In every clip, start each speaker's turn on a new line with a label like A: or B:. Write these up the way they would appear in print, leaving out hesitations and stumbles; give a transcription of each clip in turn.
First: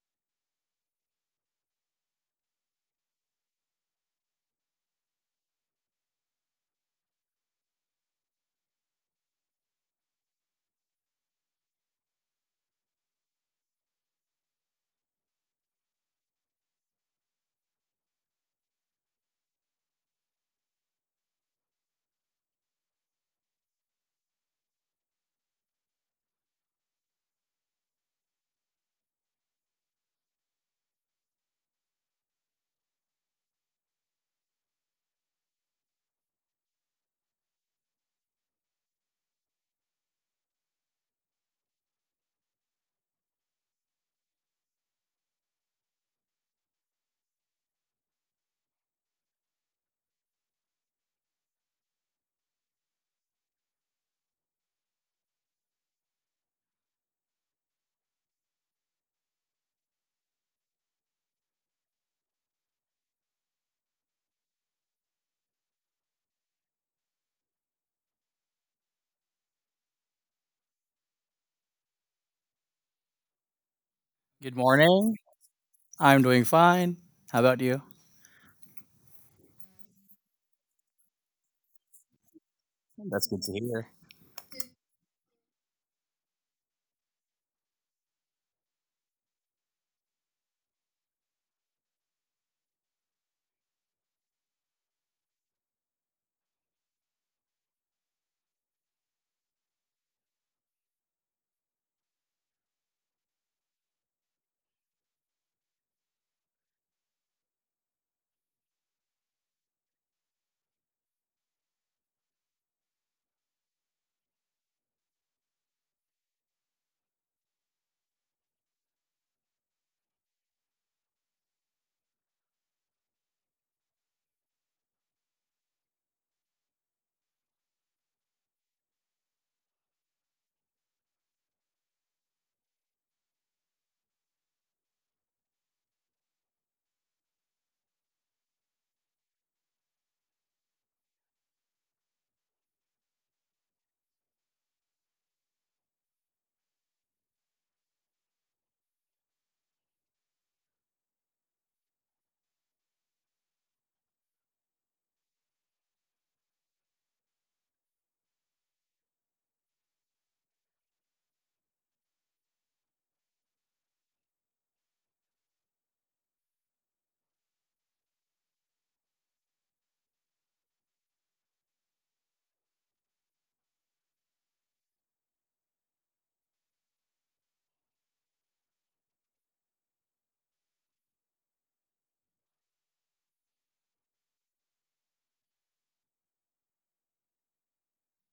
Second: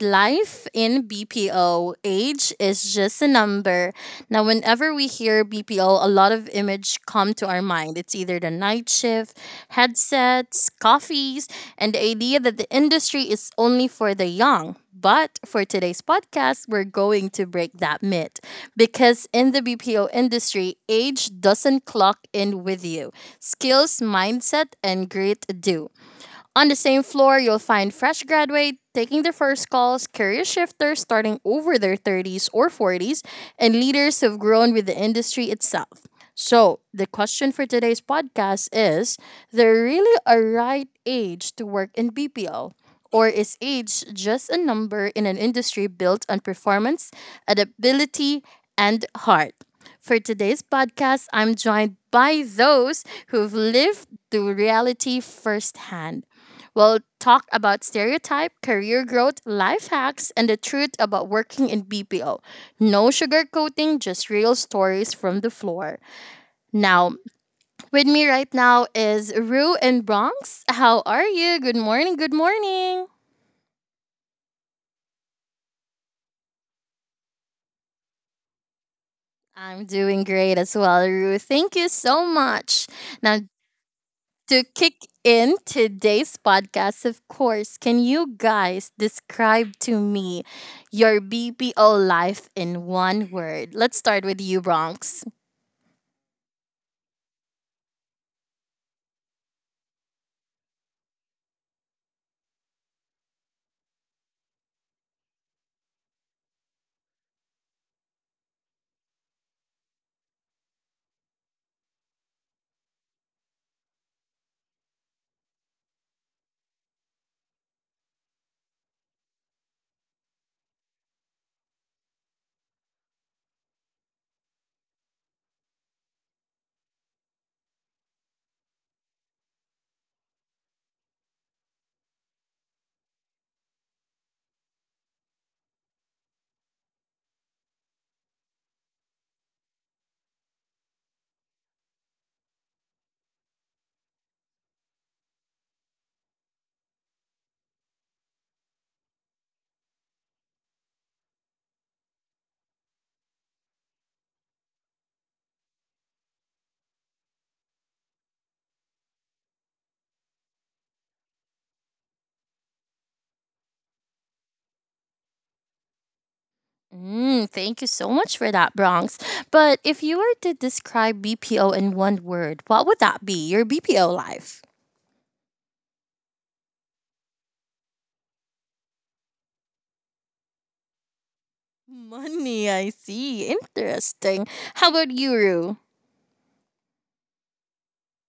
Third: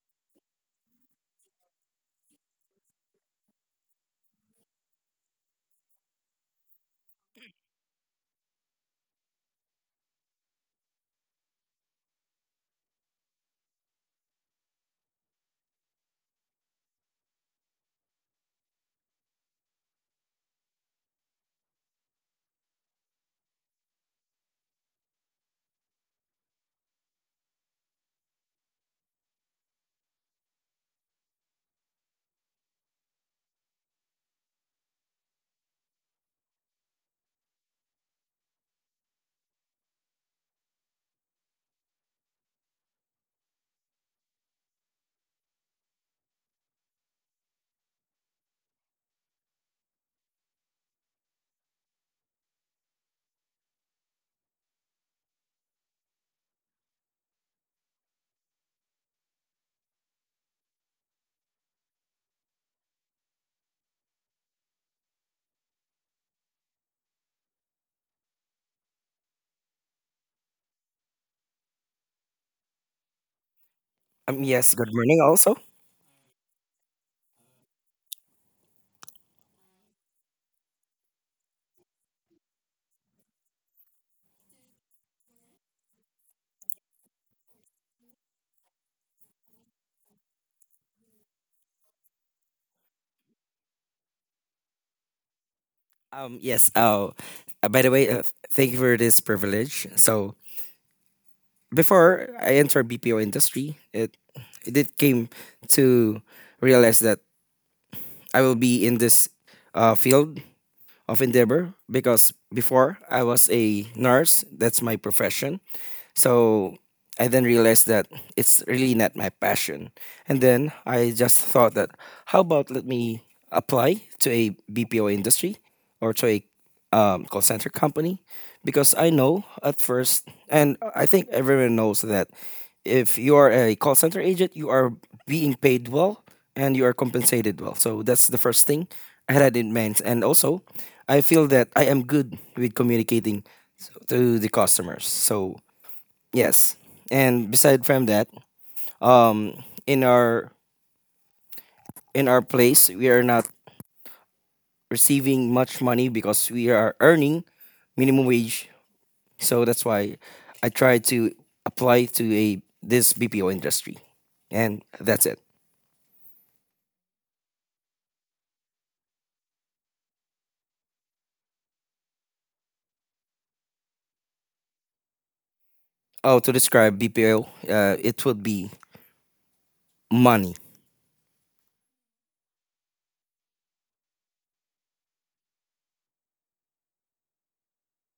A: Life in BPO. Age is just a number. Now, whenever we hear BPO, a lot of image come to our mind. It's either the night shift, headsets, coffees, and the idea that the industry is only for the young. But for today's podcast, we're going to break that myth because in the BPO industry, age doesn't clock in with you. Skills, mindset, and grit do. On the same floor, you'll find fresh graduates taking their first calls, career shifters starting over their 30s or 40s, and leaders who've grown with the industry itself. So, the question for today's podcast is there really a right age to work in BPO? Or is age just a number in an industry built on performance, adaptability, and heart? For today's podcast, I'm joined by those who've lived the reality firsthand. We'll talk about stereotype, career growth, life hacks, and the truth about working in BPO. No sugarcoating, just real stories from the floor. Now, with me right now is Rue and Bronx. How are you? Good morning. Good morning.
B: Good
C: Yes, good
B: morning.
C: morning also.
B: I'm doing fine. How about you?
A: I'm doing great as well, Rue. Thank you so much.
B: That's
A: Now,
B: good to hear.
A: to kick in today's podcast, of course, can you guys describe to me your BPO life in one word? Let's start with you, Bronx.
C: Um, yes, oh, by the way, thank you for this privilege. So before I entered BPO industry, it did came to realize that I will be in this field of endeavor because before I was a nurse, that's my profession. So I then realized that it's really not my passion. And then I just thought that how about let me apply to a BPO industry or to a call center company because I know at first, and I think everyone knows that if you are a call center agent, you are being paid well and you are compensated well. So that's the first thing I had in mind. And also, I feel that I am good with communicating to the customers. So yes, and beside from that, um, in our in our place, we are not receiving much money because we are earning minimum wage. So that's why I try to apply to a this BPO industry, and that's it.
A: Mm, thank you so much for that, Bronx. But if you were to describe BPO in one word, what would that be? Your BPO life?
C: Oh, to describe BPO, it would be money.
A: Money, I see. Interesting. How about you, Rue?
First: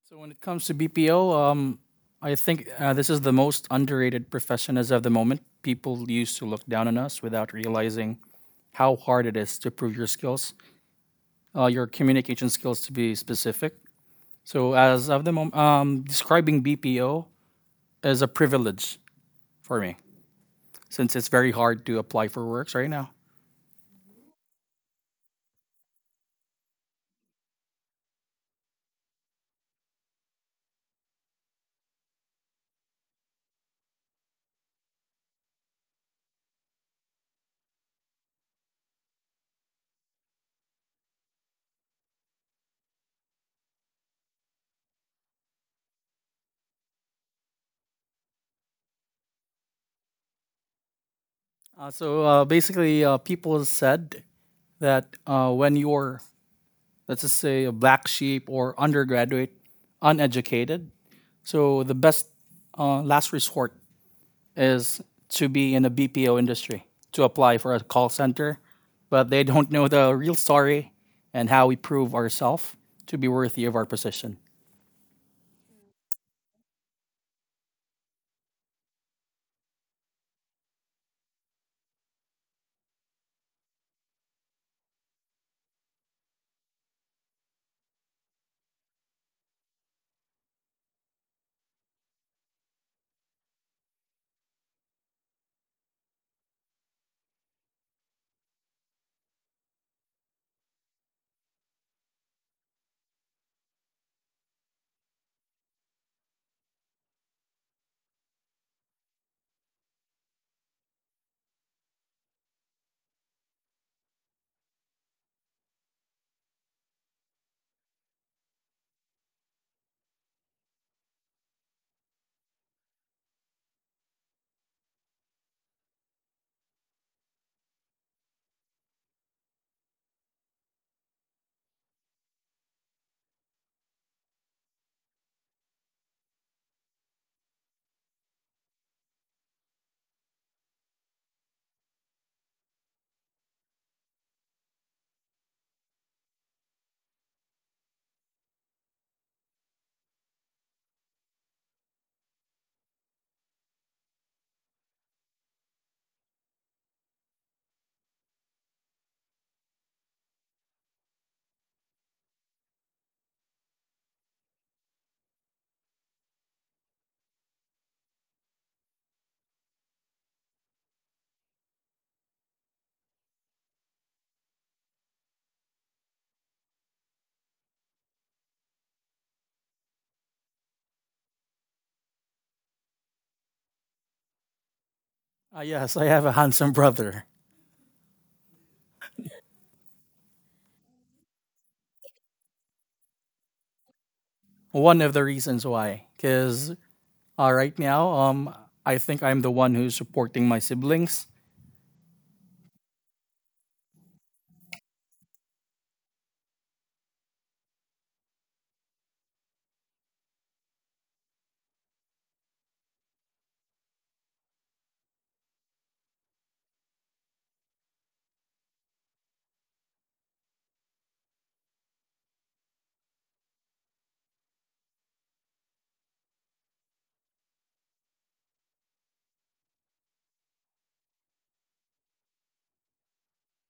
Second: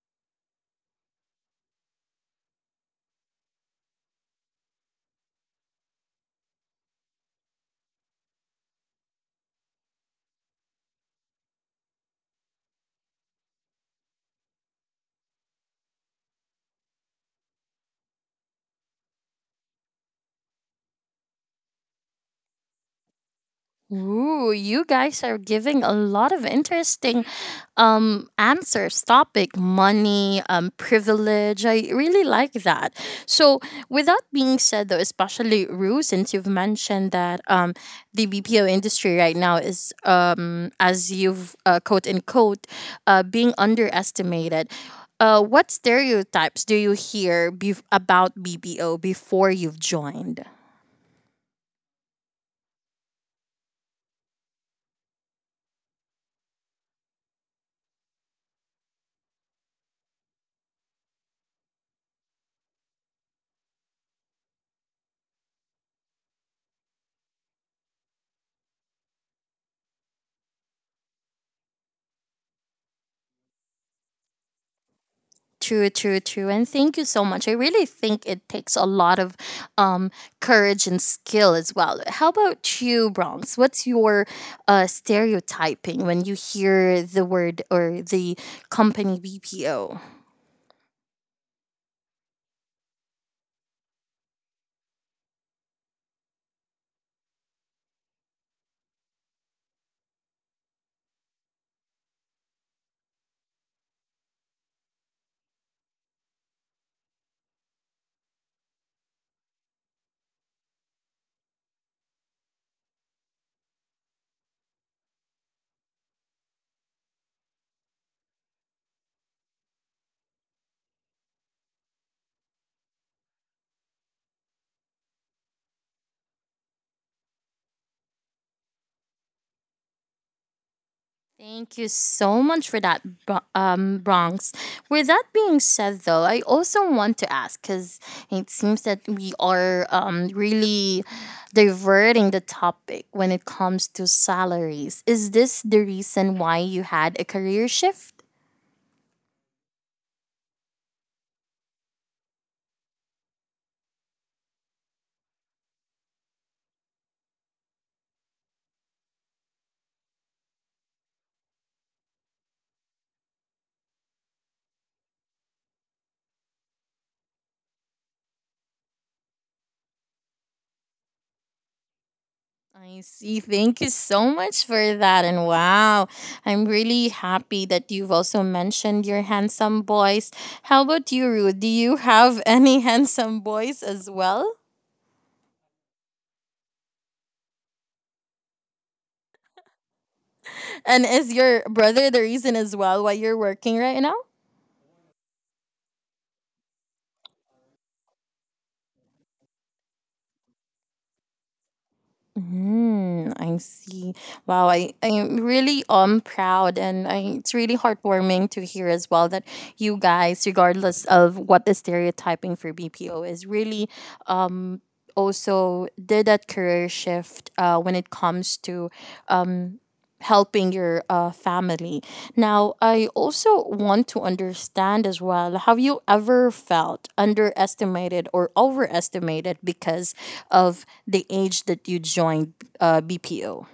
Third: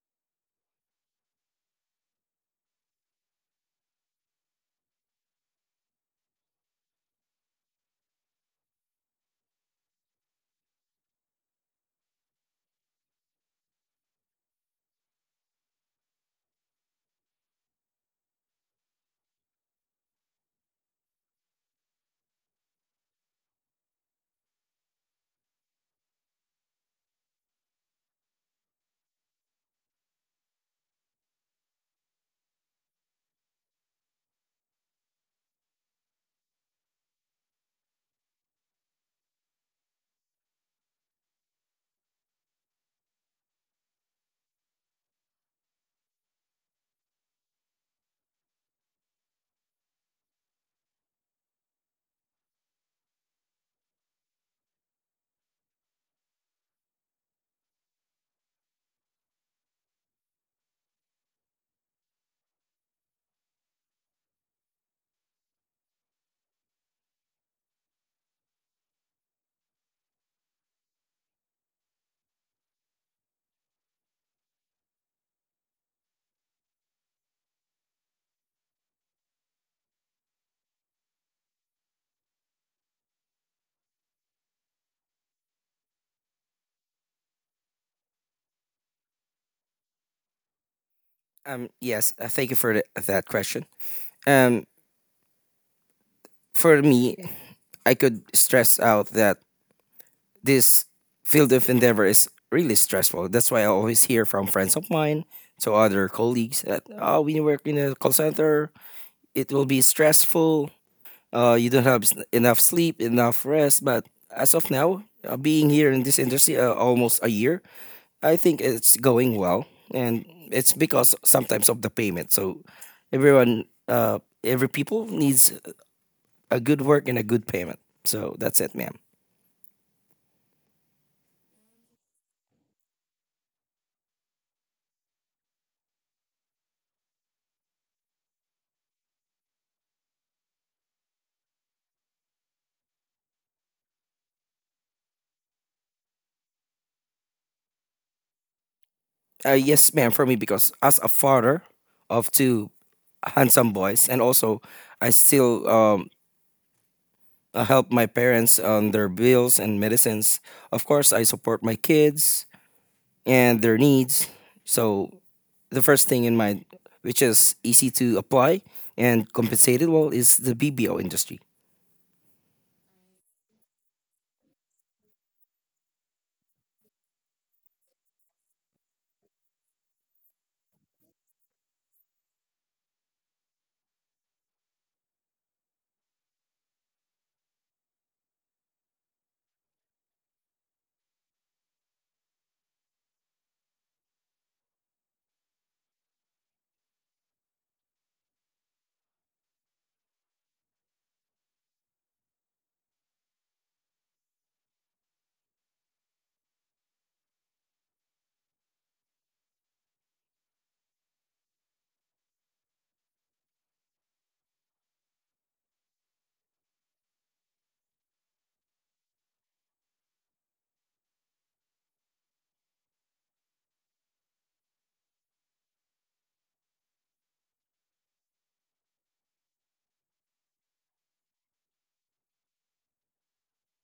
B: So when it comes to BPO, I think this is the most underrated profession as of the moment. People used to look down on us without realizing how hard it is to prove your skills, your communication skills to be specific. So as of the moment, describing BPO is a privilege for me since it's very hard to apply for works right now.
A: Ooh, you guys are giving a lot of interesting answers. Topic money, privilege. I really like that. So, with that being said, though, especially Rue, since you've mentioned that the BPO industry right now is, as you've quote unquote, being underestimated. What stereotypes do you hear about BPO before you've joined?
B: Basically, people said that when you're, let's just say, a black sheep or undergraduate, uneducated. So the best last resort is to be in the BPO industry, to apply for a call center, but they don't know the real story and how we prove ourselves to be worthy of our position.
A: True, true, true. And thank you so much. I really think it takes a lot of um, courage and skill as well. How about you, Bronx? What's your stereotyping when you hear the word or the company BPO?
C: Yes, thank you for that question. Um, for me, I could stress out that this field of endeavor is really stressful. That's why I always hear from friends of mine to other colleagues that oh, when you work in a call center, it will be stressful. You don't have enough sleep, enough rest. But as of now, being here in this industry almost a year, I think it's going well, and it's because sometimes of the payment. So everyone, every people needs a good work and a good payment. So that's it, ma'am.
A: Thank you so much for that, Bronx. With that being said, though, I also want to ask because it seems that we are really diverting the topic when it comes to salaries. Is this the reason why you had a career shift?
C: Yes, ma'am, for me, because as a father of two handsome boys, and also I still help my parents on their bills and medicines. Of course, I support my kids and their needs. So, the first thing in mind, which is easy to apply and compensated well, is the BBO industry.
A: I see. Thank you so much for that. And wow, I'm really happy that you've also mentioned your handsome boys. How about you, Ruth? Do you have any handsome boys as well?
B: Yes, I have a handsome brother.
A: And is your brother the reason as well why you're working right now?
B: One of the reasons why, because right now, I think I'm the one who's supporting my siblings.
A: Mm, I see. Wow, I'm really proud and it's really heartwarming to hear as well that you guys, regardless of what the stereotyping for BPO is, really um also did that career shift when it comes to um helping your family. Now, I also want to understand as well, have you ever felt underestimated or overestimated because of the age that you joined BPO?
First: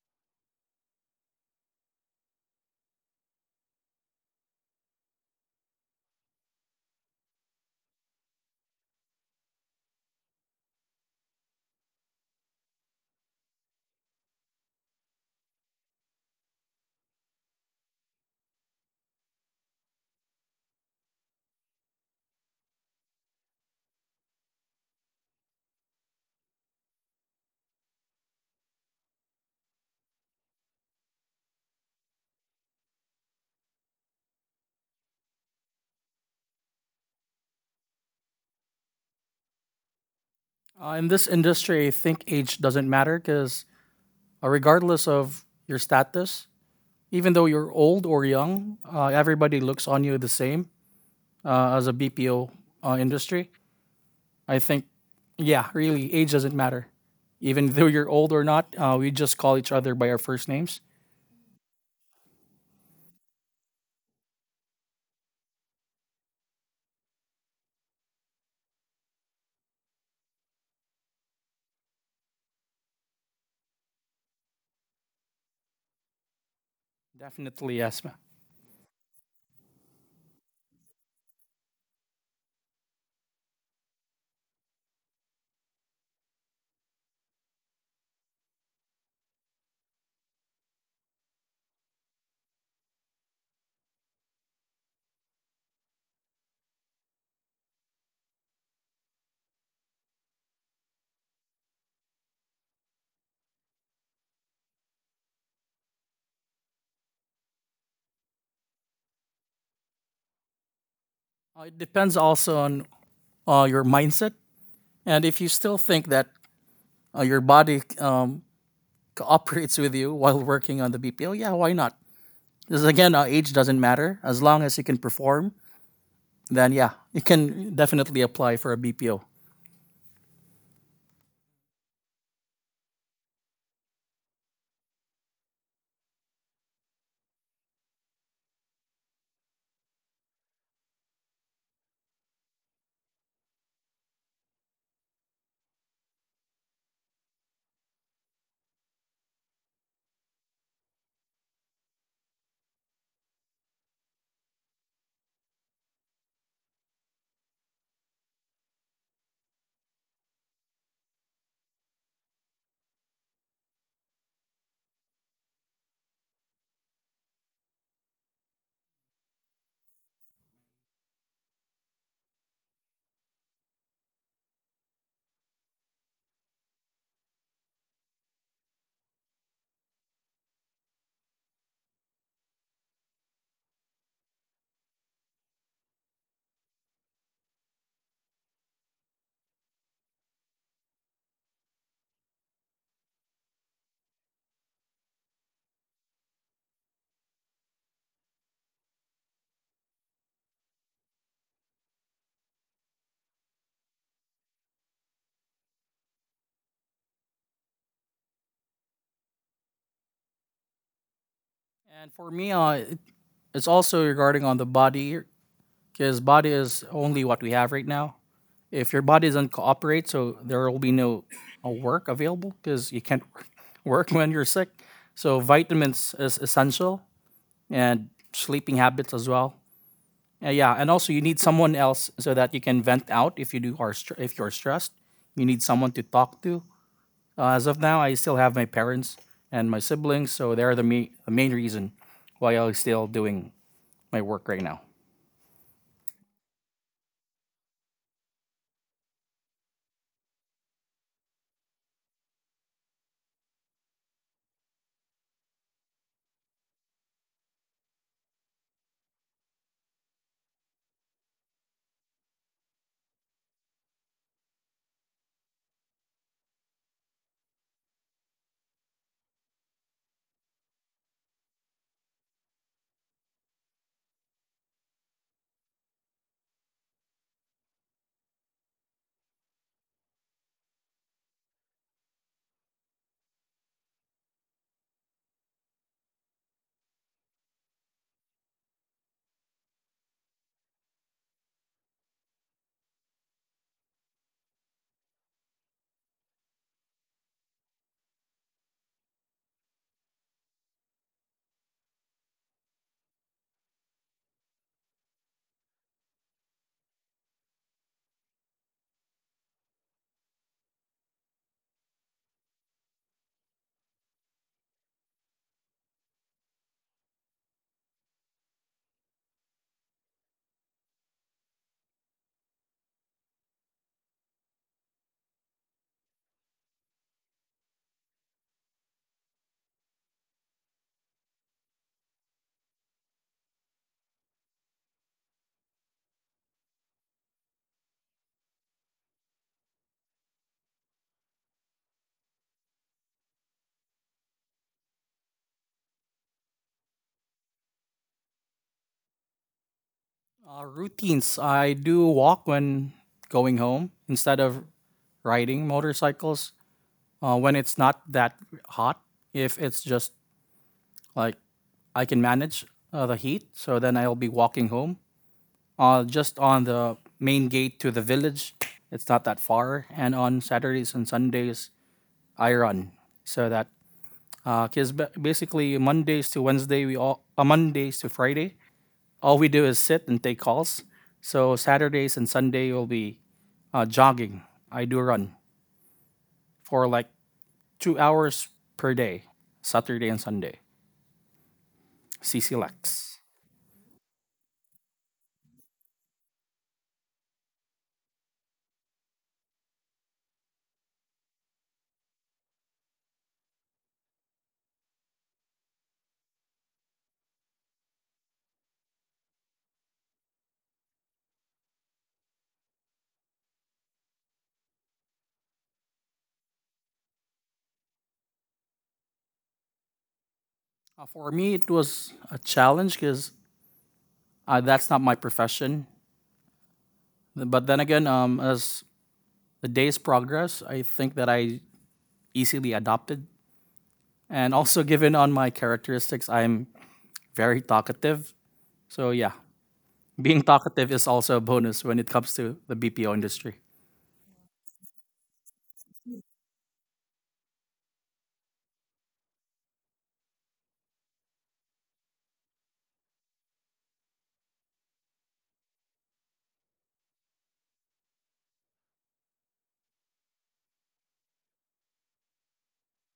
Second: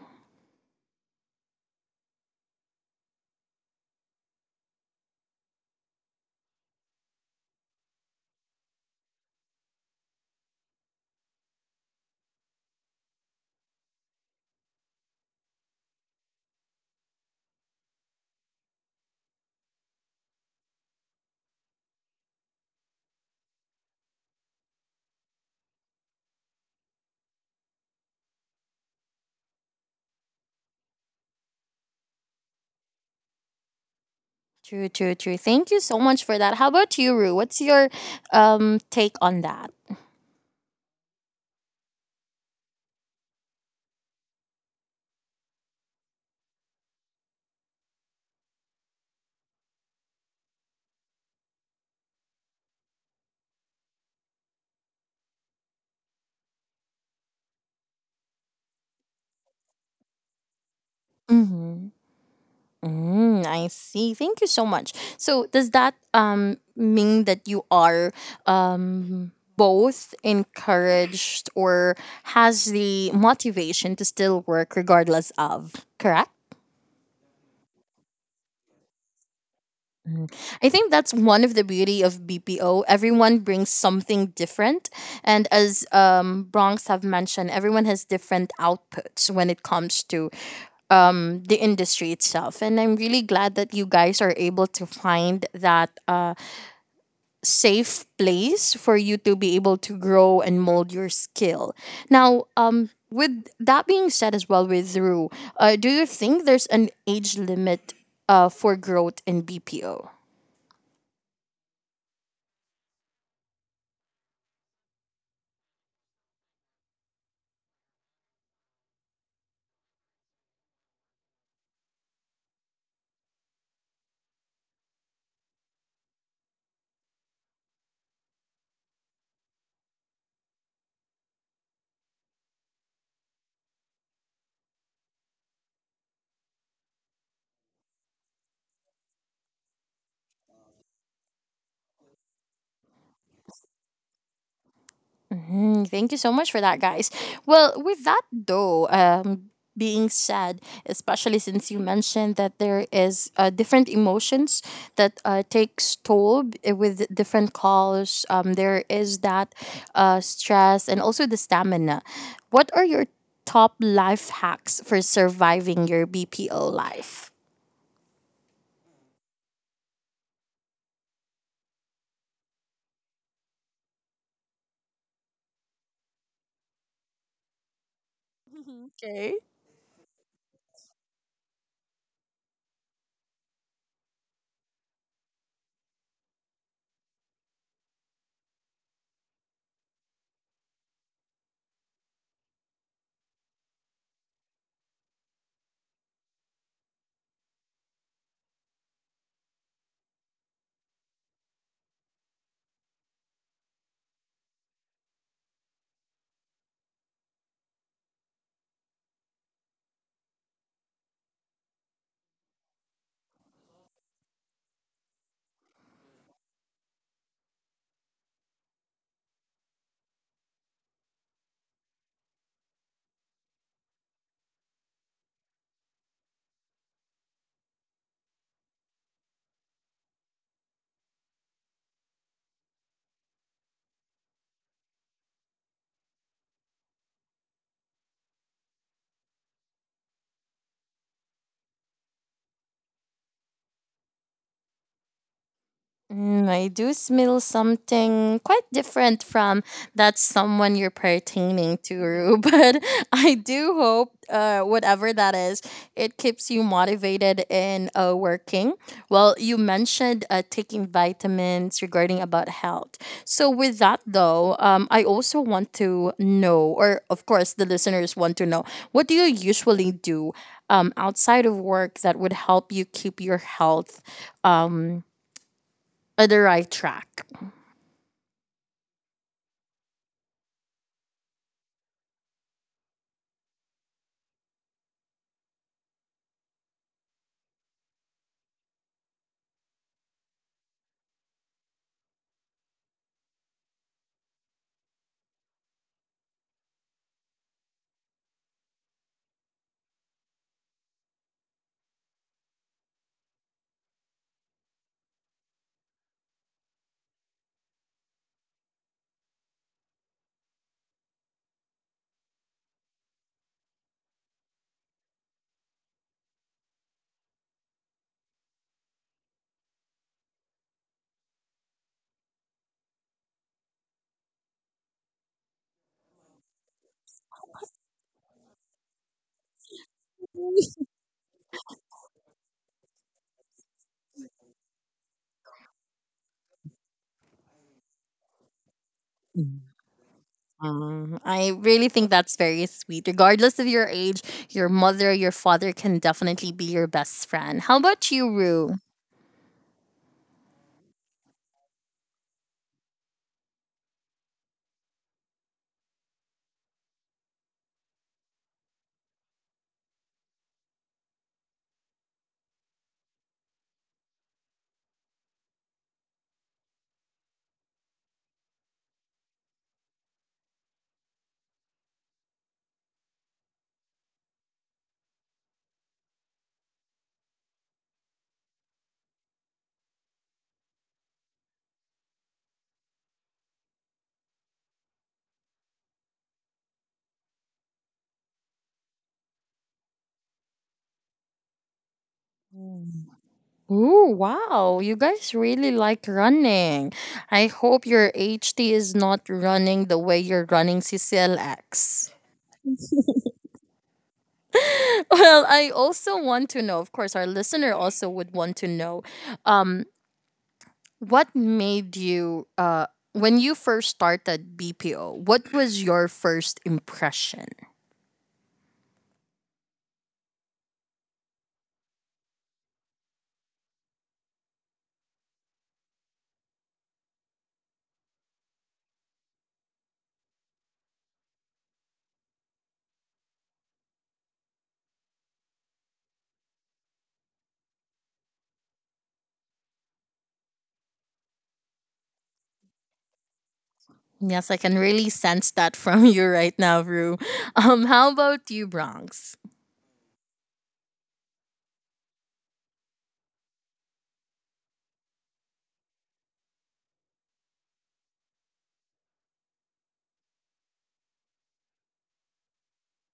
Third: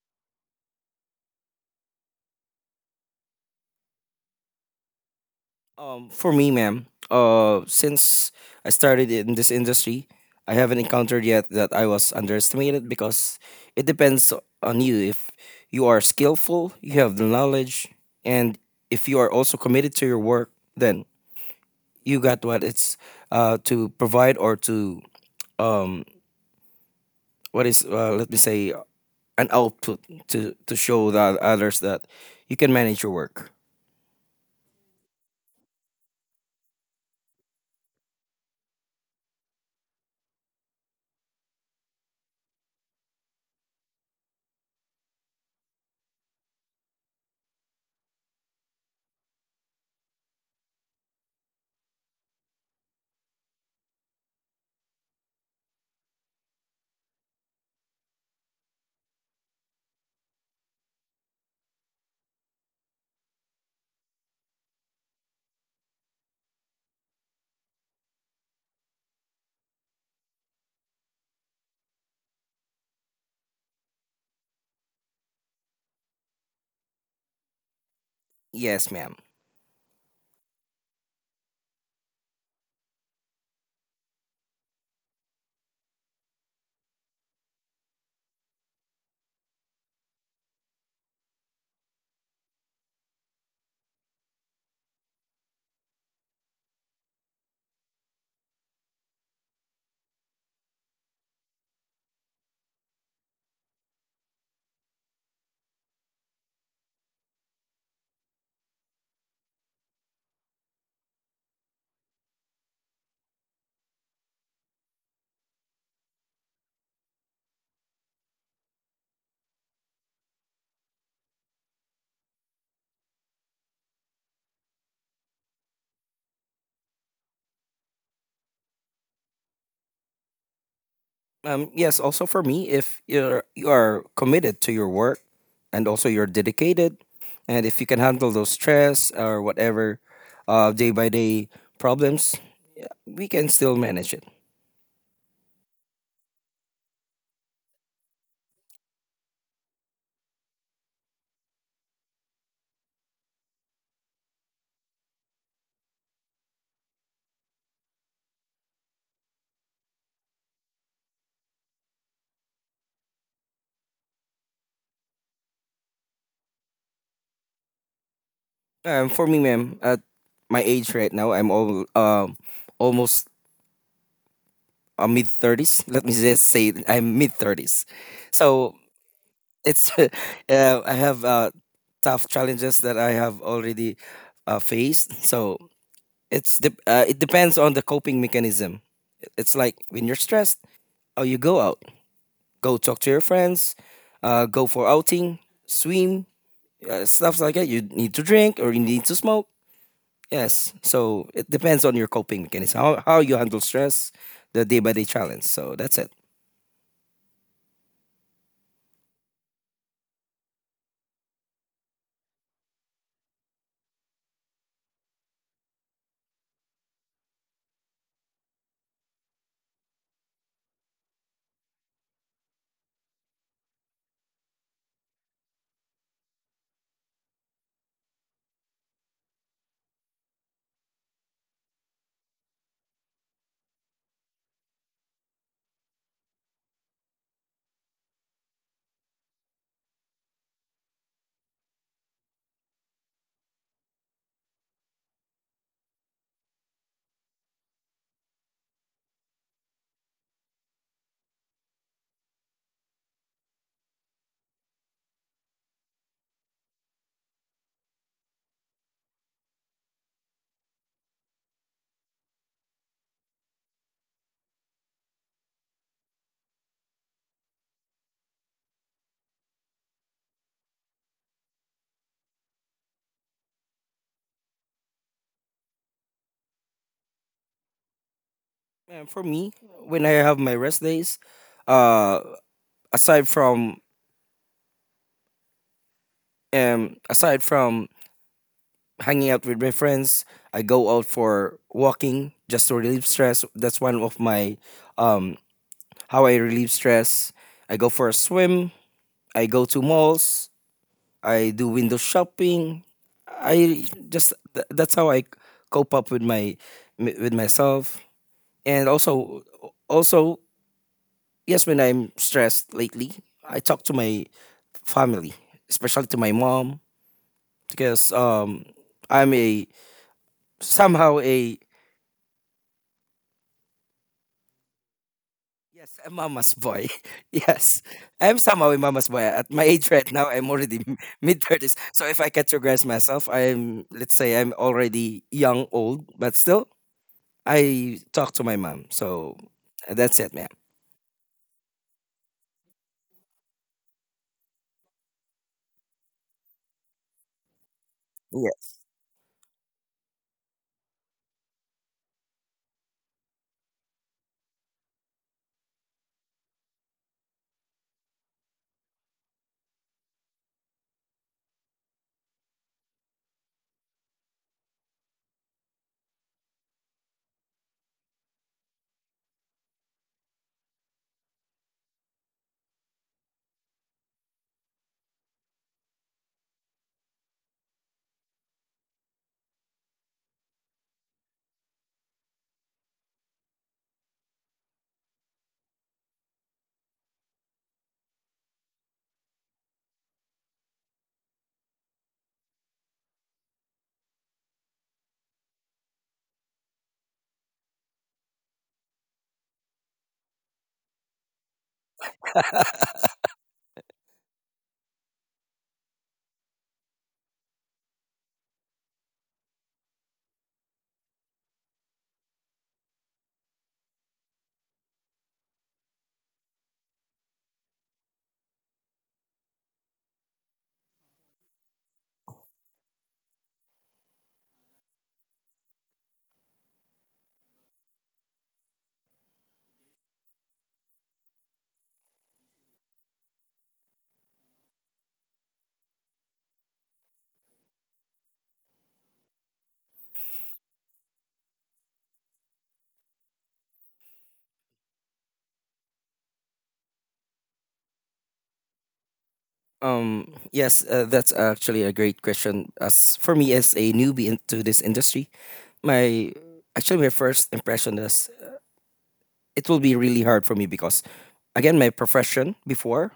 C: For me, ma'am, since I started in this industry, I haven't encountered yet that I was underestimated because it depends on you. If you are skillful, you have the knowledge, and if you are also committed to your work, then you got what it's to provide or to um, what is let me say an output to show the others that you can manage your work.
A: True, true, true. Thank you so much for that. How about you, Rue? What's your take on that?
B: In this industry, I think age doesn't matter because, regardless of your status, even though you're old or young, everybody looks on you the same, as a BPO industry. I think, yeah, really, age doesn't matter. Even though you're old or not, we just call each other by our first names.
A: Mm-hmm. Mm, I see. Thank you so much. So does that mean that you are um both encouraged or has the motivation to still work regardless of, correct?
B: Definitely, yes, ma'am.
C: Yes, ma'am.
A: Mhm. I think that's one of the beauty of BPO. Everyone brings something different, and as Bronx have mentioned, everyone has different outputs when it comes to the industry itself. And I'm really glad that you guys are able to find that safe place for you to be able to grow and mold your skill. Now, with that being said, as well with Rue, do you think there's an age limit for growth in BPO?
B: It depends also on your mindset. And if you still think that your body cooperates with you while working on the BPO, yeah, why not? Because again, age doesn't matter. As long as you can perform, then yeah, you can definitely apply for a BPO.
C: Yes, also for me, if you are committed to your work and also you're dedicated, and if you can handle those stress or whatever day by day problems, we can still manage it.
A: Mhm, thank you so much for that, guys. Well, with that though, being said, especially since you mentioned that there is different emotions that takes toll with different calls. There is that stress and also the stamina. What are your top life hacks for surviving your BPO life?
C: For me, ma'am, at my age right now, I'm all almost mid thirties. Let me just say I'm mid thirties, so
A: Okay.
C: it's I have tough challenges that I have already faced. So it depends on the coping mechanism. It's like when you're stressed, oh, you go out, go talk to your friends, go for outing, swim, stuff like that. You need to drink or you need to smoke. Yes, so it depends on your coping mechanism, how you handle stress, the day by day challenge. So that's it.
B: And for me, it's also regarding on the body because body is only what we have right now. If your body doesn't cooperate, so there will be no work available because you can't work when you're sick. So vitamins is essential, and sleeping habits as well. Yeah, and also you need someone else so that you can vent out if you if you're stressed. You need someone to talk to. As of now, I still have my parents and my siblings, so the main reason why I'm still doing my work right now.
A: Mm, I do smell something quite different from that someone you're pertaining to, but I do hope whatever that is, it keeps you motivated in working. Well, you mentioned taking vitamins regarding about health. So with that though, I also want to know, or of course the listeners want to know, what do you usually do outside of work that would help you keep your health um, on the right track.
C: And for me, when I have my rest days, uh, aside from um, aside from hanging out with my friends. I go out for walking just to relieve stress. That's one of my um how I relieve stress. I go for a swim. I go to malls. I do window shopping. That's how I cope up with my with myself. And also, also, yes, when I'm stressed lately, I talk to my family, especially to my mom. Because I'm a somehow a Yes, I'm mama's boy. Yes, I'm somehow a mama's boy. At my age right now, I'm already mid thirties. So if I categorize myself, I'm let's say I'm already young, old, but still I talk to my mom. So that's it, ma'am.
A: Mhm. I really think that's very sweet. Regardless of your age, your mother, your father can definitely be your best friend. How about you,
C: Yes.
A: Rue?
B: Routines, I do walk when going home instead of riding motorcycles when it's not that hot. If it's just like I can manage the heat, so then I'll be walking home, just on the main gate to the village. It's not that far. And on Saturdays and Sundays, I run, so that, because basically Mondays to Friday, all we do is sit and take calls. So Saturdays and Sunday will be jogging. I do run for like 2 hours per day, Saturday and Sunday. CC Lex.
A: Ooh, wow. You guys really like running. I hope your HT is not running the way you're running CCLX. Well, I also want to know, of course, our listener also would want to know, um, What made you when you first started BPO, what was your first impression?
B: For me, it was a challenge because that's not my profession. But then again, as the days progress, I think that I easily adopted. And also, given on my characteristics, I'm very talkative. So yeah, being talkative is also a bonus when it comes to the BPO industry.
A: Yes, I can really sense that from you right now, Rue. How about you, Bronx?
C: Yes. That's actually a great question. As for me, as a newbie into this industry, my my first impression is it will be really hard for me because again my profession before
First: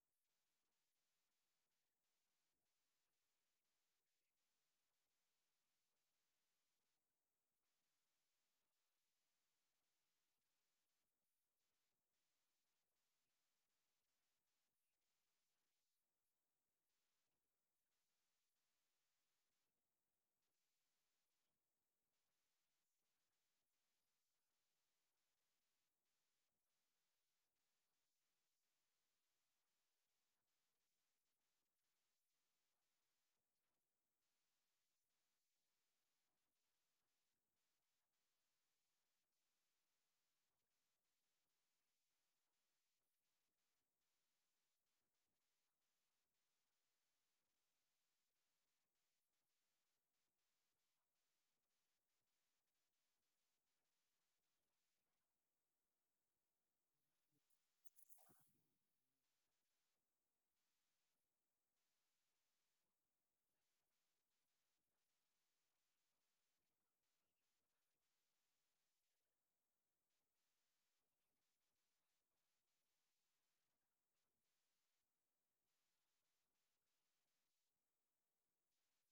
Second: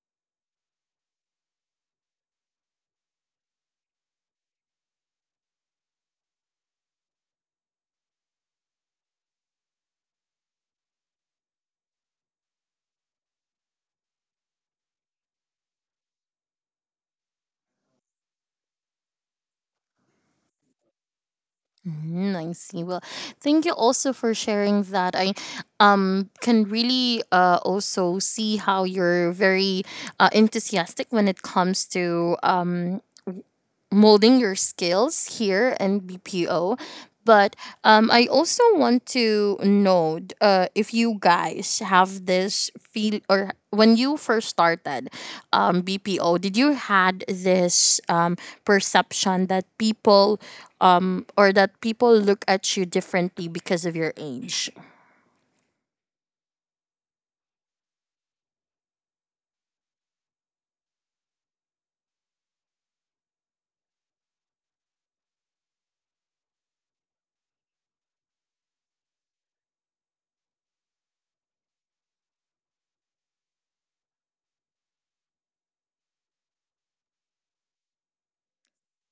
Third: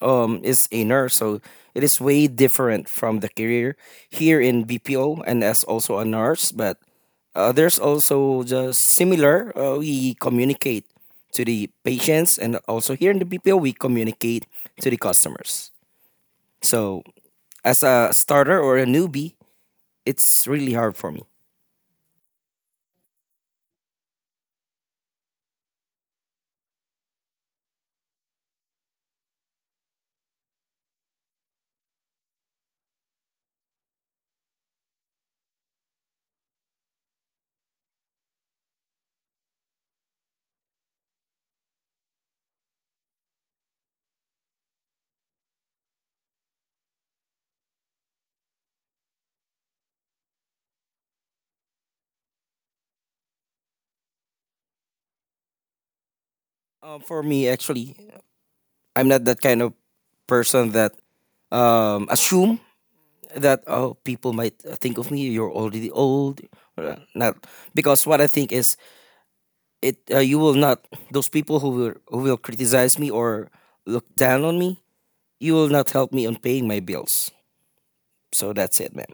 C: is a nurse. So it is way different from the career here in BPO, and as also a nurse, but there's also just similar. Uh, we communicate to the patients, and also here in the BPO we communicate to the customers. So as a starter or a newbie, it's really hard for me.
A: Mm, I see. Well, thank you also for sharing that. I can really also see how you're very enthusiastic when it comes to molding your skills here in BPO. But I also want to know if you guys have this feel or when you first started BPO, did you had this perception that people, or that people look at you differently because of your age?
C: For me actually, I'm not that kind of person that assume that oh, people might think of me, you're already old. Uh, not because what I think is, it you will not. Those people who will criticize me or look down on me, you will not help me on paying my bills. So that's it, man.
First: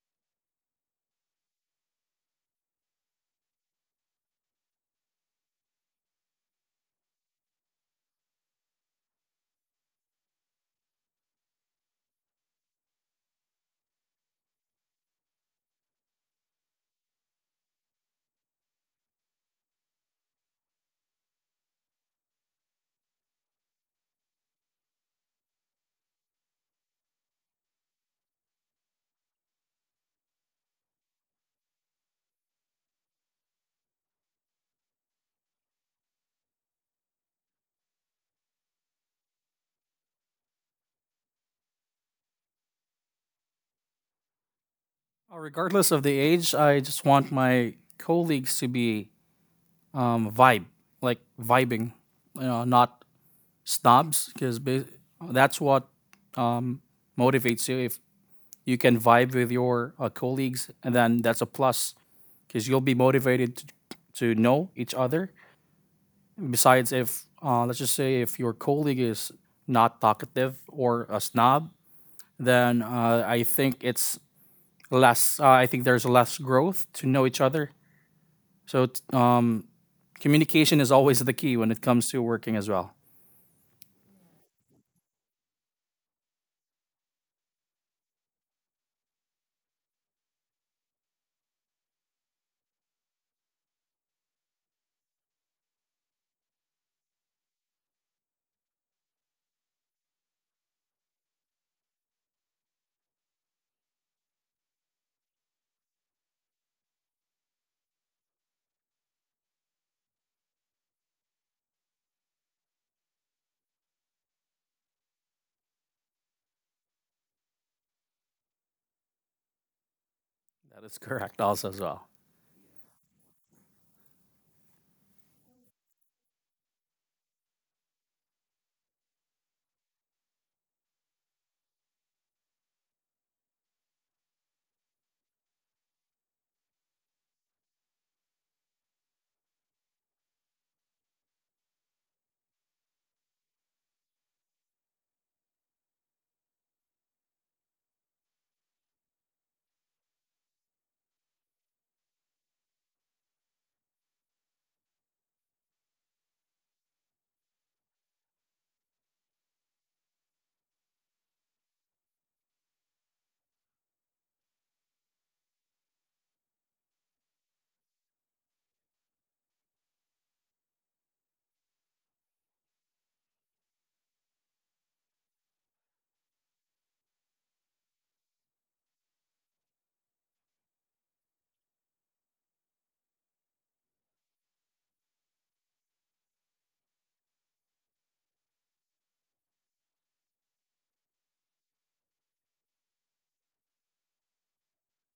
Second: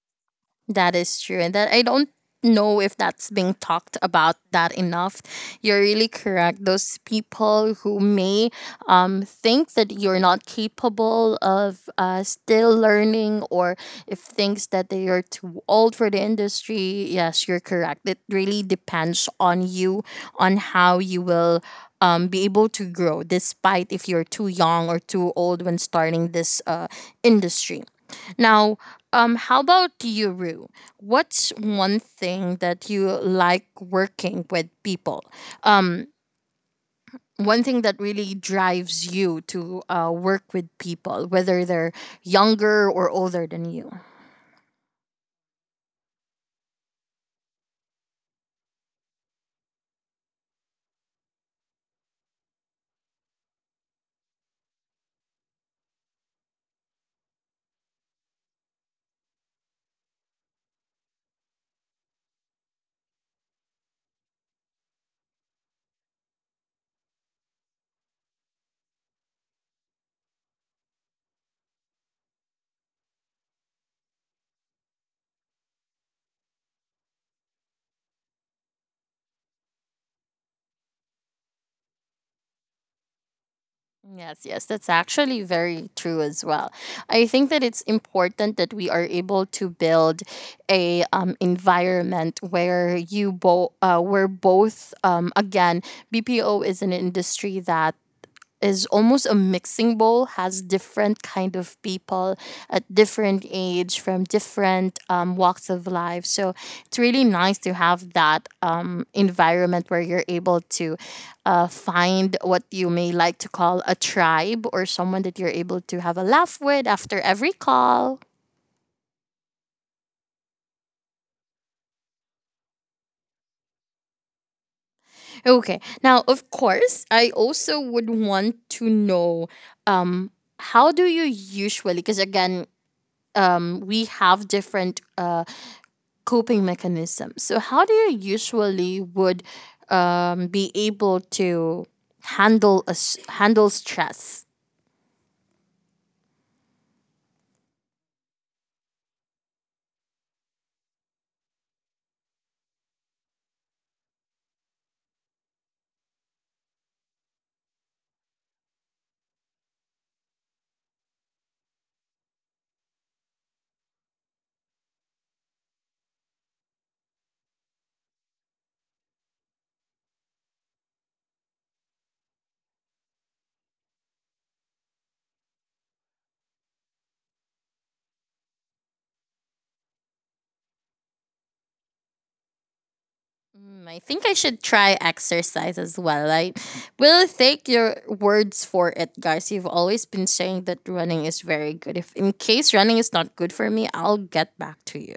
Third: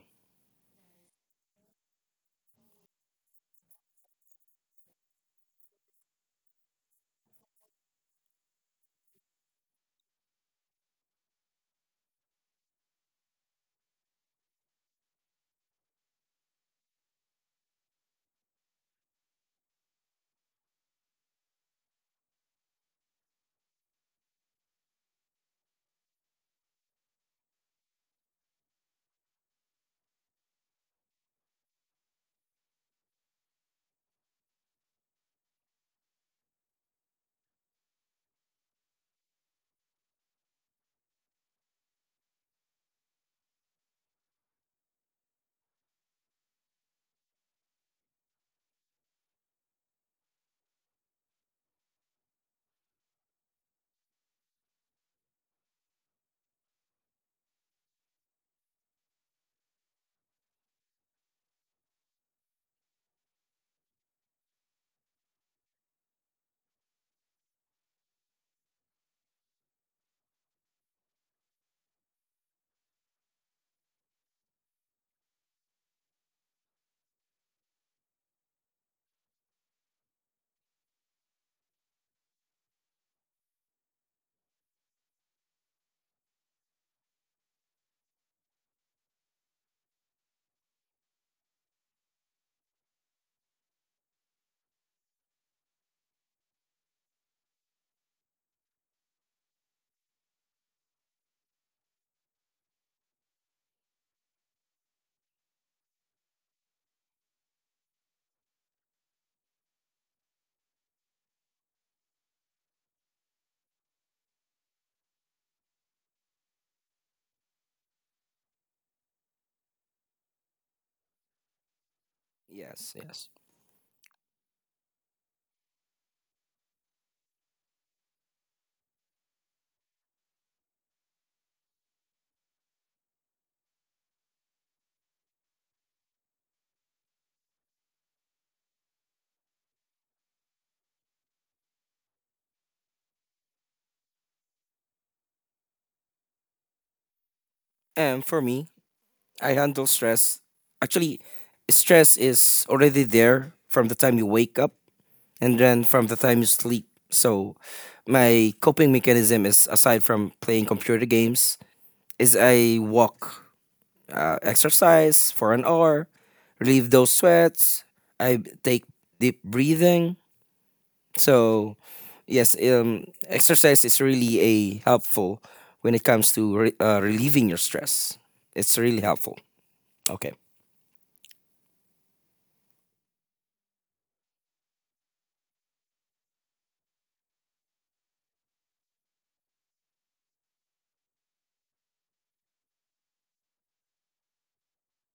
A: That is true. And that I don't know if that's being talked about that enough. You're really correct. Those people who may think that you're not capable of still learning, or if thinks that they are too old for the industry, yes, you're correct. It really depends on you, on how you will be able to grow despite if you're too young or too old when starting this industry. Now, how about you, Rue? What's one thing that you like working with people? Um, One thing that really drives you to work with people, whether they're younger or older than you.
B: Regardless of the age, I just want my colleagues to be, vibe, like vibing, you know, not snobs, because that's what um, motivates you. If you can vibe with your colleagues, and then that's a plus because you'll be motivated to know each other. Besides, if, let's just say if your colleague is not talkative or a snob, then I think it's less. I think there's less growth to know each other. So communication is always the key when it comes to working as well.
A: Yes, yes, that's actually very true as well. I think that it's important that we are able to build a environment where you both where both, again, BPO is an industry that is almost a mixing bowl, has different kind of people at different age from different walks of life, so it's really nice to have that environment where you're able to find what you may like to call a tribe, or someone that you're able to have a laugh with after every call.
B: That is correct, also as well.
C: Yes, yes.
A: Okay, now, of course, I also would want to know, um, how do you usually, because again, we have different coping mechanism. So how do you usually would be able to handle handle stress?
C: And for me, I handle stress. Actually, stress is already there from the time you wake up and then from the time you sleep. So my coping mechanism is, aside from playing computer games, is I walk, exercise for an hour, relieve those sweats. I take deep breathing. So, yes, exercise is really a helpful when it comes to relieving your stress. It's really helpful. Okay.
A: Mm, I think I should try exercise as well. I will take your words for it, guys. You've always been saying that running is very good. If in case running is not good for me, I'll get back to you.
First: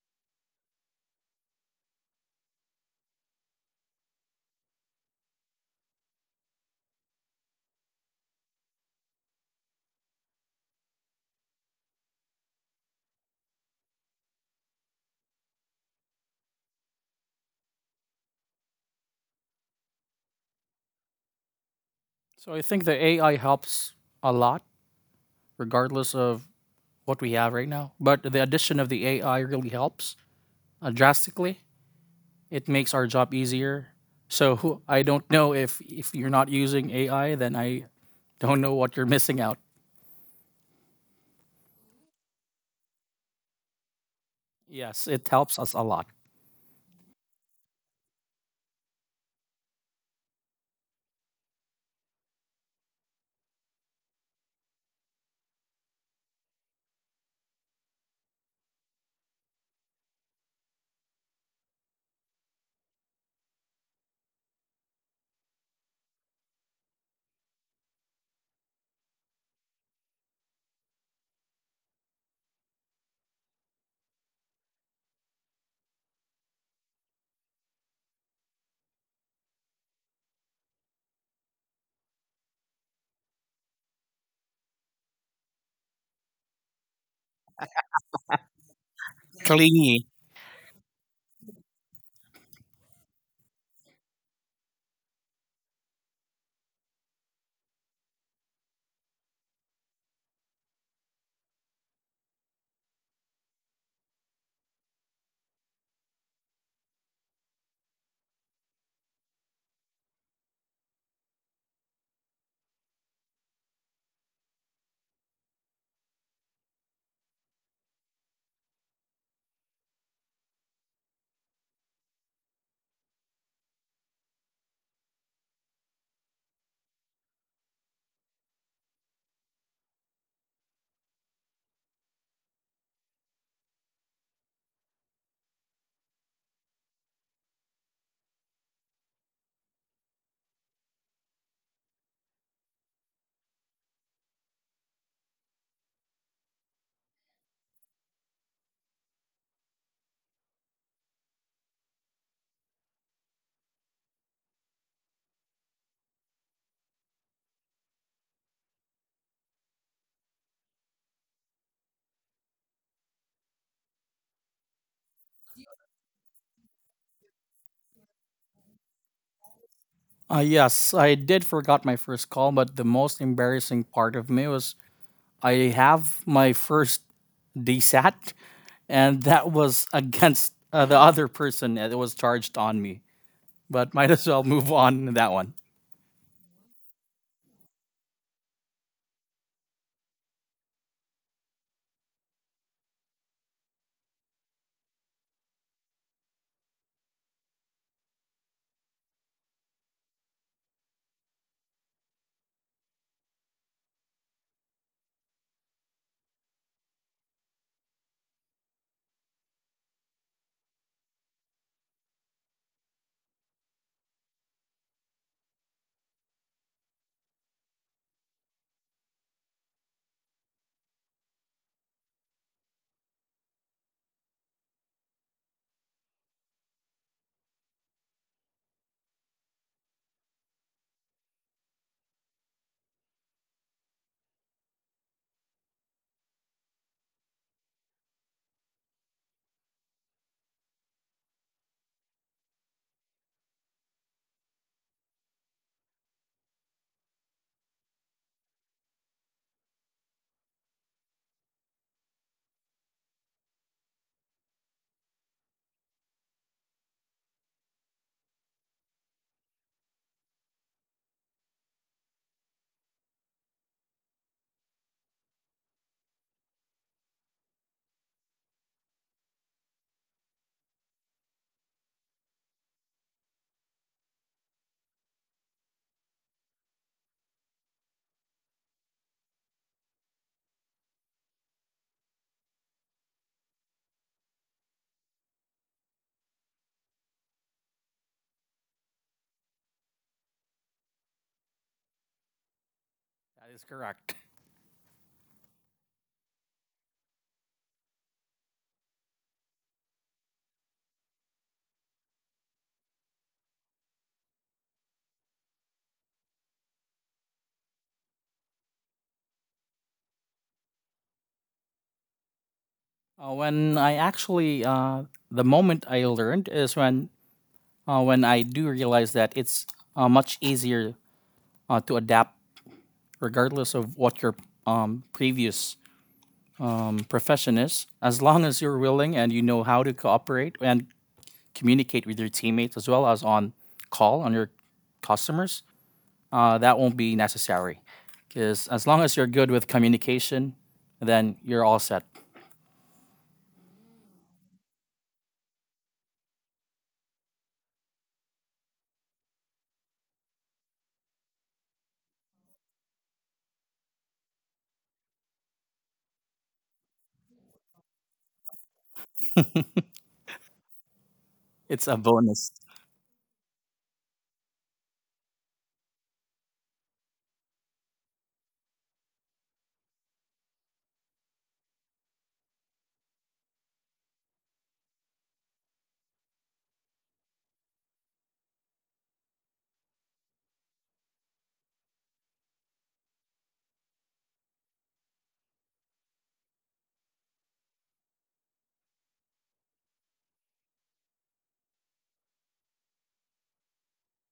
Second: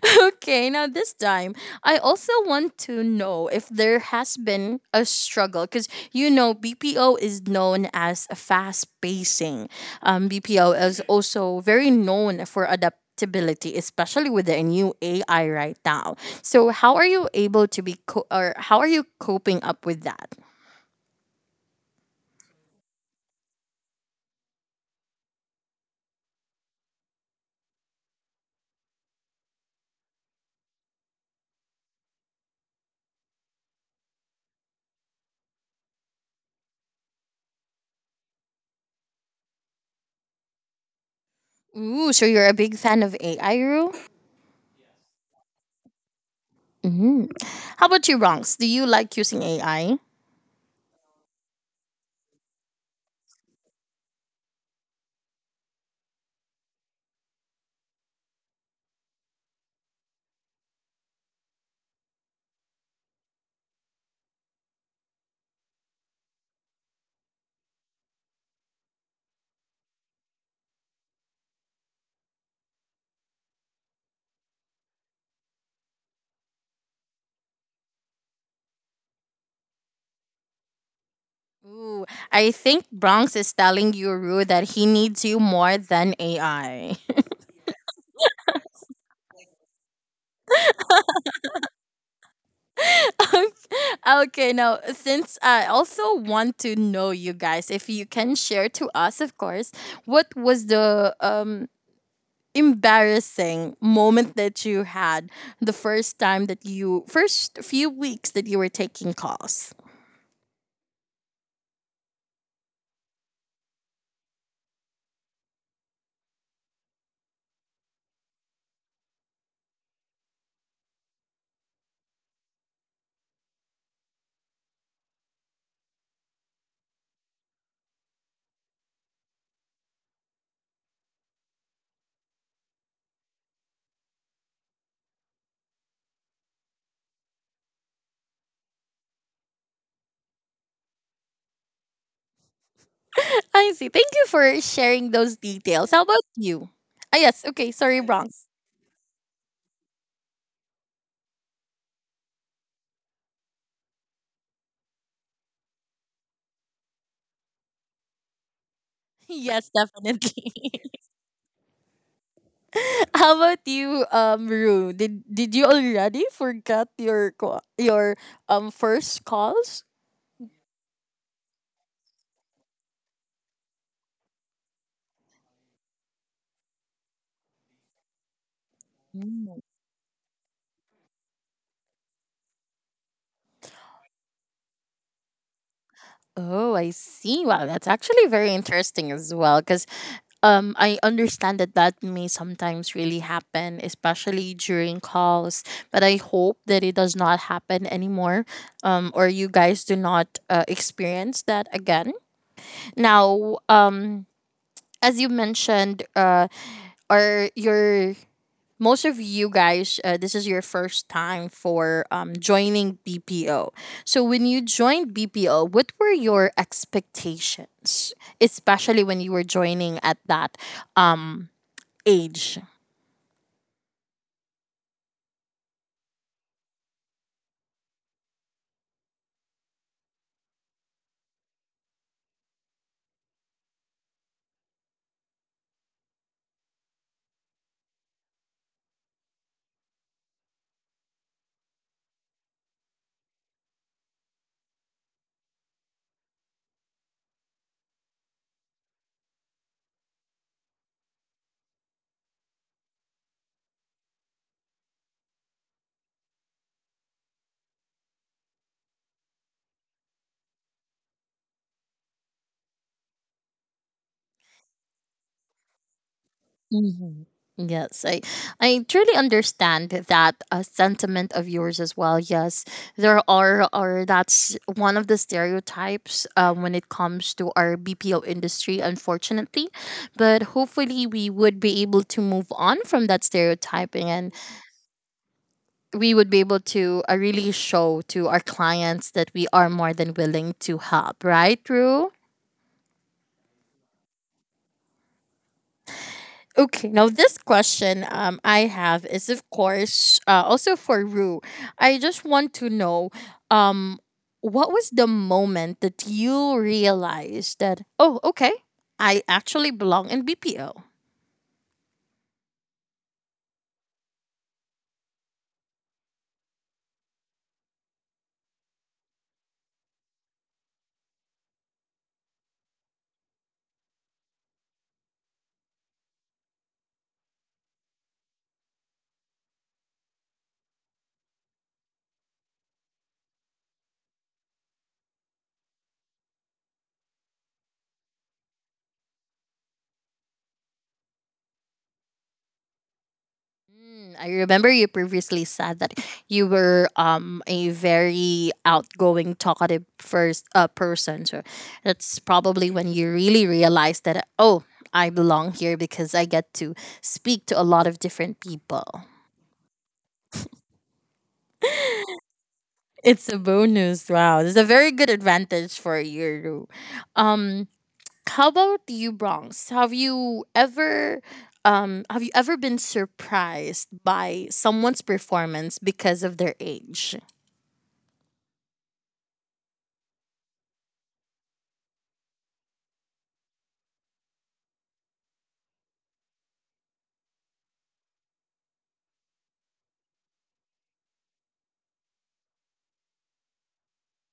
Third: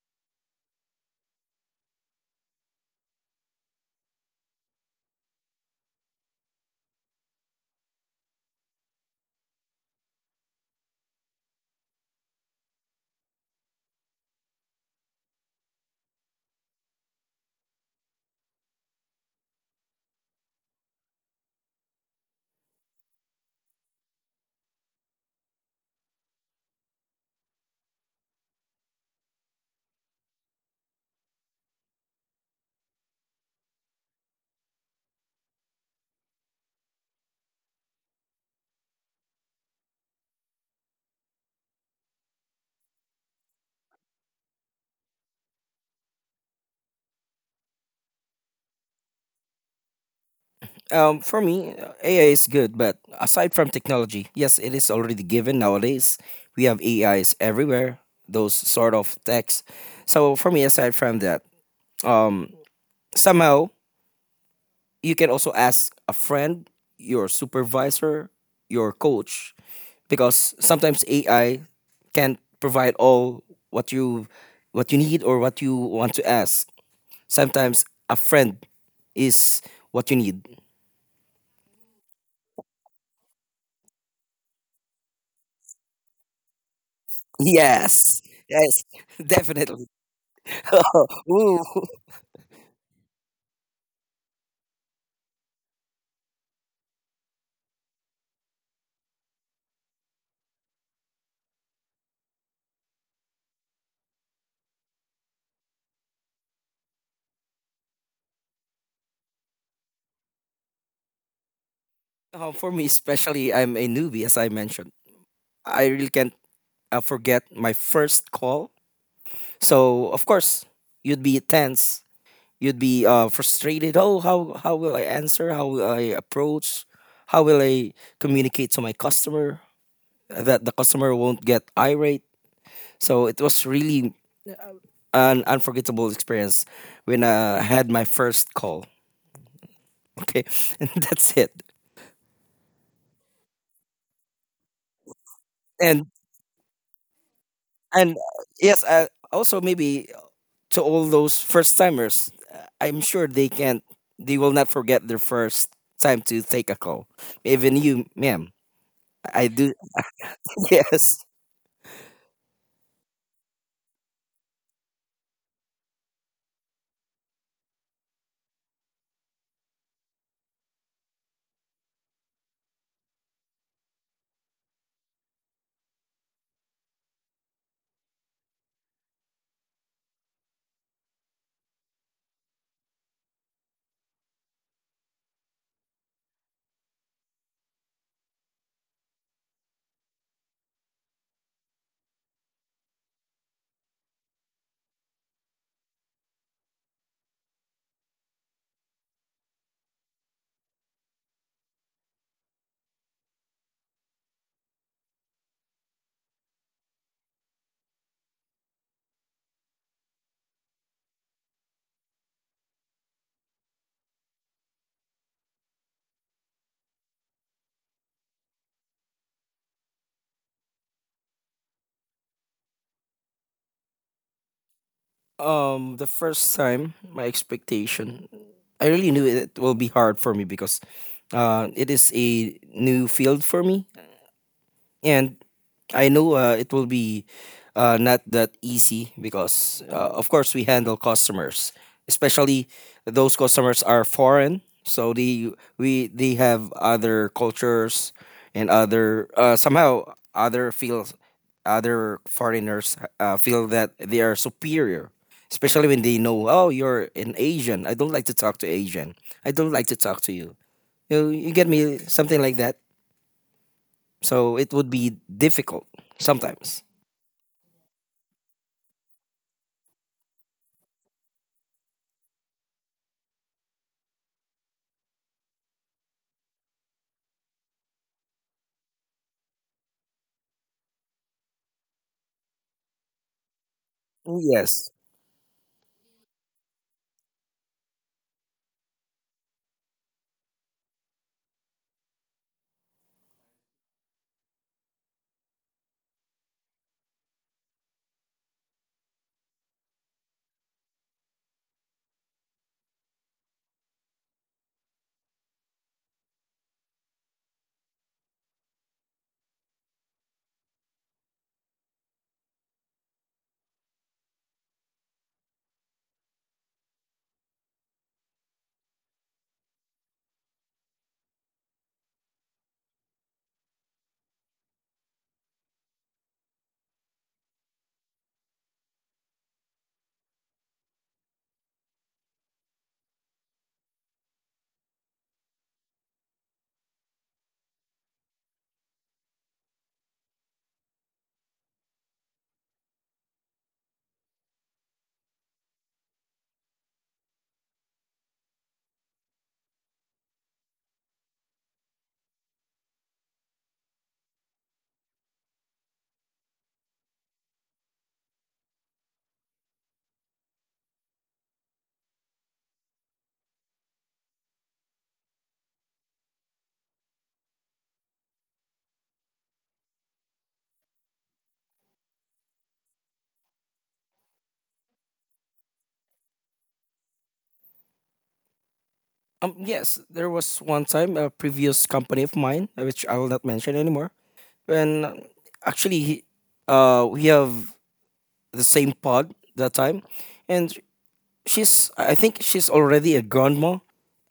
A: Okay, now this time, I also want to know if there has been a struggle because you know BPO is known as a fast pacing. BPO is also very known for adaptability, especially with the new AI right now. So, how are you able to be co- or how are you coping up with that?
B: So I think the AI helps a lot regardless of what we have right now. But the addition of the AI really helps drastically. It makes our job easier. I don't know if you're not using AI, then I don't know what you're missing out.
A: Ooh, so you're a big fan of AI, Rue?
B: Yes, it helps us a lot.
A: Mm-hmm. How about you, Ronks? Do you like using AI?
C: For me, AI is good, but aside from technology, yes, it is already given nowadays. We have AIs everywhere. Those sort of texts. So for me, aside from that, um, somehow you can also ask a friend, your supervisor, your coach, because sometimes AI can't provide all what you what you need or what you want to ask. Sometimes a friend is what you need.
A: Ooh, I think Bronx is telling you, Rue, that he needs you more than AI.
C: Yes, yes, definitely. Ooh.
A: Okay, now, since I also want to know, you guys, if you can share to us, of course, what was the embarrassing moment that you had the first time that you first few weeks that you were taking calls?
C: For me, especially, I'm a newbie, as I mentioned. I really can't forget my first call. So, of course, you'd be tense. You'd be frustrated. Oh, how will I answer? How will I approach? How will I communicate to my customer that the customer won't get irate? So it was really an unforgettable experience when I had my first call. Okay, and that's it.
A: I see, thank you for sharing those details. How
C: And
A: about you, ah yes, okay, sorry,
C: and
A: Bronx.
C: yes, also maybe to all those first timers, I'm sure they will not forget their first time to take a call. Even you, ma'am. I
A: Yes,
C: do.
A: definitely.
C: Yes.
A: How about you, Rue? Did you already forget your your first calls?
B: Yes, I did forgot my first call, but the most embarrassing part of me was I have my first DSAT, and that
A: Mm.
B: was against the other person that was charged on me. But might as well move on that one.
A: Oh, I see. Wow, that's actually very interesting as well. Because I understand that that may sometimes really happen, especially during calls. But I hope that it does not happen anymore, or you guys do not experience that again. Now, as you mentioned, are your most of you guys, this is your first time for joining BPO. So, when you joined BPO, what were your expectations, especially when you were joining at that um, age?
C: The first time, my expectation, I really knew it will be hard for me because it is a new field for me, and I know it will be not that easy because, of course, we handle customers, especially those customers are foreign. So they have other cultures, and other somehow other feels, other foreigners feel that they are superior, especially when they know, oh, you're an Asian. I don't like to talk to Asian. I don't like to talk to you. You get me, something like that, so it would be difficult sometimes.
A: Mhm. Yes, I truly understand that sentiment of yours as well. Yes, there are that's one of the stereotypes when it comes to our BPO industry, unfortunately. But hopefully, we would be able to move on from that stereotyping, and
C: Oh, yes.
A: we would be able to really show to our clients that we are more than willing to help. Right, Rue?
B: That is correct.
A: Okay, now this question I have is, of course, also for Rue. I just want to know um, what was the moment that you realized that, oh, okay, I actually belong in BPO?
B: Uh, when I actually, uh, the moment I learned is when, when I do realize that it's much easier to adapt, regardless of what your previous profession is, as long as you're willing and you know how to cooperate and communicate with your teammates, as well as on call, on your customers. That won't be necessary, because as long as you're good with communication, then you're all set.
A: I remember you previously said that you were a very outgoing, talkative first person. So that's probably when you really realized that, oh, I belong here because I get to speak to a lot of different people.
B: It's a bonus.
A: It's a bonus. Wow. That's a very good advantage for you. Um how about you, Bronx? Have you ever been surprised by someone's performance because of their age?
C: Yes, there was one time a previous company of mine, which I will not mention anymore, when actually, we have the same pod that time, and she's I think she's already a grandma,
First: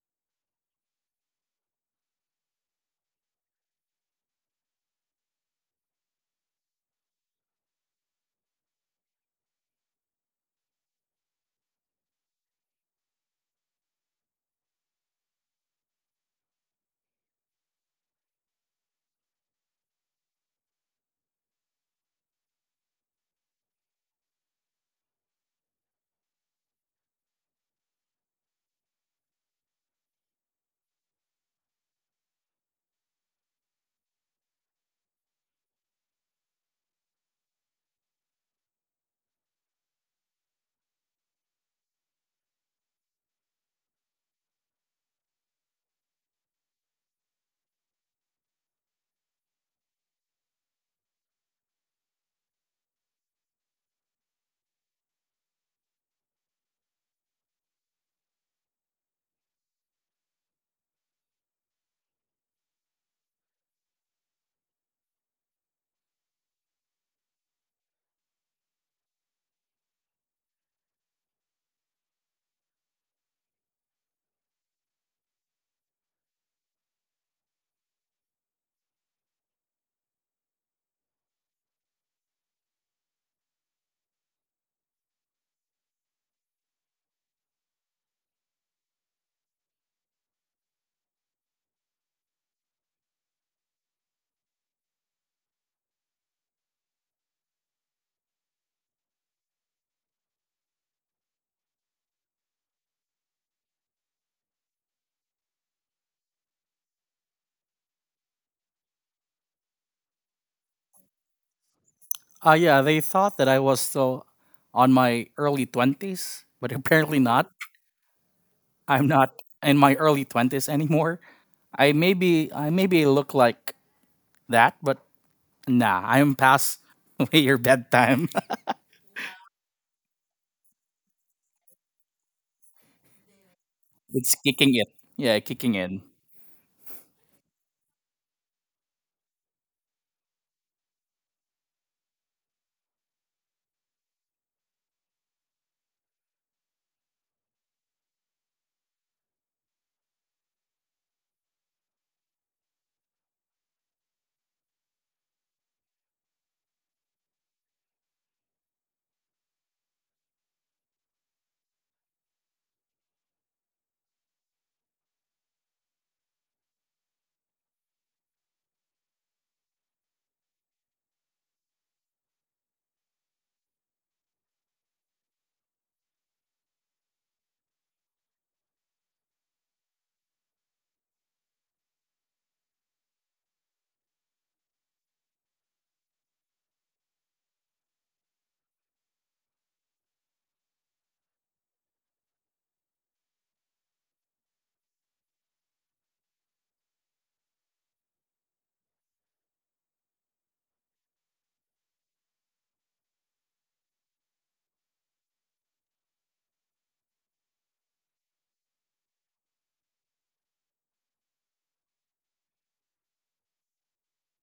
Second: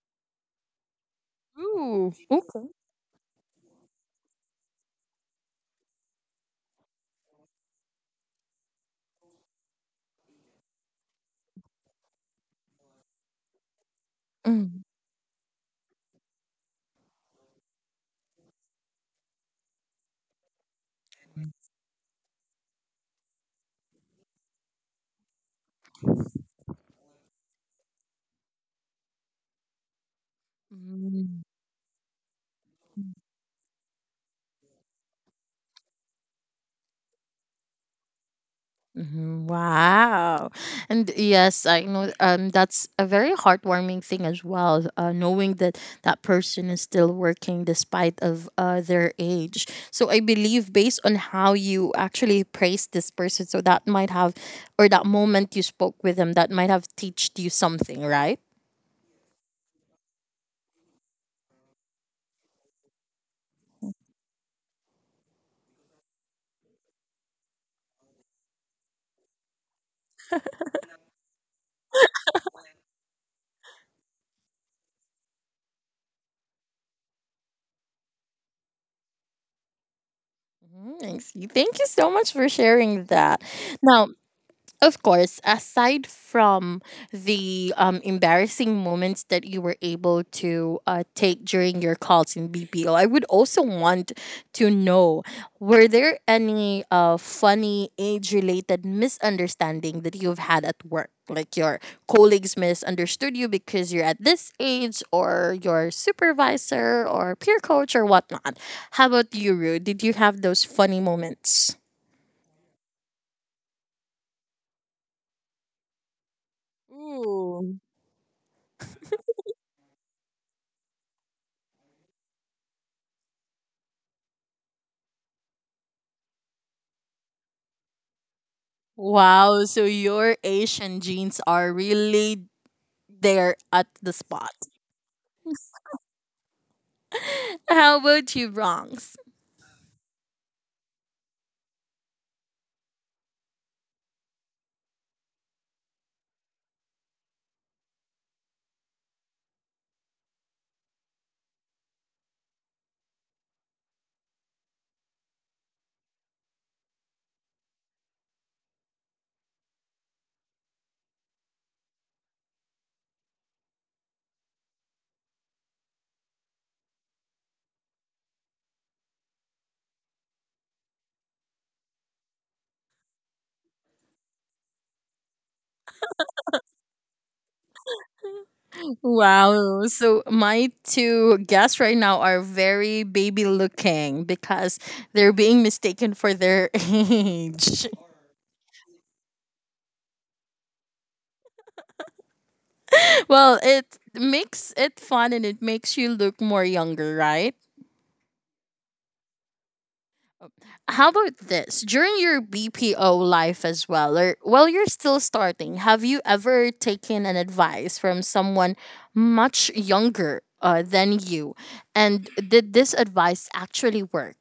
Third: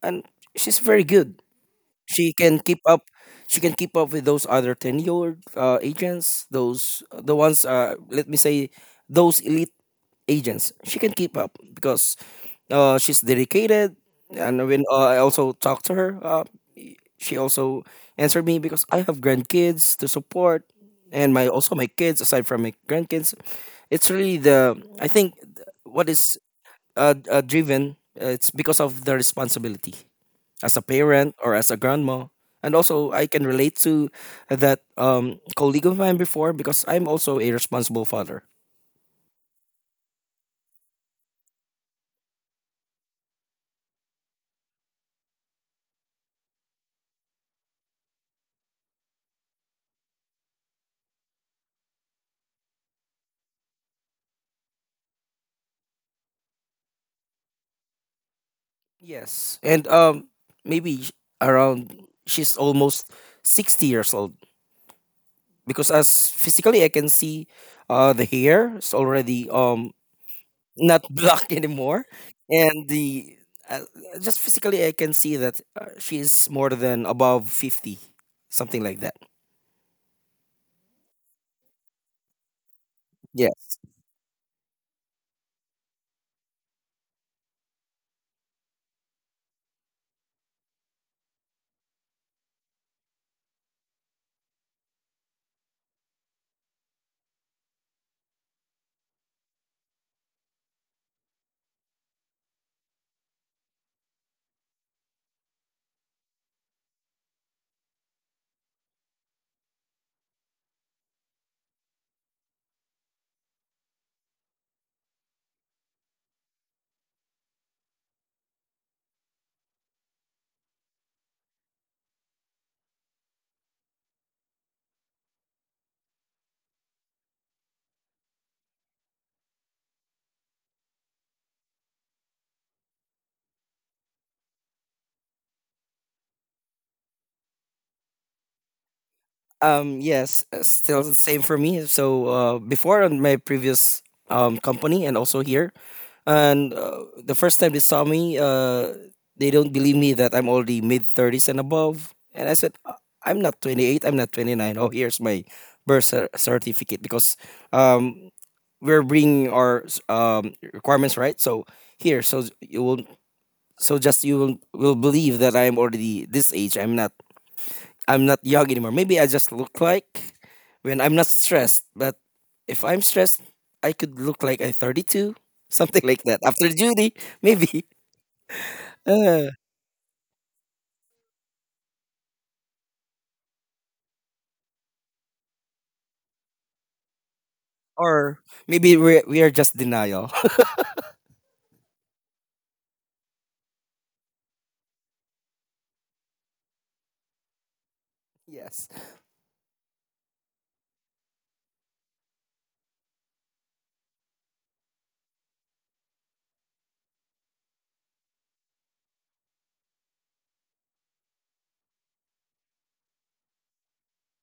C: and she's very good.
A: Ooh.
C: She can
A: Ooh.
C: keep up. She can keep up with those other 10-year agents, those the ones. Let me say those elite agents. She can keep up because she's dedicated. And when I also talked to her, she also answered me because I have grandkids to support, and my kids aside from my grandkids. It's really the, I think, what is driven, it's because of the responsibility as a parent
A: Mm.
C: or as a grandma. And also, I can relate to that colleague of mine before because I'm also a responsible father.
A: Mhm. Wow. And yes, I know that's a very heartwarming thing as well, knowing that that person is still working despite of their age. So I believe based on how you actually praised this person, so that might have or that moment you spoke with them, that might have teached you something, right?
C: Yes, and maybe around, she's almost 60 years old, because as physically I can see, the hair is already not black anymore, and the uh, just physically I can see that she is more than above 50, something like that.
A: Mhm. I see. Thank you so much for sharing that.
C: Yes.
A: Now, of course, aside from the embarrassing moments that you were able to take during your calls in BPO, I would also want to know, were there any funny age related misunderstanding that you've had at work? Like your colleagues misunderstood you because you're at this age, or your supervisor, or peer coach, or whatnot. How about you, Rue? Did you have those funny moments?
B: Yeah, they thought that I was still on my early 20s, but apparently not.
A: Ooh.
B: I'm not in my early 20s anymore. I maybe look like that, but nah, I'm past your bedtime.
A: Wow, so your Asian genes are really there at the
B: It's
A: spot.
B: kicking in. Yeah, kicking in.
A: How about you, Bronx?
C: Yes, still the same for me. So before on my previous company and also here, and the first time they saw me, they don't believe me that I'm already mid thirties and above. And I said, I'm not 28. I'm not 29. Oh, here's my certificate because um, we're bringing our requirements, right? So here, so so just you will believe that I'm already this age. I'm not young anymore. Maybe I just look like when I'm not stressed. But if I'm stressed, I could look like a 32, something like that. After Judy, maybe." Uh,
A: Wow, so my two guests right now are very baby looking because they're being mistaken for their age.
C: or maybe we are just denial.
A: Well, it makes it fun and it makes you look more younger, right?
C: Yes.
A: How about this? During your BPO life as well, or while you're still starting, have you ever taken an advice from someone much younger than you? And did this advice actually work?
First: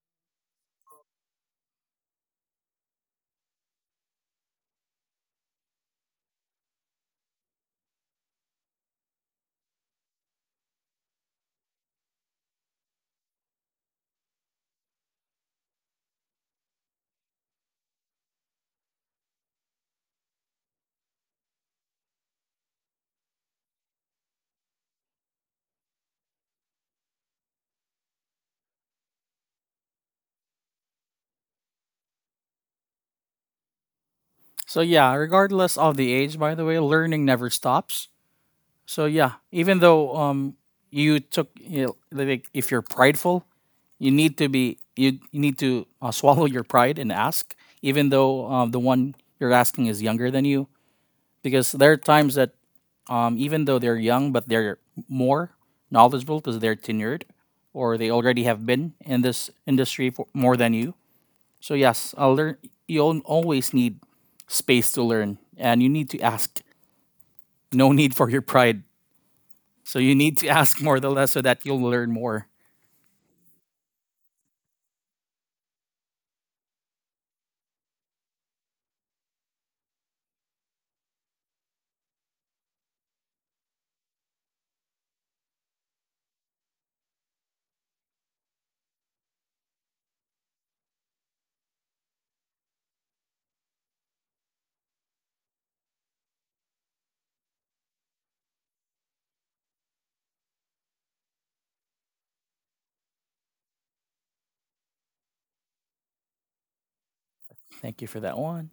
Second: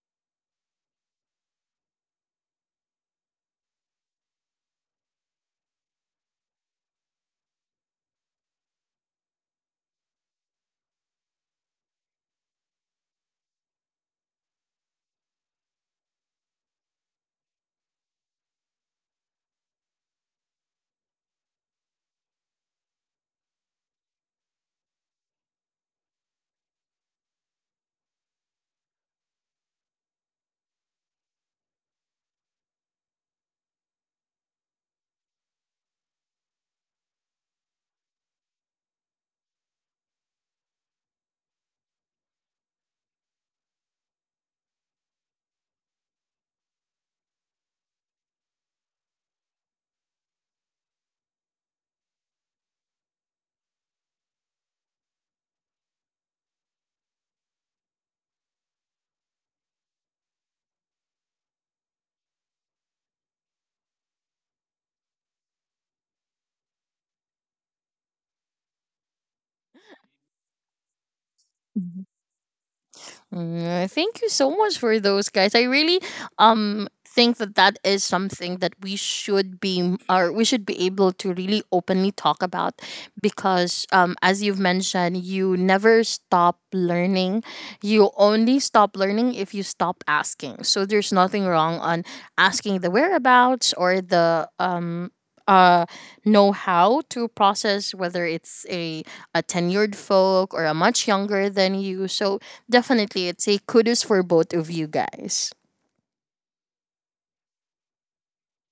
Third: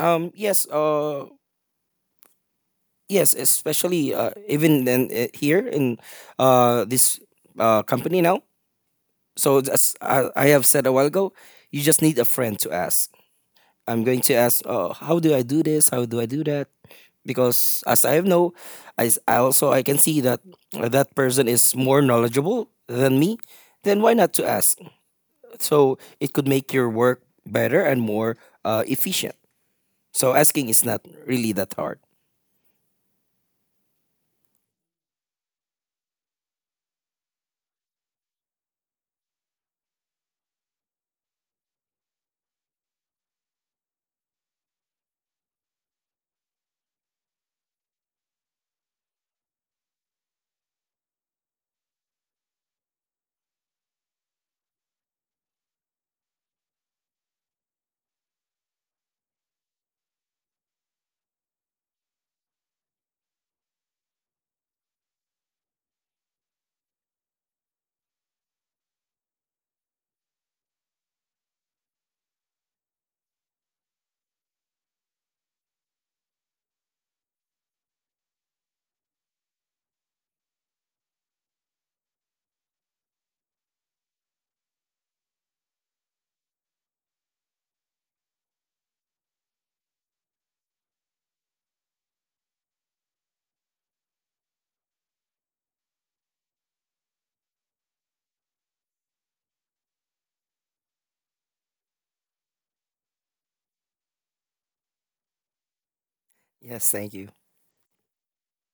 C: Yes. Yes. Especially even then here in this company now. So as I have said a while ago, you just need a friend to ask. I'm going to ask, oh, how do I do this? How do I do that? Because as I know, I also I can see that that person is more knowledgeable than me. Then why not to ask? So it could make your work better and more efficient. So asking is not really that hard.
B: So yeah, regardless of the age, by the way, learning never stops. So yeah, even though, you took, you know, like, if you're prideful, you need to swallow your pride and ask, even though, the one you're asking is younger than you, because there are times that, even though they're young, but they're more knowledgeable because they're tenured, or they already have been in this industry for more than you. So yes, I'll learn. You'll always need space to learn, and you need to ask. No need for your pride, so you need to ask more the less so that you'll learn more.
A: Thank you so much for those guys. I really think that that is something that we should be able to really openly talk about, because as you've mentioned, you never stop learning. You only stop learning if you stop asking. So there's nothing wrong on asking the whereabouts or the uh know how to process, whether it's a tenured folk or a much younger than you. So definitely, it's a kudos for both of you guys.
C: Yes, thank you.
B: Thank you for that one.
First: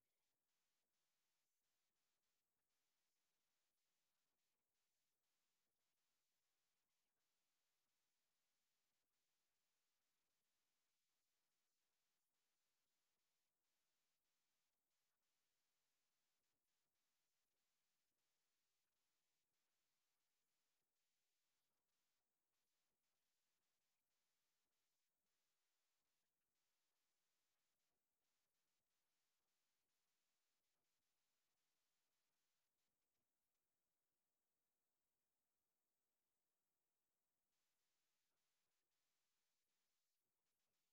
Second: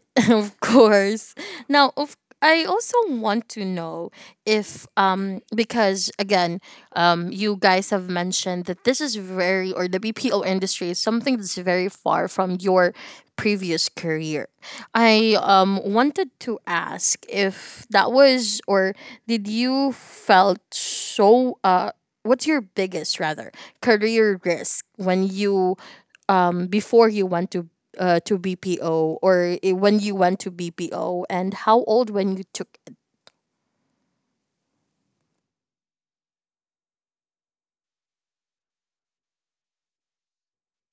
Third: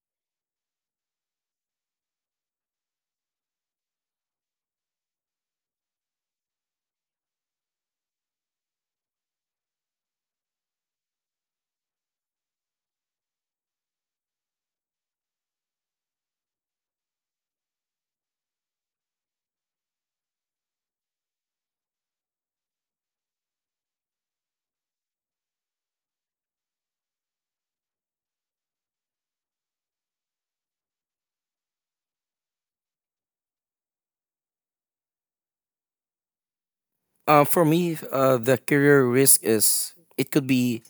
A: Of course. Now, of I also want to know if because again, you guys have mentioned that this is very or the BPO industry is something that's very far from your previous career. I wanted to ask if that was or did you felt so, what's your biggest rather career risk when you before you went to BPO, or when you went to BPO and how old when you took.
C: For me, the career risk is it could be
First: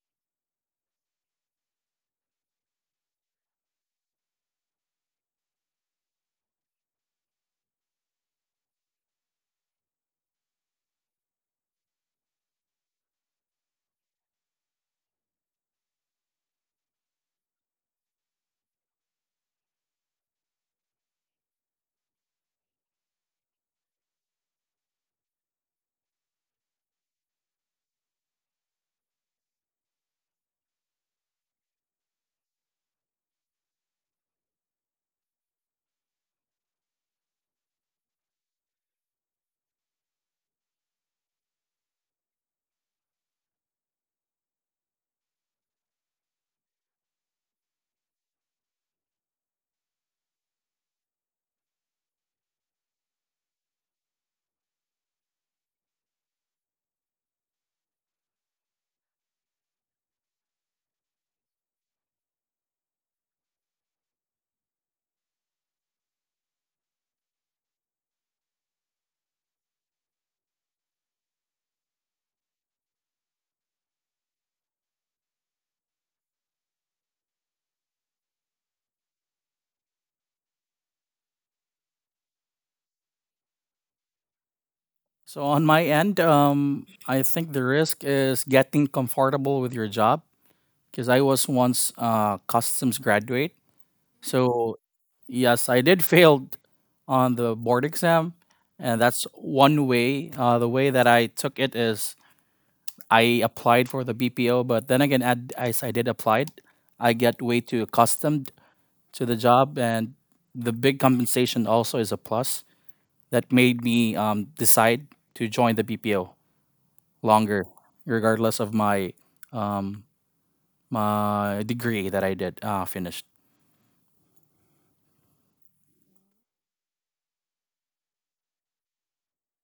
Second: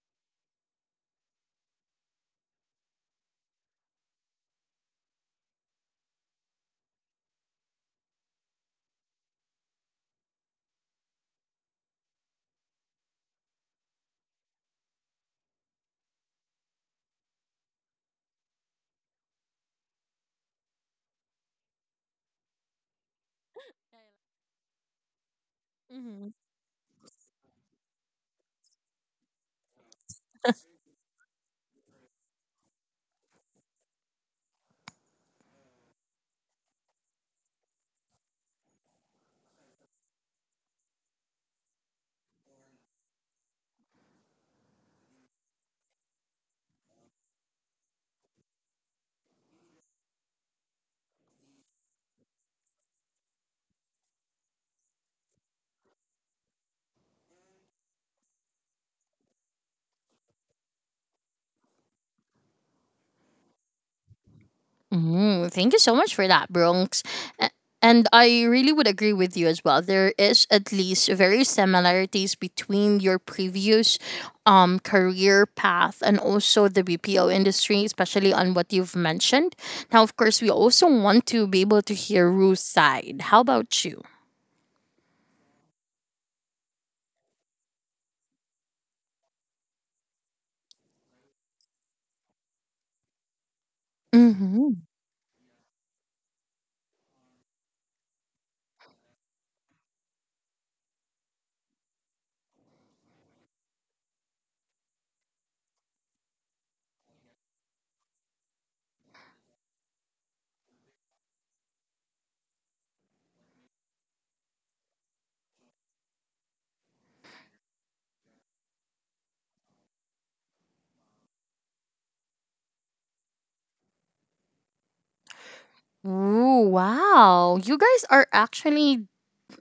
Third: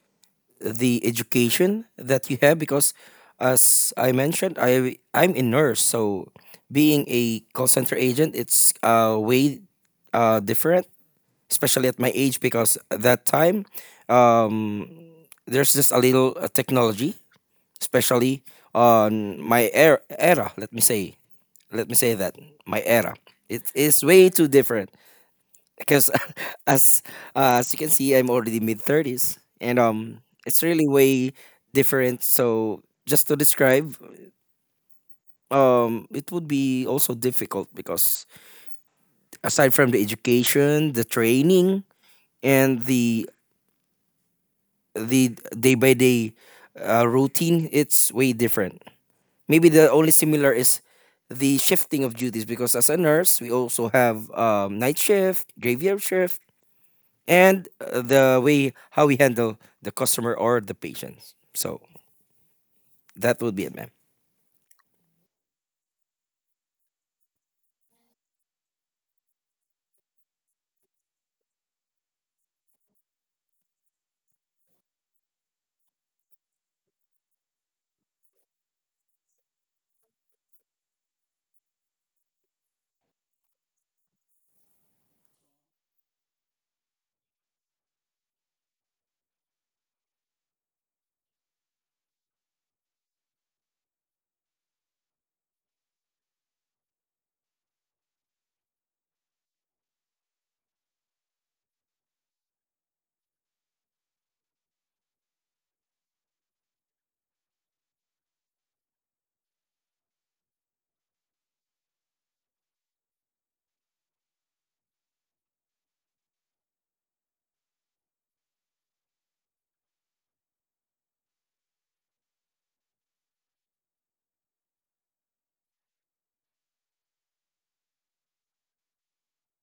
C: the education that you have because as I mentioned, I'm a nurse, so being a call center agent, it's way different, especially at my age because at that time, um, there's just a little technology, especially on my era. Let me say that my era. It is way too different because
A: Mm-hmm.
C: as as you can see I'm already mid 30s, and it's really way different. So just to describe, it would be also difficult because aside from the education, the training, and the day by day routine, it's way different. Maybe the only similar is the shifting of duties because as a nurse we also have night shift, graveyard shift, and the way how we handle the customer or the patients. So that would be it, ma'am.
A: Thank you so much for that, Bronx. A- And I really would agree with you as well. There is at least very similarities between your previous career path and also the BPO industry, especially on what you've mentioned. Now, of course, we also want to be able to hear Ruth's side. How about you?
B: So on my end, I think the risk is getting comfortable with your job because I was once a customs graduate.
A: Mm-hmm.
B: So yes, I did fail on the board exam, and that's one way. The way that I took it is I applied for the BPO, but then again, as I did applied, I get way too accustomed to the job, and the big compensation also is a plus that made me decide to join the BPO longer, regardless of my, um, my degree that I did finished.
A: Ooh, wow. You guys are actually,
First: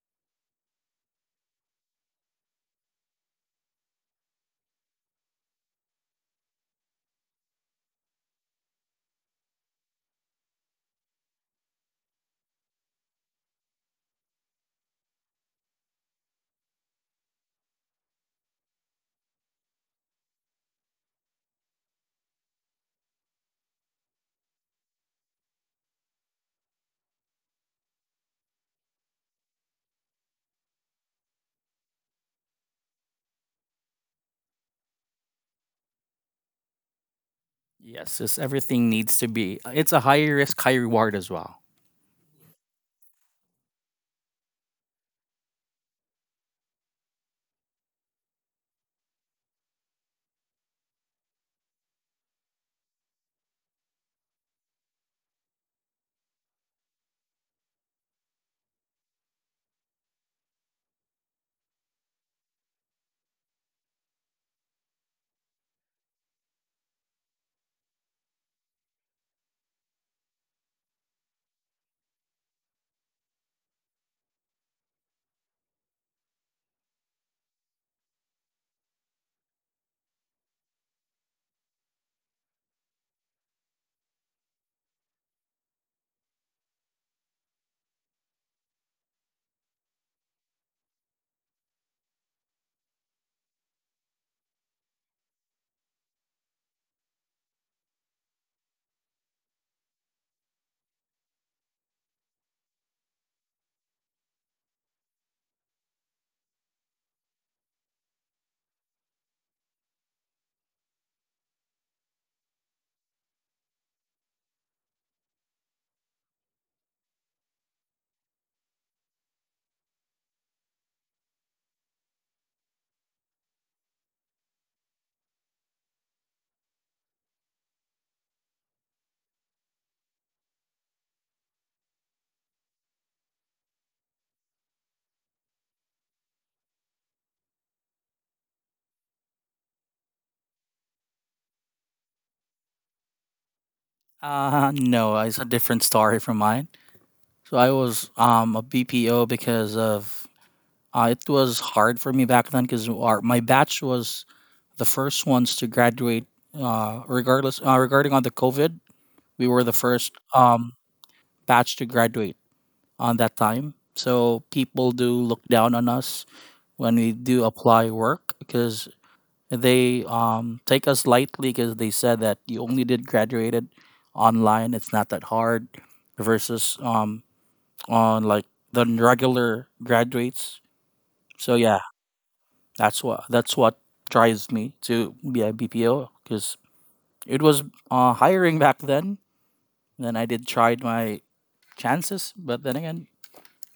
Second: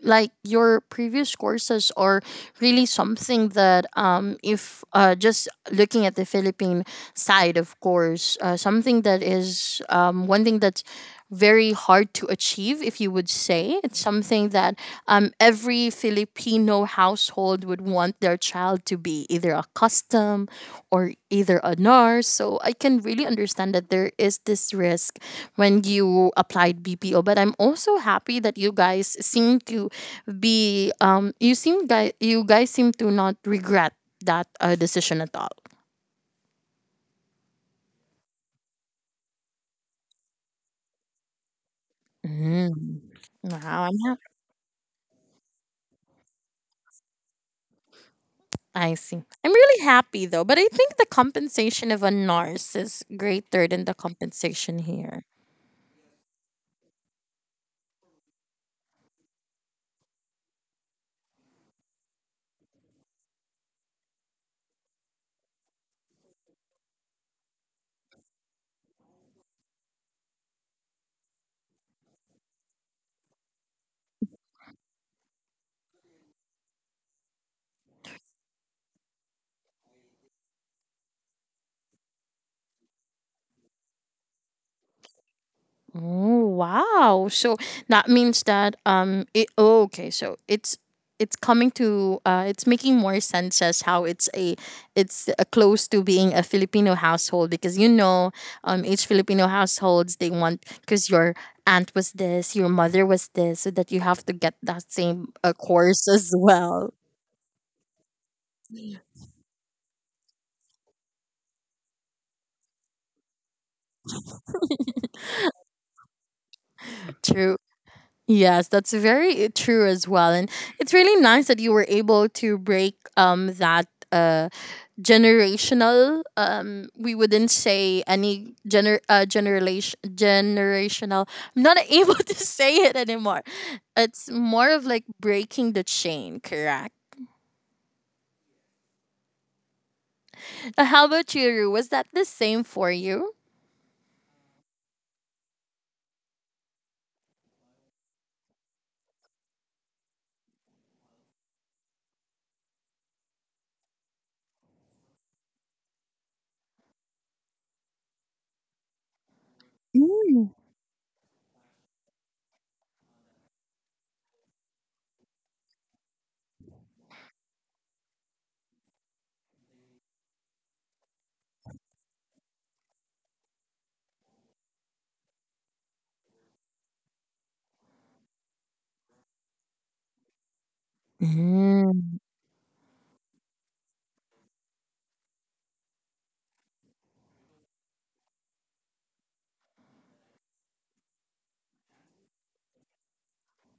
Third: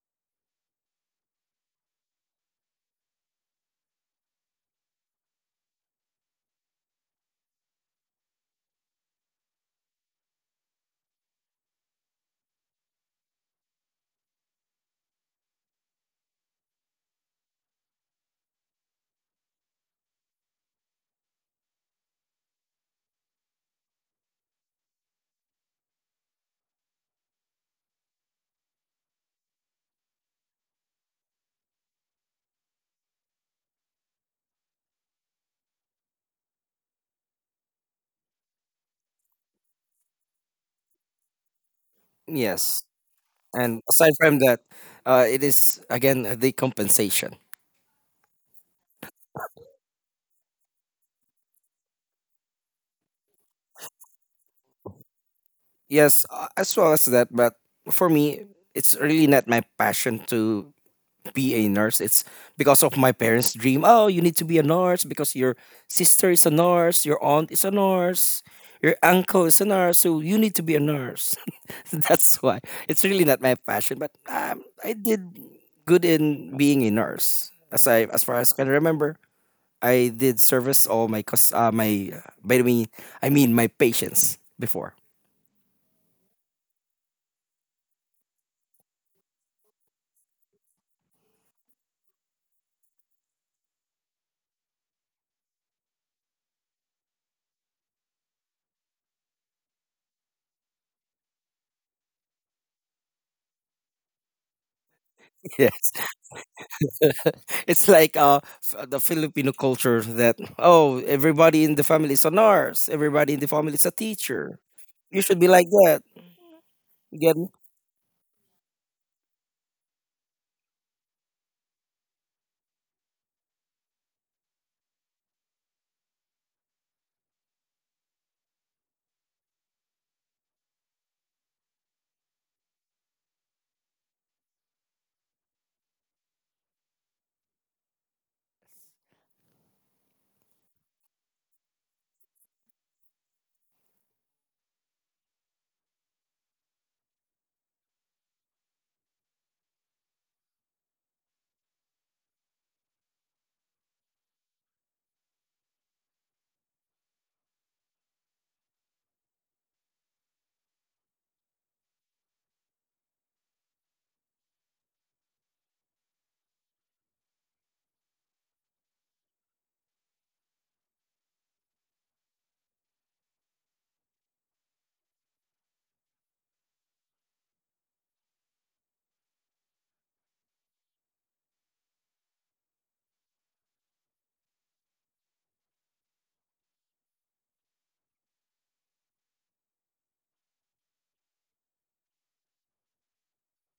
A: like, your previous courses are really something that, if, just looking at the Philippine side of course, something that is, one thing that's very hard to achieve, if you would say it's something that, every Filipino household would want their child to be either a custom or either a nurse. So I can really understand that there is this risk when you applied BPO, but I'm also happy that you guys seem to be you seem guy you guys seem to not regret that decision at all.
B: Yes, everything needs to be. It's a high risk, high reward as well.
C: Yes.
A: Mm.
C: And
A: Wow,
C: aside from that, it is again the compensation.
A: I see. I'm really happy though, but I think the compensation of a nurse is greater than the compensation here.
C: Yes, as well as that. But for me, it's really not my passion to be a nurse. It's because of my parents' dream. Oh, you need to be a nurse because your sister is a nurse, your aunt is a nurse, your uncle is a nurse, so you need to be a nurse. That's why. It's really not my passion, but I did good in being a nurse. As I as far as I can remember, I did service all my cus- my by the way, I mean my patients before.
A: Oh wow! So that means that it, oh, okay, so it's coming to it's making more sense as how it's a it's close to being a Filipino household, because each Filipino households, they want because your aunt was this, your mother was this, so that you have to get that same
C: Yes.
A: course as well.
C: It's like the Filipino culture that oh everybody in the family is a nurse, everybody in the family is a teacher. You should be like that. You get me?
A: True. Yes, that's very true as well, and it's really nice that you were able to break that uh, generational, we wouldn't say any gener generation generational, I'm not able to say it anymore. It's more of like breaking the chain, correct? How about you, Ru? Was that the same for you?
B: No, it's a different story from mine. So I was a BPO because of, it was hard for me back then because our my batch was the first ones to graduate. Regarding on the COVID, we were the first,
A: Mm.
B: batch to graduate on that time. So people do look down on us when we do apply work because they, take us lightly because they said that you only did graduated online. It's not that hard versus, on like the regular graduates. So yeah,
A: Mm,
B: That's what drives me to be a BPO because it was hiring back then. Then I did tried my chances, but then again,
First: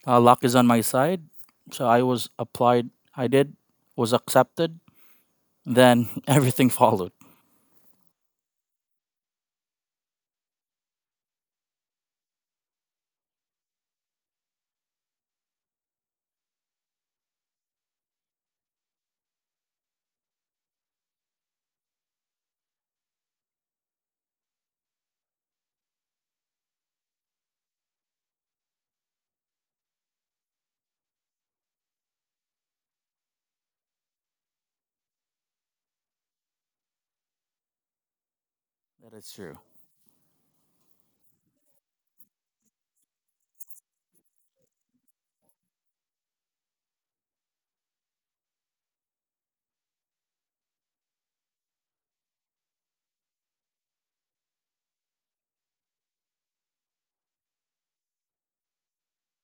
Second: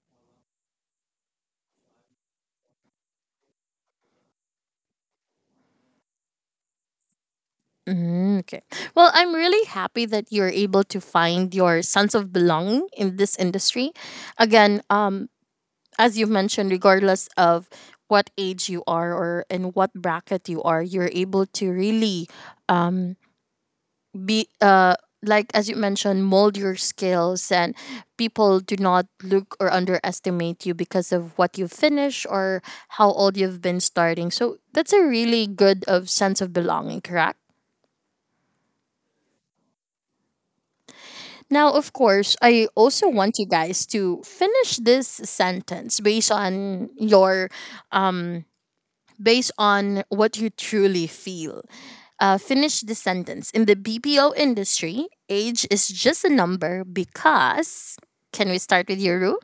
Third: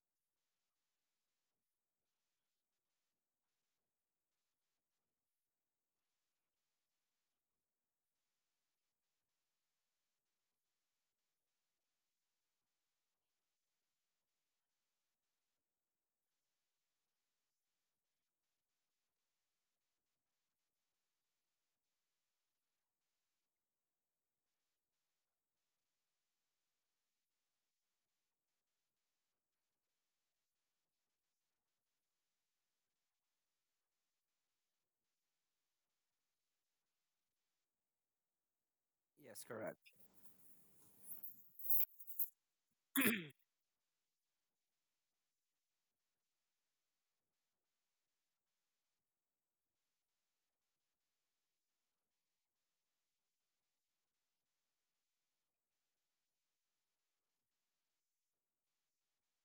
B: luck is on my side. So I was applied. I did was accepted. Then everything followed.
A: mm, okay. Well, I'm really happy that you're able to find your sense of belonging in this industry. Again, as you've mentioned, regardless of what age you are or in what bracket you are, you're able to really um, be, like as you mentioned, mold your skills, and people do not look or underestimate you because of what you finish or how old you've been starting. So that's a really good of sense of belonging, correct?
B: That is
C: Yes,
B: true.
C: correct.
A: Now, of course, I also want you guys to finish this sentence based on what you truly feel. Finish the sentence. In the BPO industry, age is just a number because. Can we start with your rule?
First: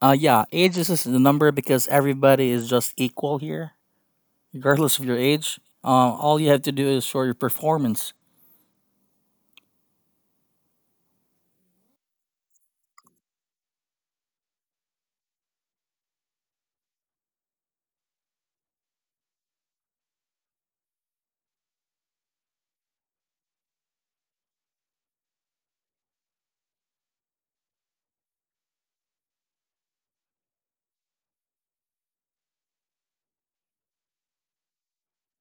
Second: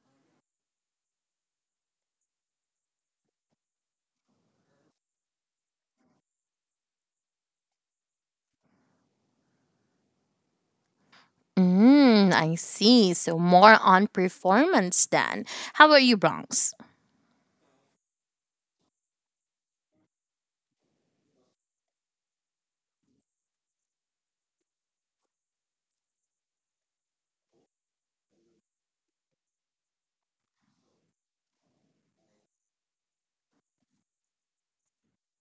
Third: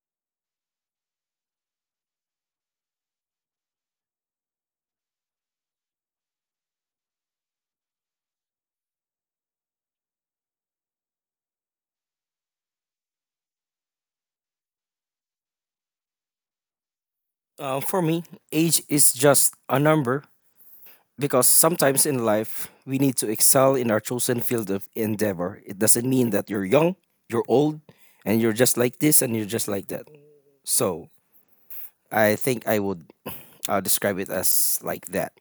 B: Yeah, age is just the number because everybody is just equal here, regardless of your age. All you have to do is show your performance.
A: I see. So more on performance then. How about you, Bronx?
C: For me, age is just a number because sometimes in life we need to excel in our chosen field of endeavor. It doesn't mean that you're young, you're old, and you're just like this and you're just like that. So I think I would describe it as like that.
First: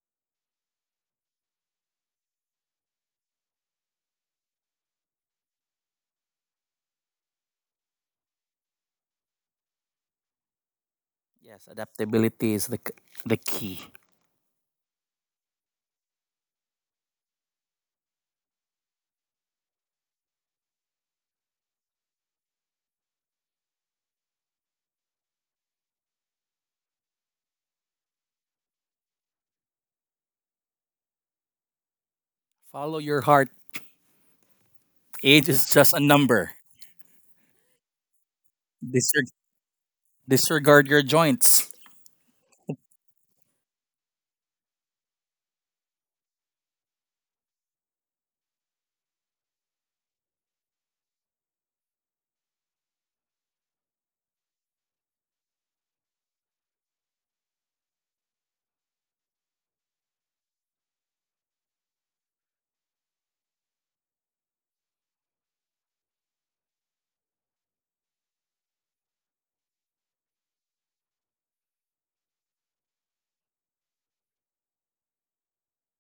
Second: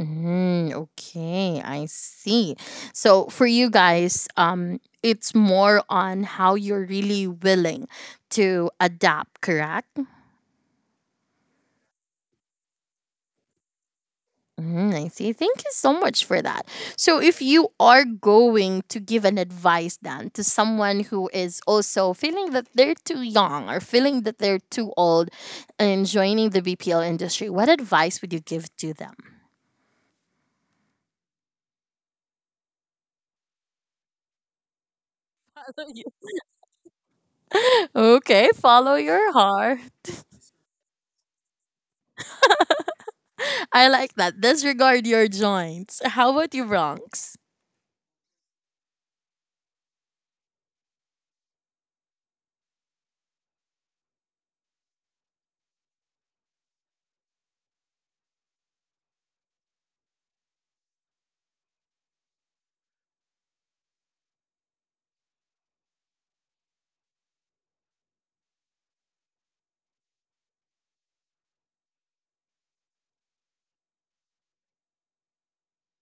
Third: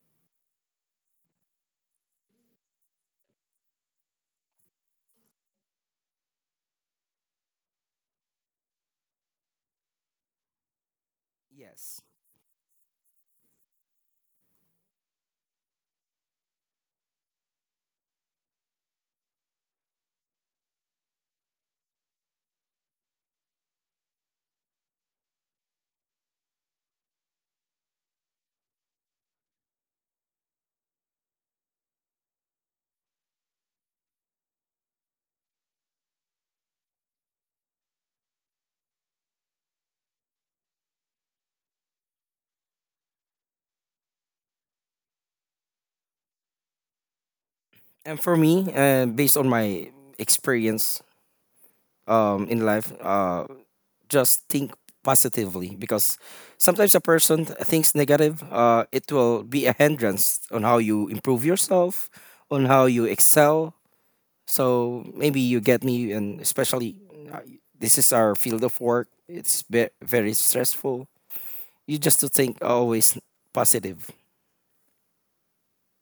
A: Okay, I see. So for you guys, it's more on how you're really willing to adapt, correct?
B: Yes,
C: Yes.
B: adaptability is the key.
A: I see. Thank you so much for that. So, if you are going to give an advice then to someone who is also feeling that they're too young or feeling that they're too old and joining the BPL industry, what advice would you give to them?
B: Follow your heart. Age is just a number.
A: Okay, follow your
B: Disreg-
A: heart.
B: disregard your joints.
A: I like that. Disregard your joints. How about you, Bronx?
C: And for me, based on my experience, in life, just think positively because sometimes a person thinks negative. It will be a hindrance on how you improve yourself, on how you excel. So maybe you get me, and especially uh, this is our field of work. It's very stressful. You just to think always positive.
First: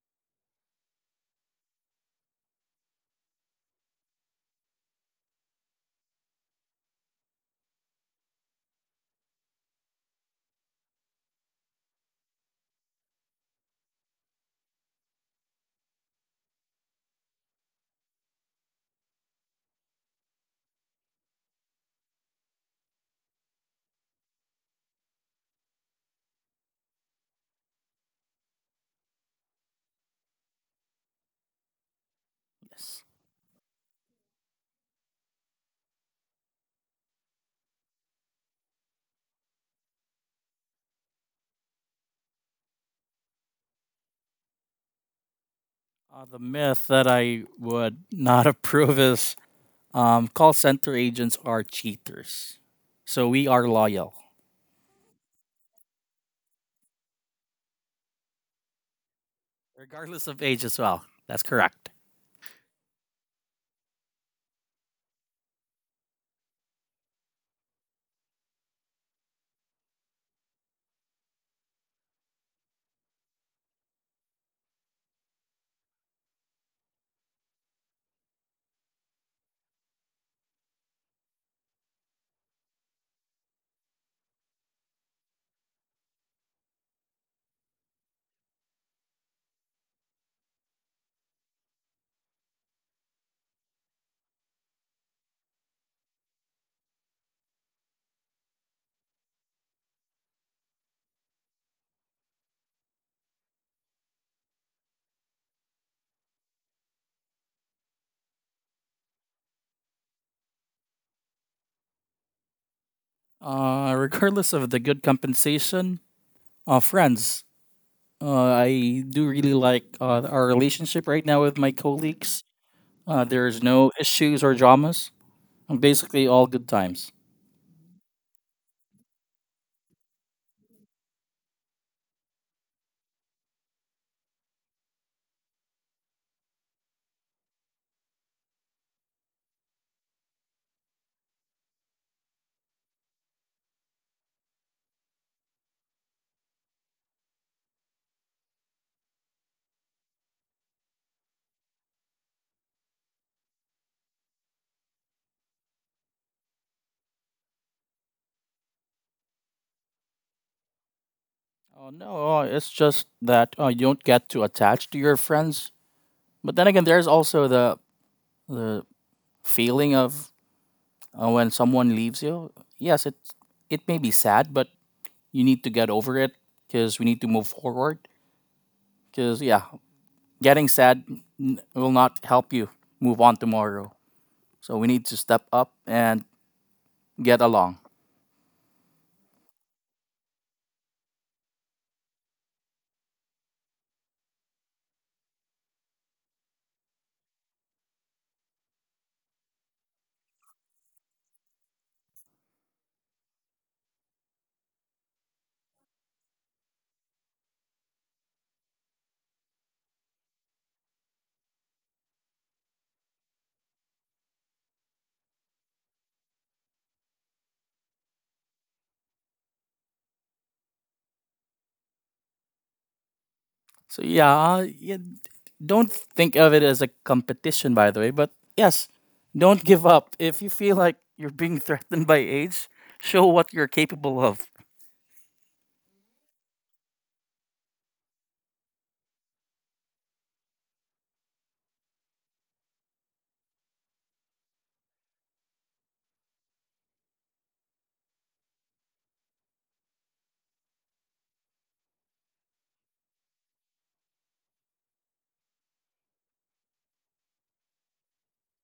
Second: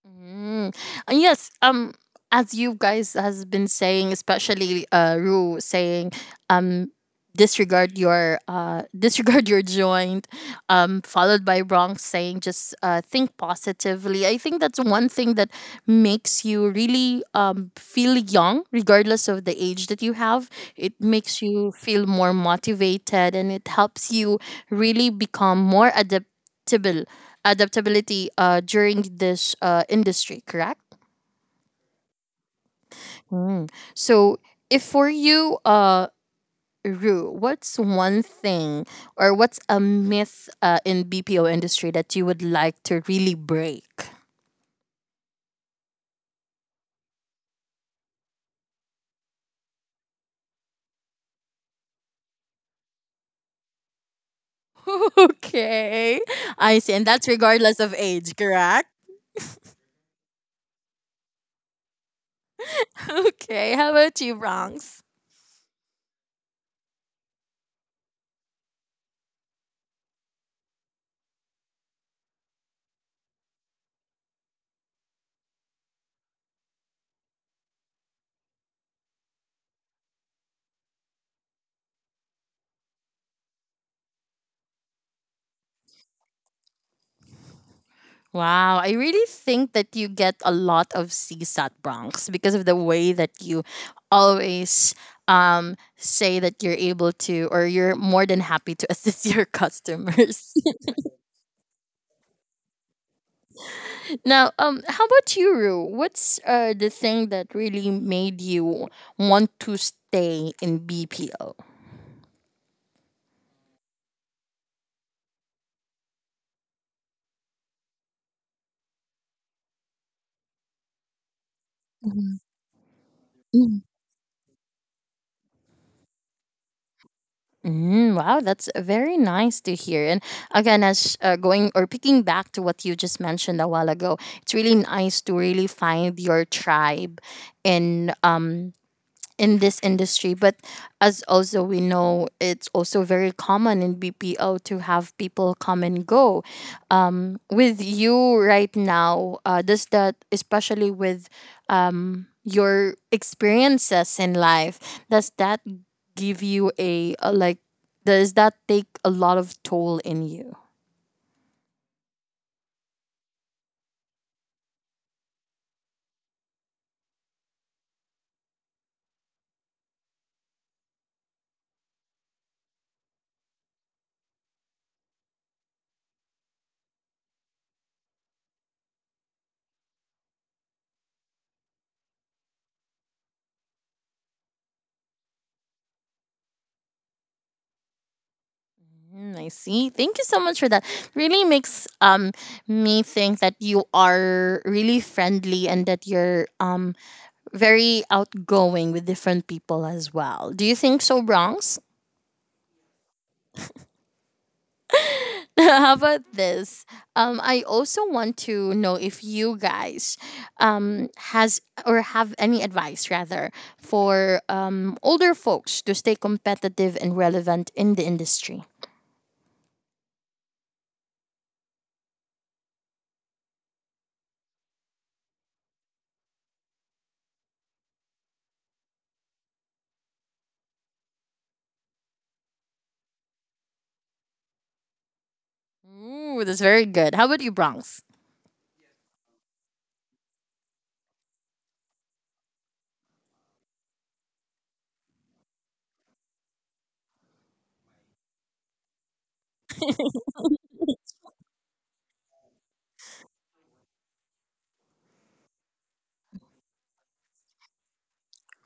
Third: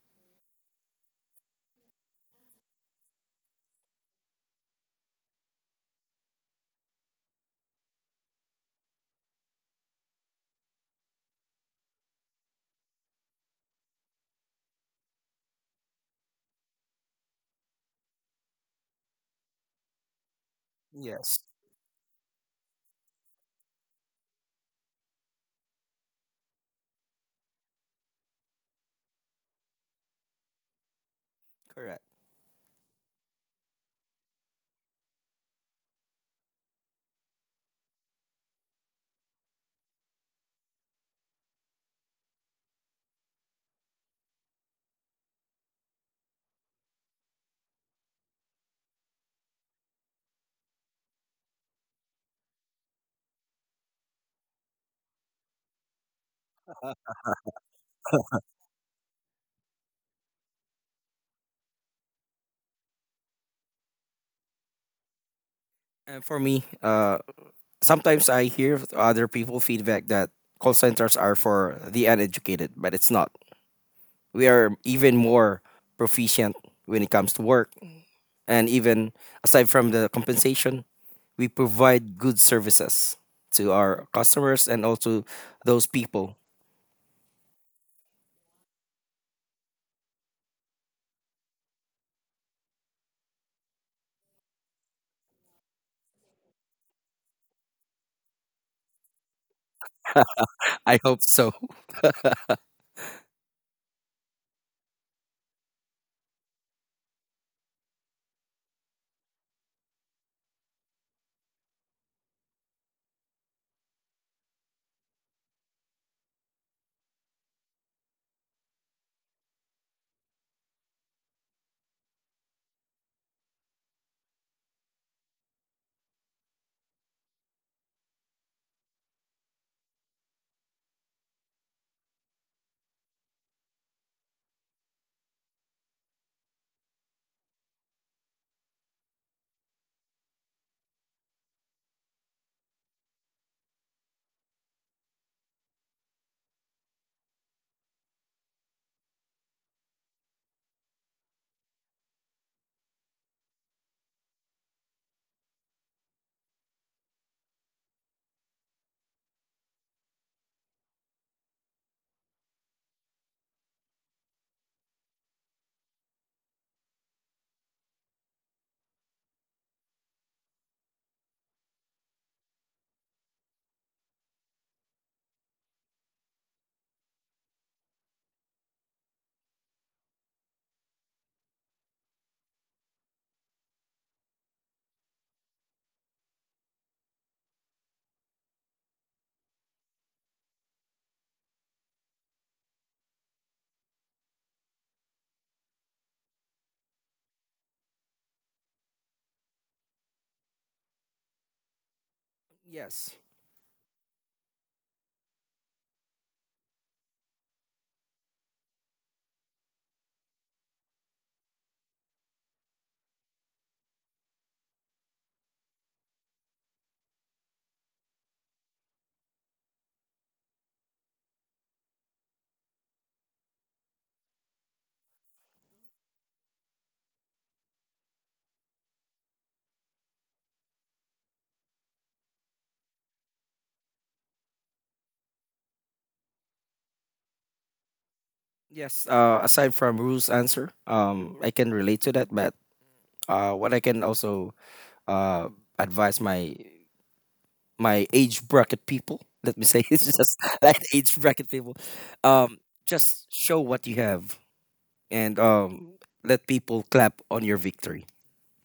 A: Mm. And yes, as you guys has been saying, especially Rue saying, um, disregard your disregard your joint, followed by Bronx saying, just think positively. I think that's one thing that makes you really feel young, regardless of the age that you have. It
C: Yes,
A: makes you feel more motivated, and it helps you really become more adaptable adaptability during this industry, correct?
C: correct.
B: Yes.
A: Mm. So, if for you, Rue, what's one thing or what's a myth in BPO industry that you would like to really break?
B: The myth that I would not approve is, call center agents are cheaters. So we are loyal,
A: Okay, I see, and that's regardless of age, correct?
B: regardless of age as well. That's correct.
A: Okay, how about you, Bronx?
C: And for me, sometimes I hear other people feedback that call centers are for the uneducated, but it's not. We are even more proficient when it comes to work. And even aside from the compensation, we provide good services to our customers and also those people.
A: Wow, I really think that you get a lot of CSAT Bronx because of the way that you always say that you're able to or you're more than happy to assist your customers.
C: I hope so.
A: Now, how about you, Rue? What's the thing that really made you want to stay in BPO?
B: Regardless of the good compensation, friends, I do really like our relationship right now with my colleagues. There's no issues or dramas. Basically, all good times.
A: Wow, that's very nice to hear. And again, as going or picking back to what you just mentioned a while ago, it's really nice to really find your tribe in um in this industry. But as also we know, it's also very common in BPO to have people come and go with you right now, does that, especially with your experiences in life, does that give you a like, does that take a lot of toll in you?
B: Oh no, it's just that you don't get too attached to your friends. But then again, there's also the feeling of, when someone leaves you. Yes, it may be sad, but you need to get over it because we need to move forward. Because yeah, getting sad will not help you move on tomorrow. So we need to step up and get along.
A: I see. Thank you so much for that. Really makes me think that you are really friendly and that you're very outgoing with different people as well. Do you think so, Bronx?
C: Yes.
A: How about this? I also want to know if you guys has or have any advice rather for older folks to stay competitive and relevant in the industry.
B: Yeah, don't think of it as a competition, by the way. But yes, don't give up. If you feel like you're being threatened by age, show what you're capable of.
A: Ooh, that's very good. How about you, Bronx?
C: Yes. Aside from Ruth's answer, I can relate to that. But what I can also uh, advise my my age bracket people, let me say, it's just like age bracket people, um, just show what you have. And let people clap on your victory.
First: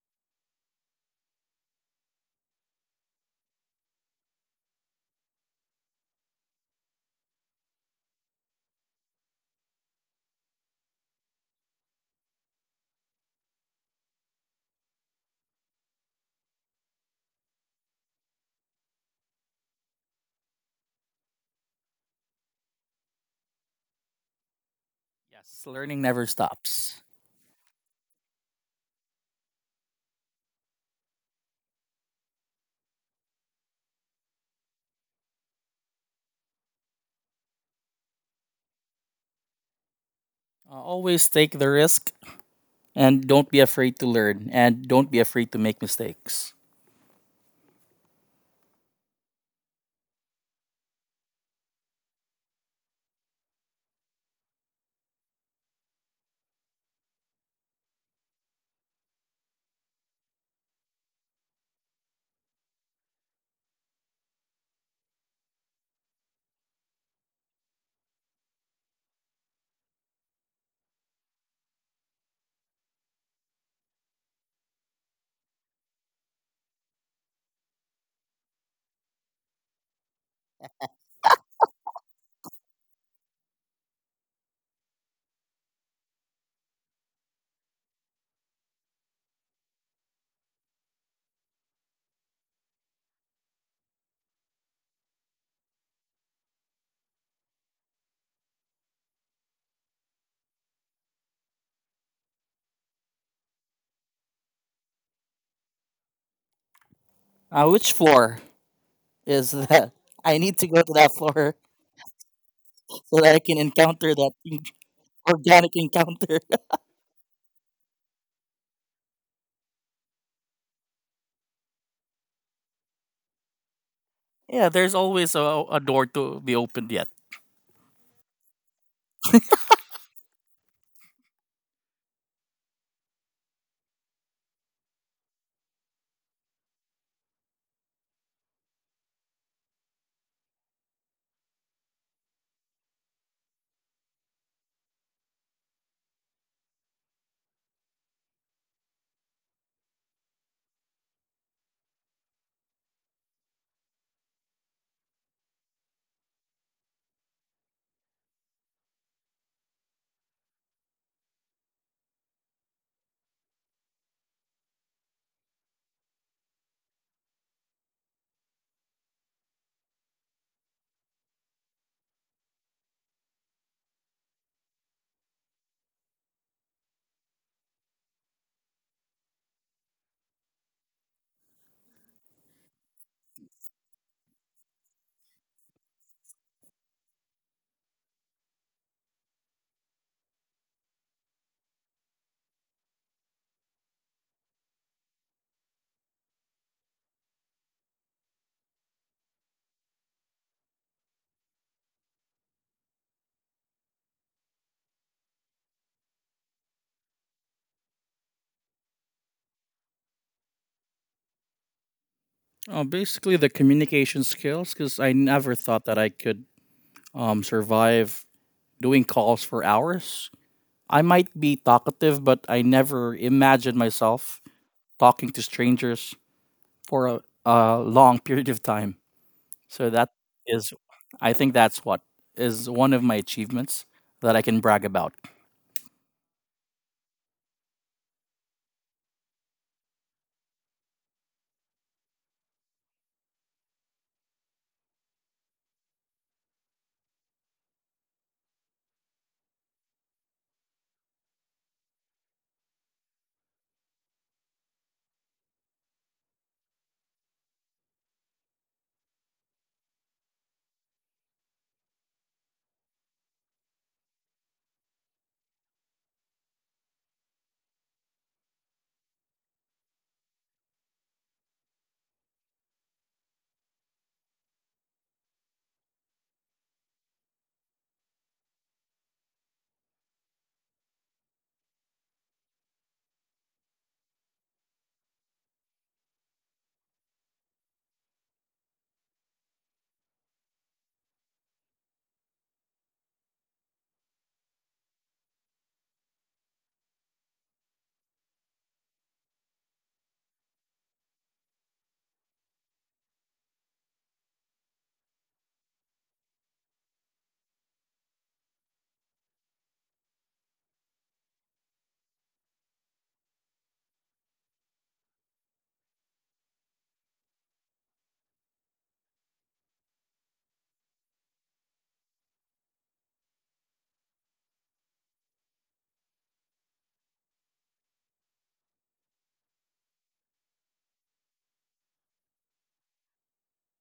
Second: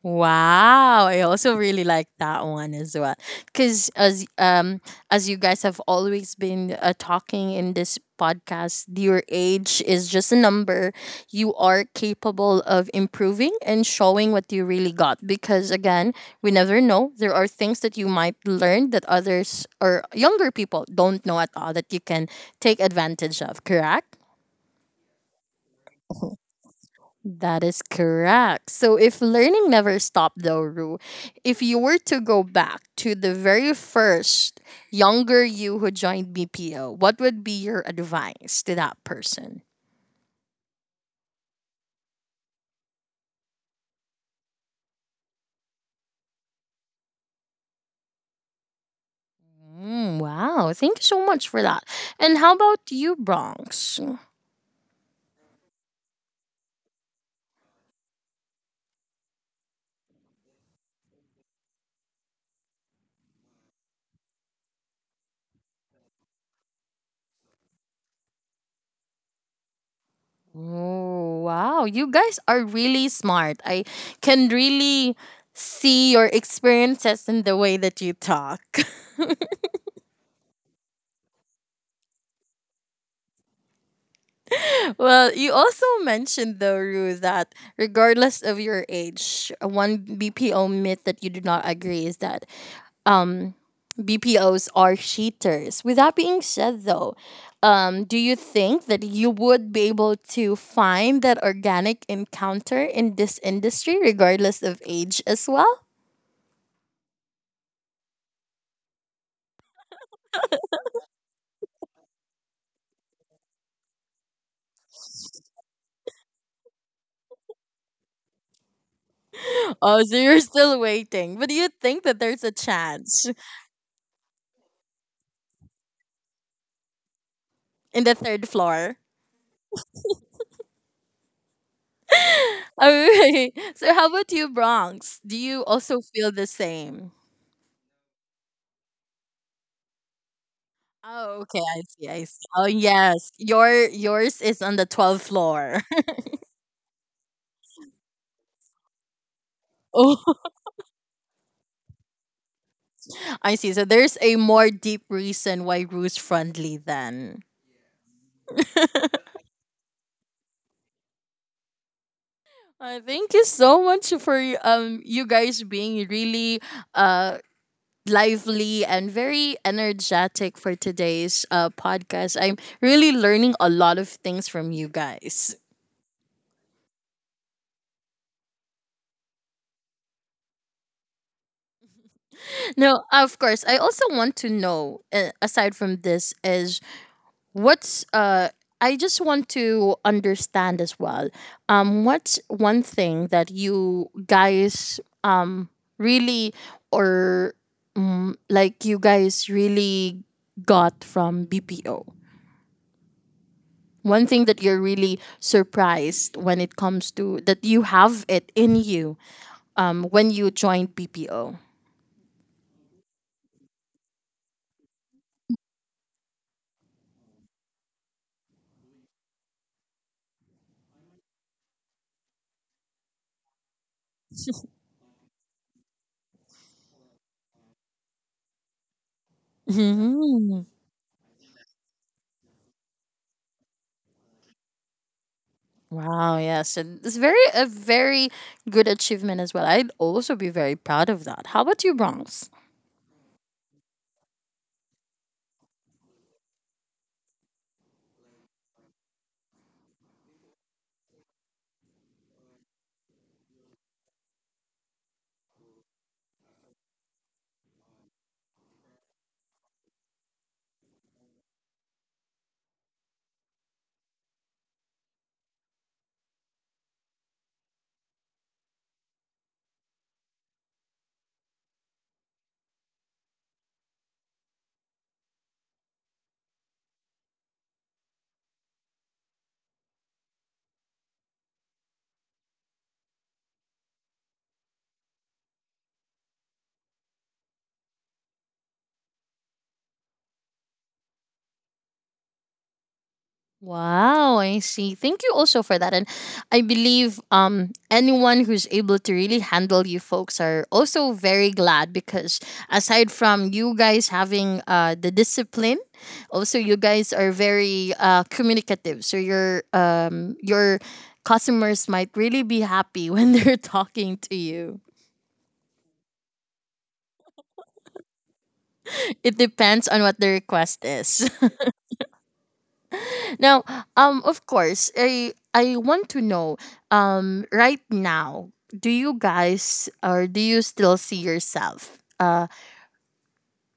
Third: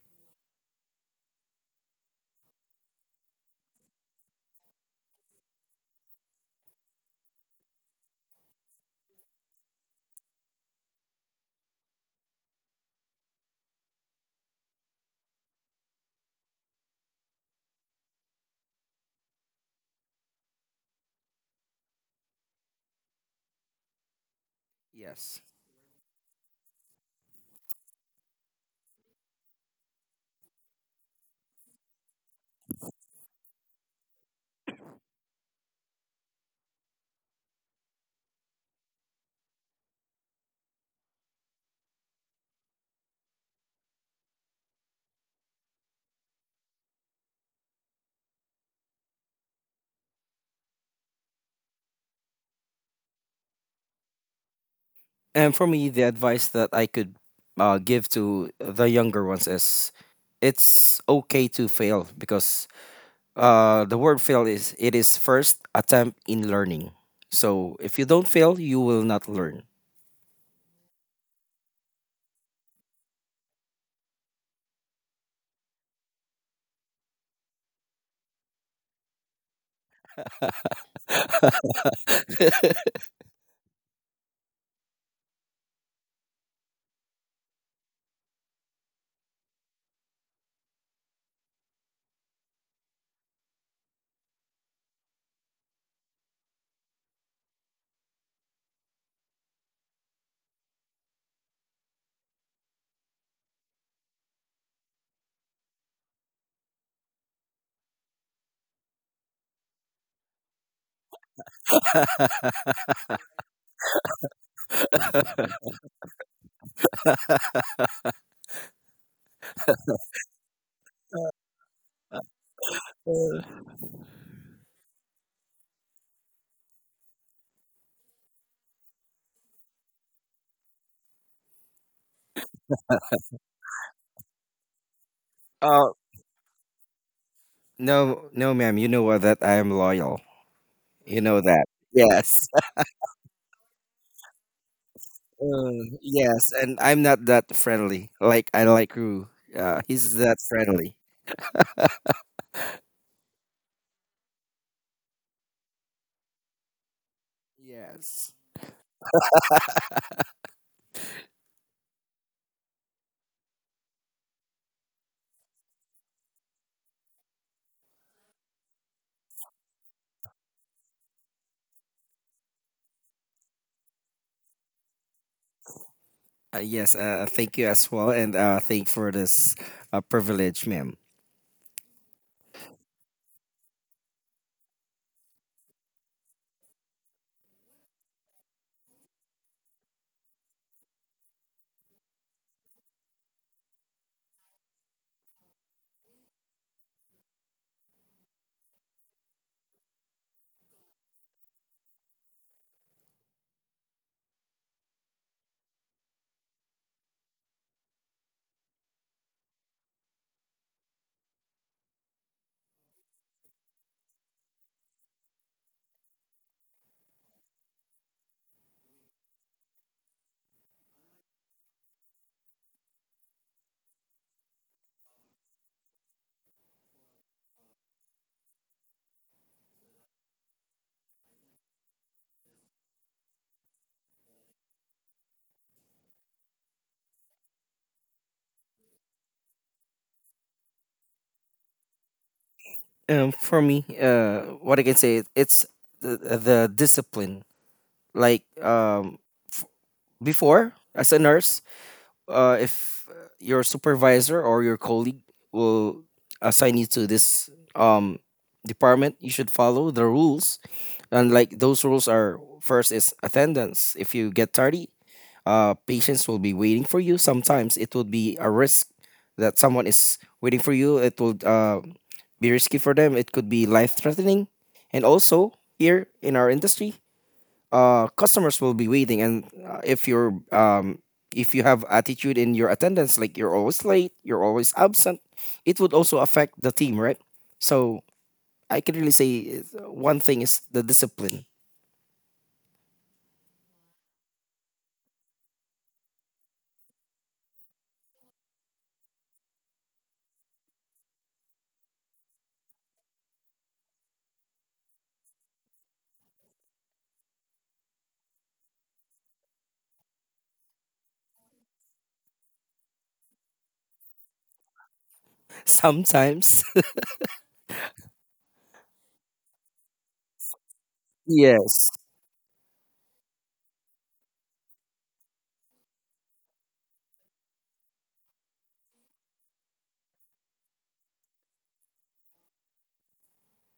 A: Wow, I also really like that one as well. Cuz as you guys have always been talking in this podcast, your age is just a number. You are capable of improving and showing what you really got, because again, we never know. There are things that you might learn that others or younger people don't know at all that you can take advantage of, correct?
C: Yes.
B: Yes, learning never stops.
A: That is correct. So, if learning never stopped, though, Rue, if you were to go back to the very first younger you who joined BPO, what would be your advice to that person?
B: Always take the risk, and don't be afraid to learn, and don't be afraid to make mistakes.
A: Wow. Thank you so much for that. And how about you, Bronx?
C: And for me, the advice that I could give to the younger ones is it's okay to fail because the word fail is it is first attempt in learning. So if you don't fail, you will not learn.
A: Oh, wow. You guys are really smart. I can really see your experiences in the way that you talk. Well, you also mentioned though, Rue, that regardless of your age, one BPO myth that you do not agree is that um BPOs are cheaters. With that being said though, do you think that you would be able to find that organic encounter in this industry regardless of age as well?
B: Which floor is that? I need to go to that floor so that I can encounter that organic encounter.
A: Oh, so you're still waiting. But do you think that there's a chance
B: Yeah, there's always a door to be opened yet.
A: in the third floor? All right. So how about you, Bronx? Do you
C: Uh,
A: also feel the same?
C: no, no, ma'am. You know what? That I am loyal. You
A: Oh,
C: know
A: okay.
C: that.
A: I see. I see.
C: Yes.
A: Oh, yes. Yours is on the 12th floor.
C: Mm, yes, and I'm not that friendly. Like I like Rue. He's that
A: Oh,
C: friendly.
A: I see. So there's a more deep reason why Ruth's friendly then.
C: Yes.
A: Thank you so much for you guys being really uh lively and very energetic for today's podcast. I'm really learning a lot of things from you guys.
C: Yes. Thank you as well, and thank for this privilege, ma'am.
A: No, of course. I also want to know, aside from this, is what's. I just want to understand as well. What's one thing that you guys really or mm like you guys really got from BPO? One thing that you're really surprised when it comes to that you have it in you when you joined BPO.
B: Oh, basically the communication skills, because I never thought that I could, survive doing calls for hours. I might be talkative, but I never imagined myself talking to strangers for a long period of time. So that
A: Mhm.
B: is, I think that's what is one of my achievements that I can brag about.
A: Wow, yes. And it's very a very good achievement as well. I'd also be very proud of that. How about you, Bronx?
C: For me, what I can say, it's the discipline. Like f- before, as a nurse, if your supervisor or your colleague will assign you to this department, you should follow the rules, and like those rules are, first is attendance. If you get tardy, patients will be waiting for you. Sometimes it would be a risk that someone is waiting for you. It would be risky for them. It could be life threatening. And also here in our industry, customers will be waiting, and if you're if you have attitude in your attendance, like you're always late, you're always absent, it would also affect the team, right? So I can really say, one thing is the discipline.
A: Wow, I see. Thank you also for that. And I believe anyone who's able to really handle you folks are also very glad because aside from you guys having the discipline, also you guys are very communicative. So your customers might really be happy when they're talking to you.
C: Sometimes.
A: It depends on what the request is.
C: Yes.
A: Now, of course, I want to know, right now, do you guys or do you still see yourself,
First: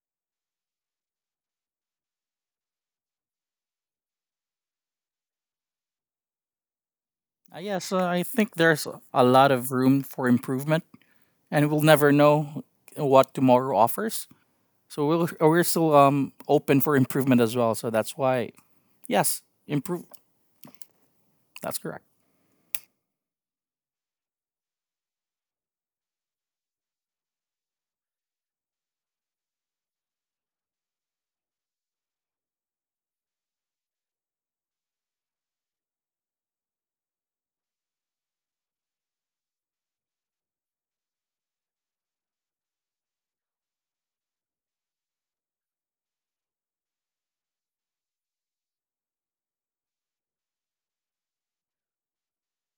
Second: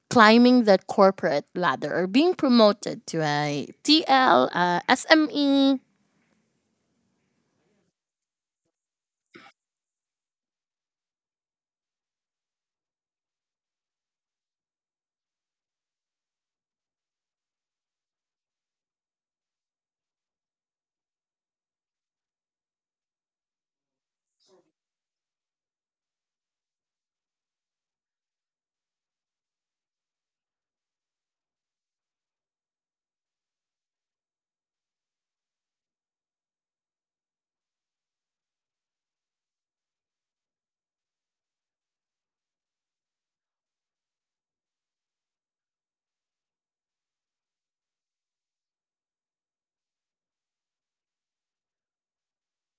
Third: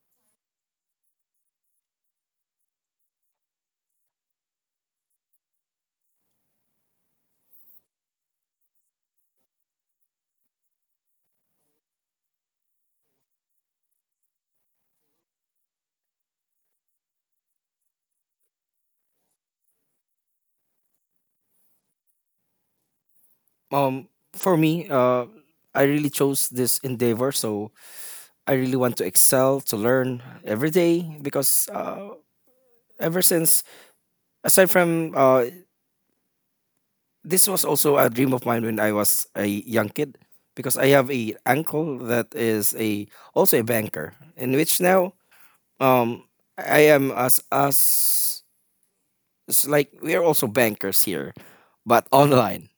A: climbing that corporate ladder or being promoted to a TL, SME?
B: Yes, I think there's a lot of room for improvement, and we'll never know what tomorrow offers. So we're still open for improvement as well. So that's why, yes, improve. That's correct.
C: Um, for me, I really chose this endeavor, so I really want to excel, to learn every day because ever since, aside from this was also a dream of mine when I was a young kid, because I have a uncle that is a also a banker, in which now um I am as us like we are also bankers here, but online,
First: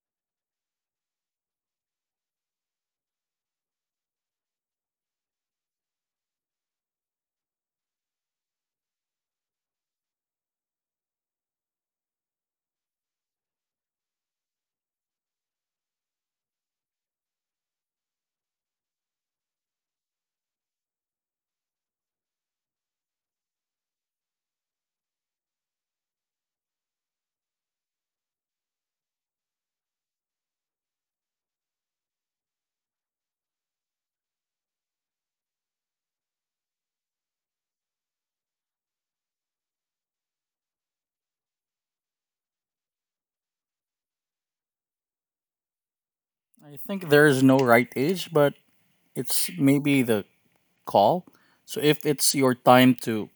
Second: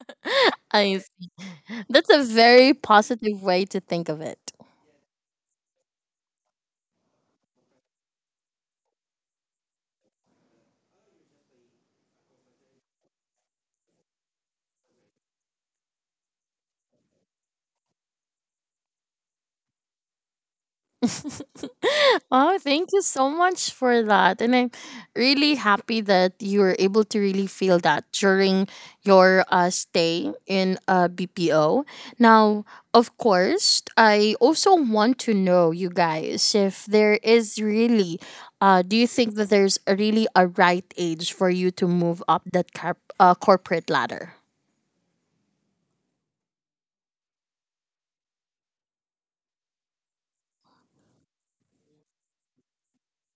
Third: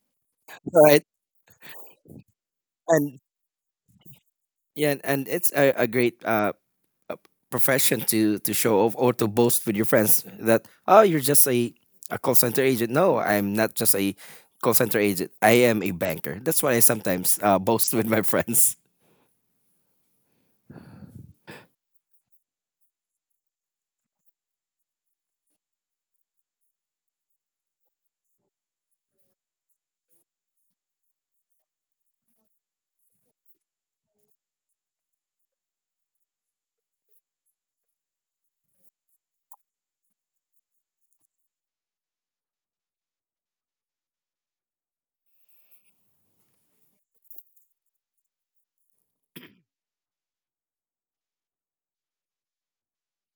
A: I
C: right?
A: see. That's a very
C: And
A: positive way to think of it.
C: yeah, and it's a great uh, profession to show off or to boast with your friends that oh you're just a call center agent. No, I'm not just a call center agent. I am a banker. That's what I sometimes boast with my friends.
A: Oh, thank you so much for that. And I'm really happy that you were able to really feel that during your stay in BPO. Now, of course, I also want to know, you guys, if there is really, do you think that there's a really a right age for you to move up that corporate ladder?
B: I think there is no right age, but it's maybe the call. So if it's your time to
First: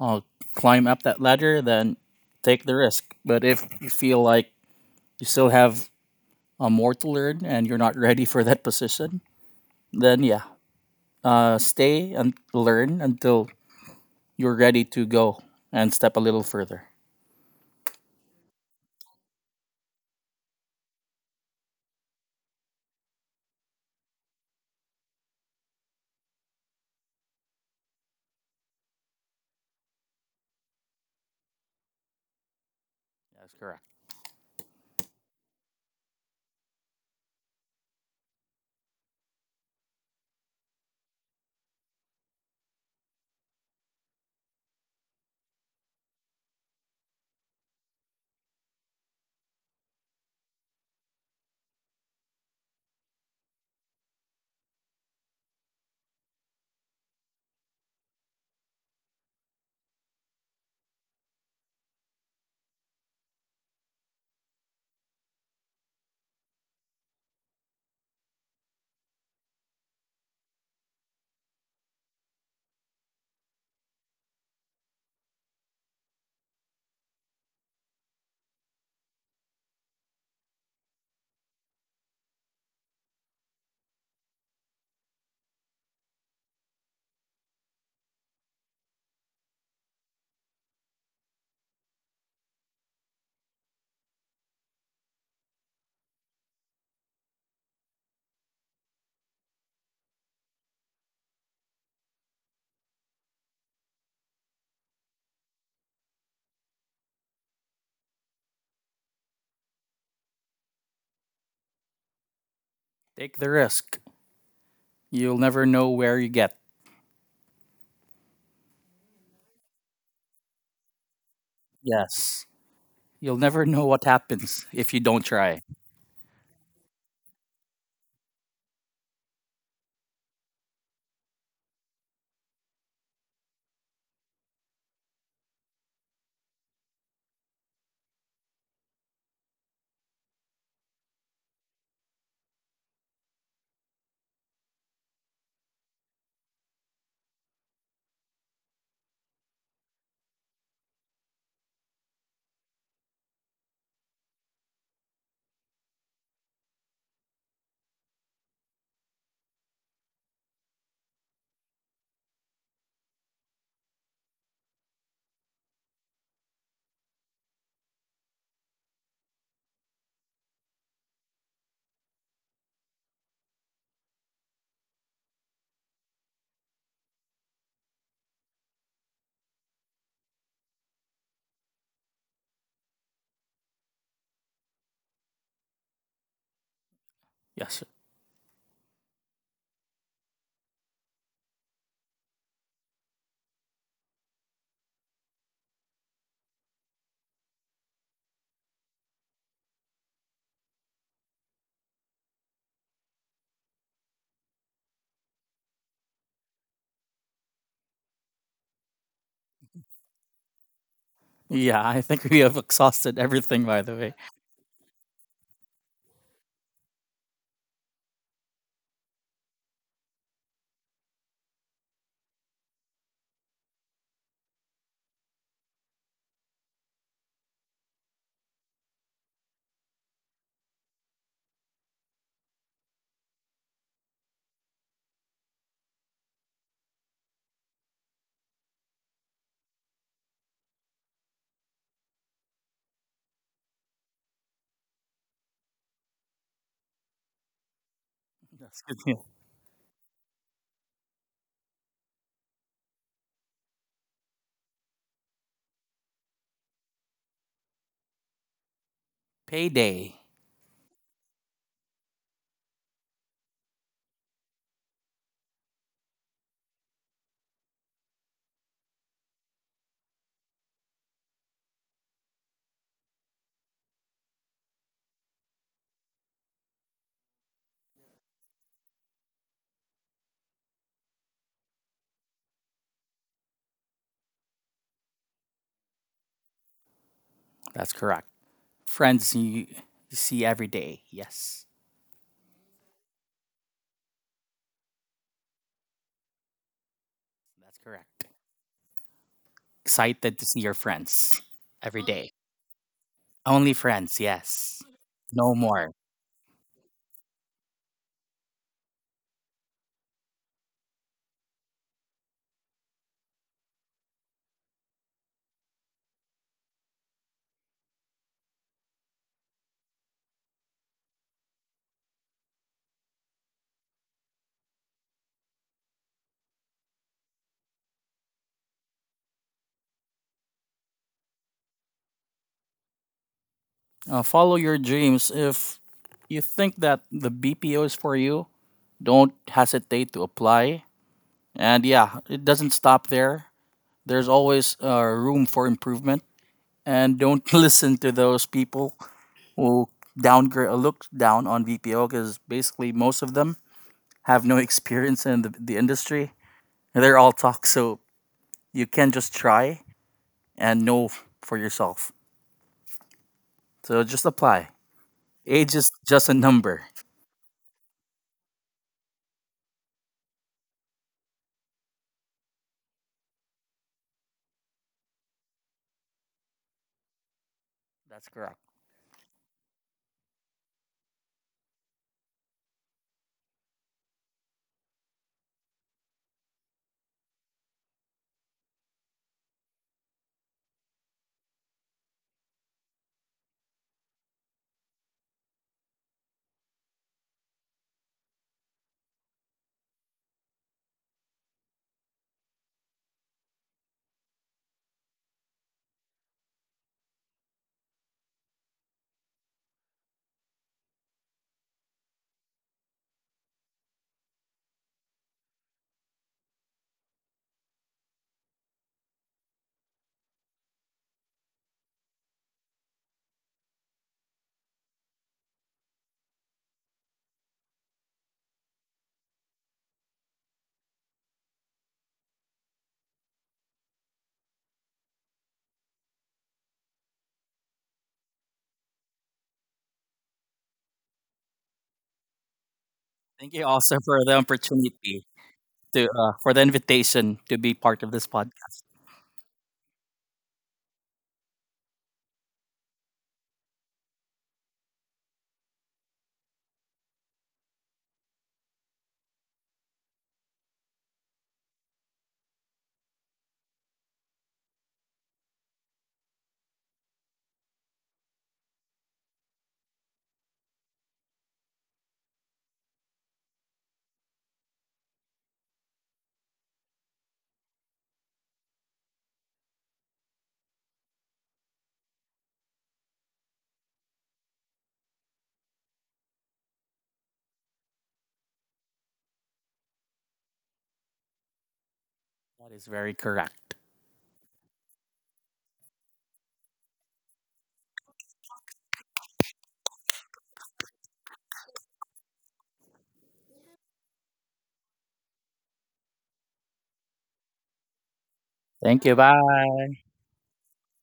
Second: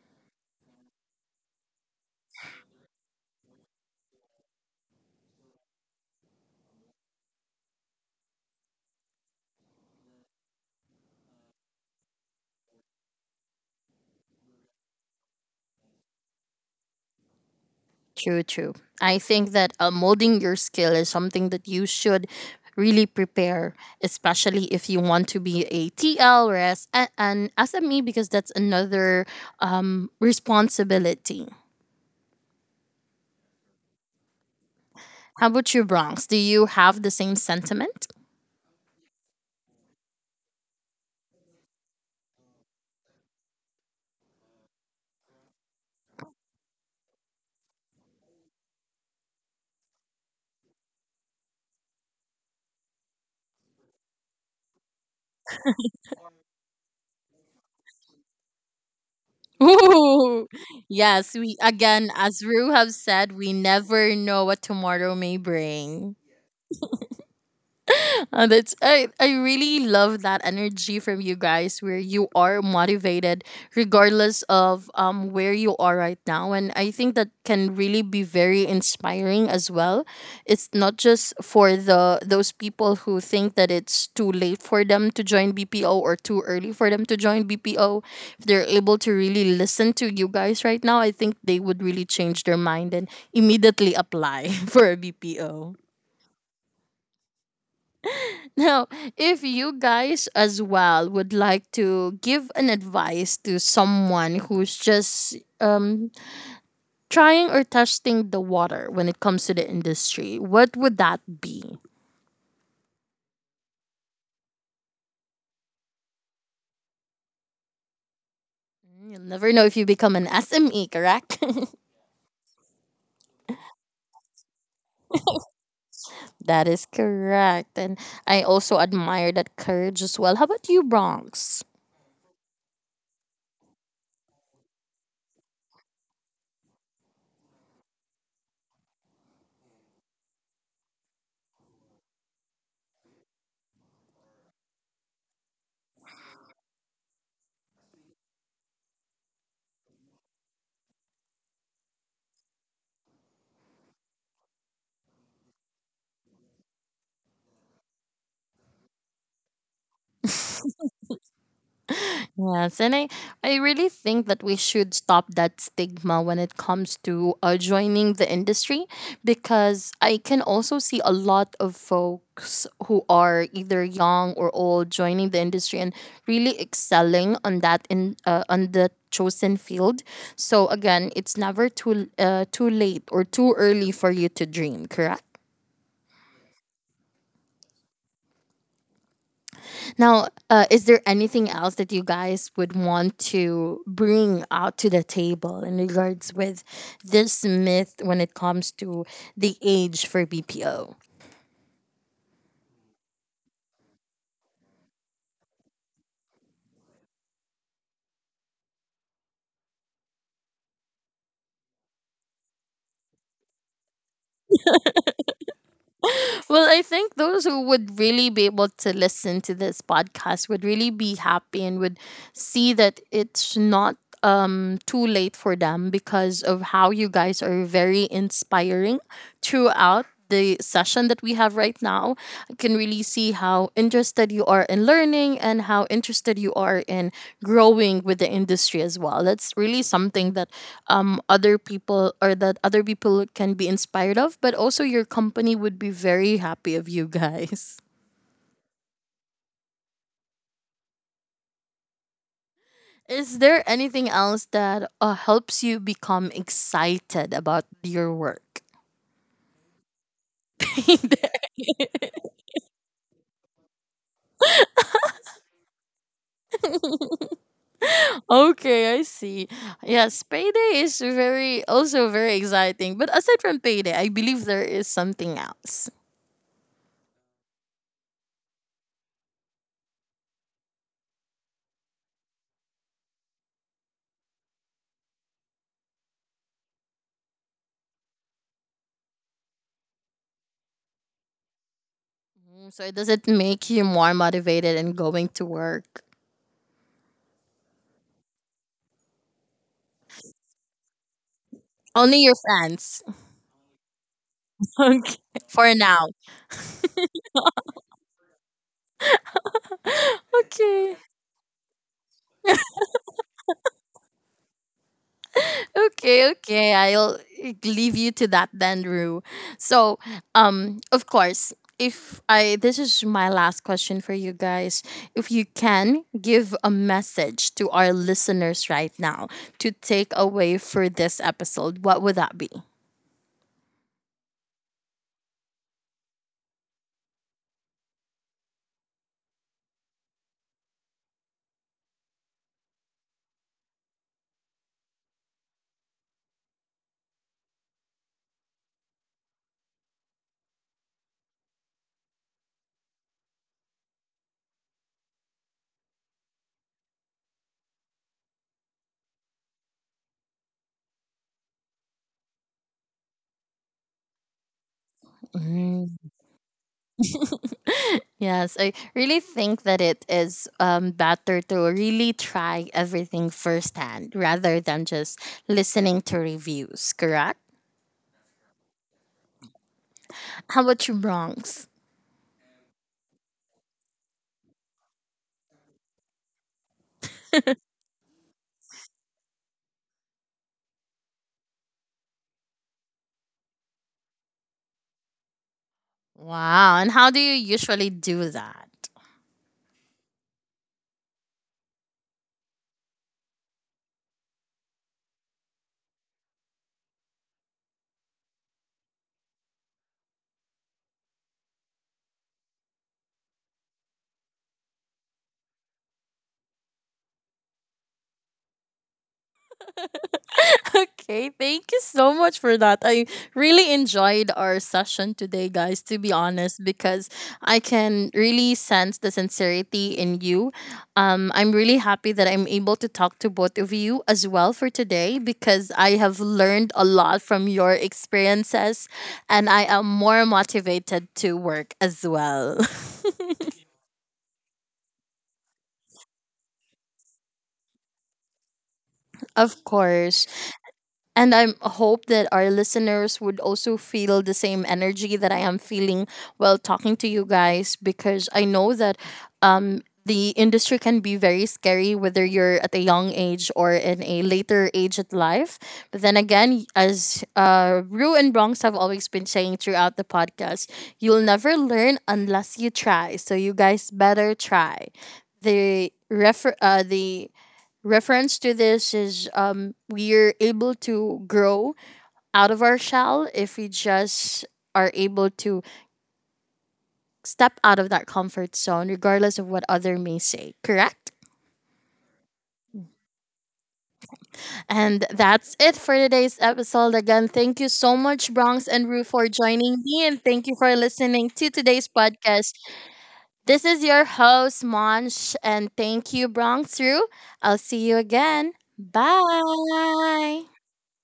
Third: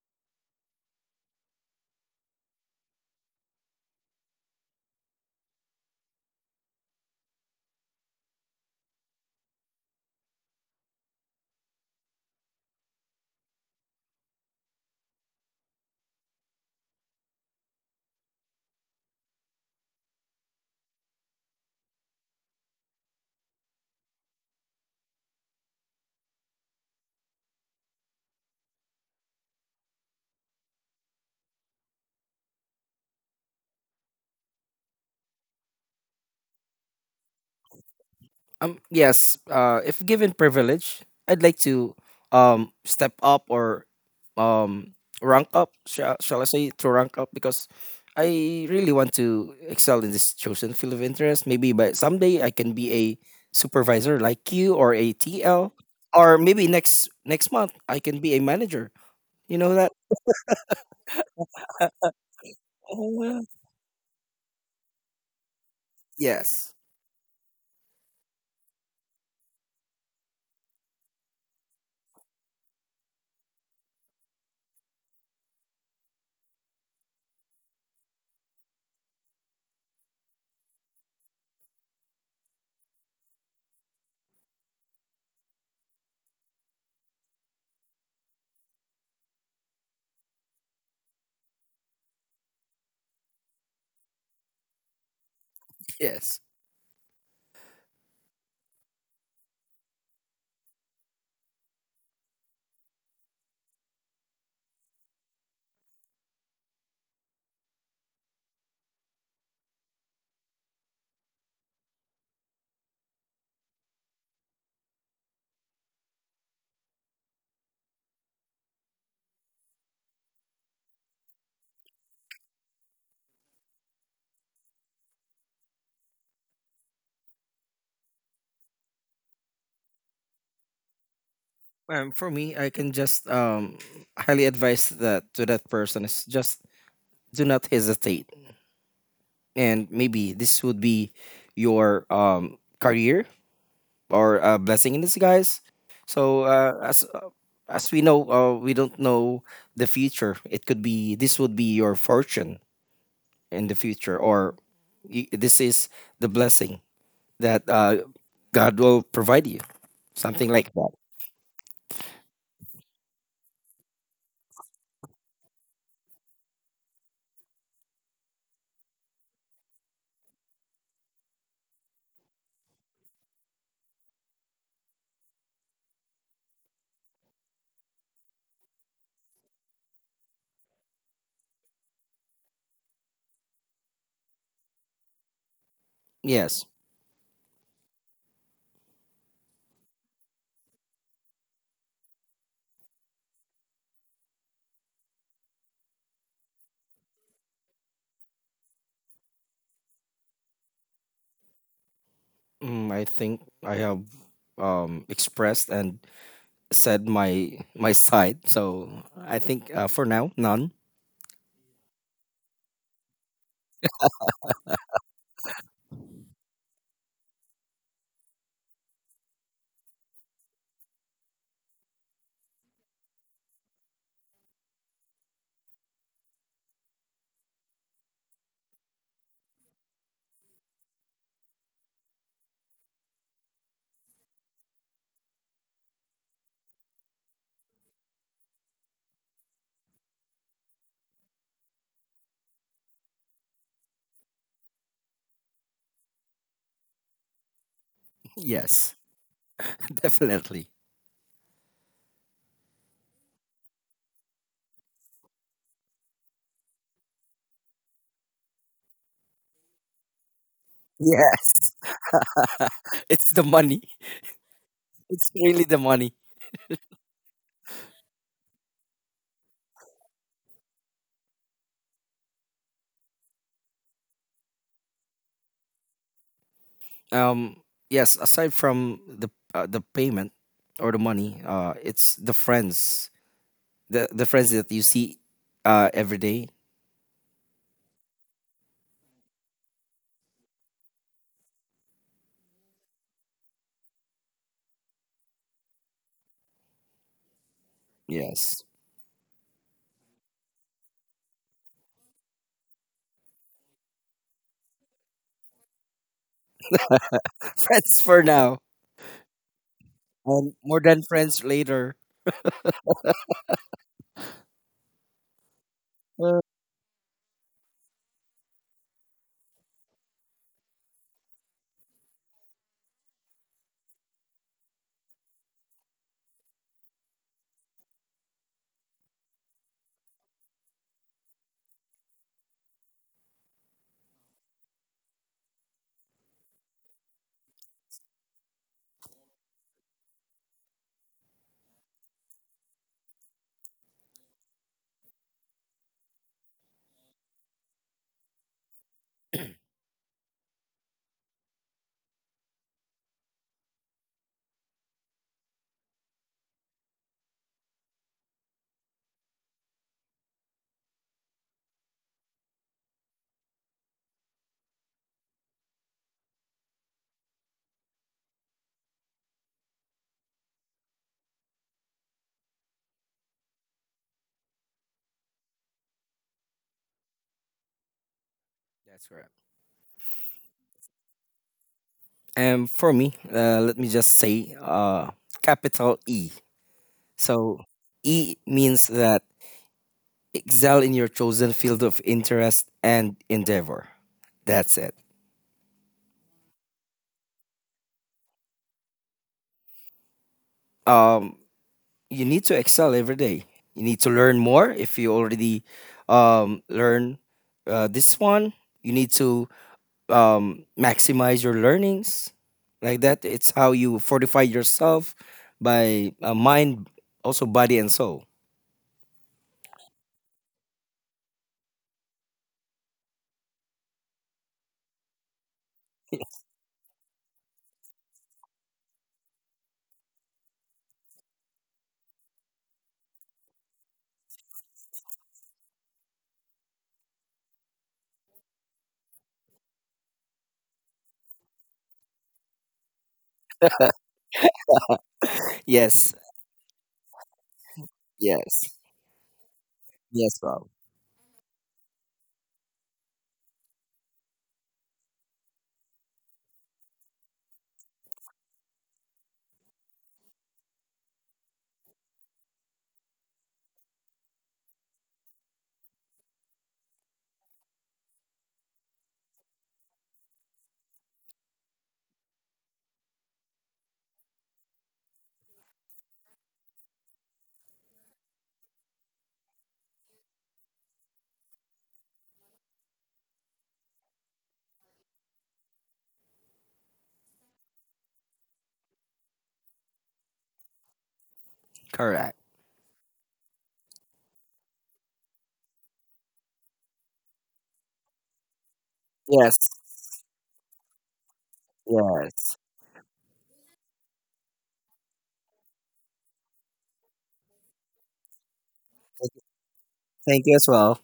B: uh, climb up that ladder, then take the risk. But if you feel like you still have more to learn and you're not ready for that position, then yeah, stay and learn until you're ready to go and step a little further.
A: True, true. I think that molding your skill is something that you should really prepare, especially if you want to be a TL or an SME, because that's another responsibility.
B: That's correct.
A: How about you, Bronx? Do you have the same sentiment?
C: Yes, if given privilege, I'd like to step up or um rank up, shall I say, to rank up because I really want to excel in this chosen field of interest. Maybe by someday I can be a supervisor like you or a TL, or maybe next month I can be a manager. You know that?
A: Ooh, yes. We again, as Rue have
C: Oh,
A: said, we never know what tomorrow may bring.
C: yes,
A: I really love that energy from you guys where you are motivated regardless of where you are right now, and I think that can really be very inspiring as well. It's not just for the those people who think that it's too late for them to join BPO or too early for them to join BPO. If they're able to really listen to you guys right now, I think they would really change their mind and immediately apply for a BPO.
C: yes.
A: Now, if you guys as well would like to give an advice to someone who's just trying or testing the water when it comes to the industry, what would that be?
B: Take the risk. You'll never know where you get.
A: Mm, you'll never know if you become an SME, correct?
B: Yes. You'll never know what happens if you don't try.
A: That is correct. And I also admire that courage as well. How about you, Bronx?
C: For me, I can just highly advise that to that person is just do not hesitate, and maybe this would be your career or a blessing in disguise. So as we know, we don't know the future. It could be this would be your fortune in the future, or this is the blessing that God will provide you, something like that.
A: Yes, and I really think that we should stop that stigma when it comes to joining the industry because I can also see a lot of folks who are either young or old joining the industry and really excelling on that in on the chosen field. So again, it's never too late or too early for you to dream, correct?
C: Yes.
B: Yes.
A: Now, is there anything else that you guys would want to bring out to the table in regards with this myth when it comes to the age for BPO?
C: Mm, I think I have expressed and said my my side, so I think for now, none.
B: Yeah, I think we have exhausted everything, by the way.
A: Well, I think those who would really be able to listen to this podcast would really be happy and would see that it's not too late for them because of how you guys are very inspiring throughout the session that we have right now. I can really see how interested you are in learning and how interested you are in growing with the industry as well. That's really something that other people can be inspired of, but also your company would be very happy of you guys.
C: Yes. Definitely.
A: Is there anything else that helps you become excited about your work?
B: Payday.
C: Yes. It's the money. It's really the money.
A: Okay, I see. Yes, payday is very also very exciting. But aside from payday, I believe there is something else.
C: Um, yes, aside from the payment or the money, it's the friends that you see every day.
B: That's correct. Friends you, you see every day. Yes.
A: Mm, so does it make you more motivated in going to work?
B: That's correct.
C: Yes,
B: Excited to see your friends every
A: Only
B: day.
A: your friends.
B: Only friends, yes.
A: Okay.
B: No
A: For
B: more.
A: now.
C: friends for now, and more
A: Okay.
C: than friends later.
A: Okay,
C: Uh,
A: okay. I'll leave you to that then, Rue. So, of course, if I this is my last question for you guys. If you can give a message to our listeners right now to take away for this episode, what would that be?
B: Follow your dreams. If you think that the BPO is for you, don't hesitate to apply. And yeah, it doesn't stop there. There's always room for improvement. And don't listen to those people who downgrade, look down on VPO because basically most of them have no experience in the industry. They're all talk, so you can just try and know for yourself. So just apply. Age
A: Mm.
B: is just a number.
A: Yes, I really think that it is better to really try everything firsthand rather than just listening to reviews, correct?
B: That's correct.
C: That's correct.
A: How about you, Bronx?
C: And for me, let me just say capital E. So E means that excel in your chosen field of interest and endeavor. That's it.
A: Wow. And how do you usually do that?
C: Um, you need to excel every day. You need to learn more. If you already learn this one, you need to maximize your learnings like that. It's how you fortify yourself by mind, also body and soul.
A: Okay, thank you so much for that. I really enjoyed our session today, guys, to be honest, because I can really sense the sincerity in you. I'm really happy that I'm able to talk to both of you as well for today because I have learned a lot from your experiences and I am more motivated to work as well.
B: Thank you also for the opportunity to,
C: Yes,
B: for the invitation to be part of this
C: yes,
B: podcast.
A: Of course.
C: yes, Rob.
A: And I hope that our listeners would also feel the same energy that I am feeling while talking to you guys because I know that the industry can be very scary whether you're at a young age or in a later age of life. But then again, as Rue and Bronx have always been saying throughout the podcast, you'll never learn unless you try. So you guys better try. The reference to this is we're able to grow out of our shell if we just are able to step out of that comfort zone, regardless of what other may say. Correct?
C: Correct.
B: That is very correct.
A: And that's it for today's episode. Again, thank you so much, Bronx and Rue, for
C: Yes,
A: joining me, and thank you for listening to today's
C: yes.
A: podcast. This is your host, Monch, and thank you, Bronx Rue. I'll see you again.
B: Thank you. Bye.
C: Thank
A: Bye.
C: you as well.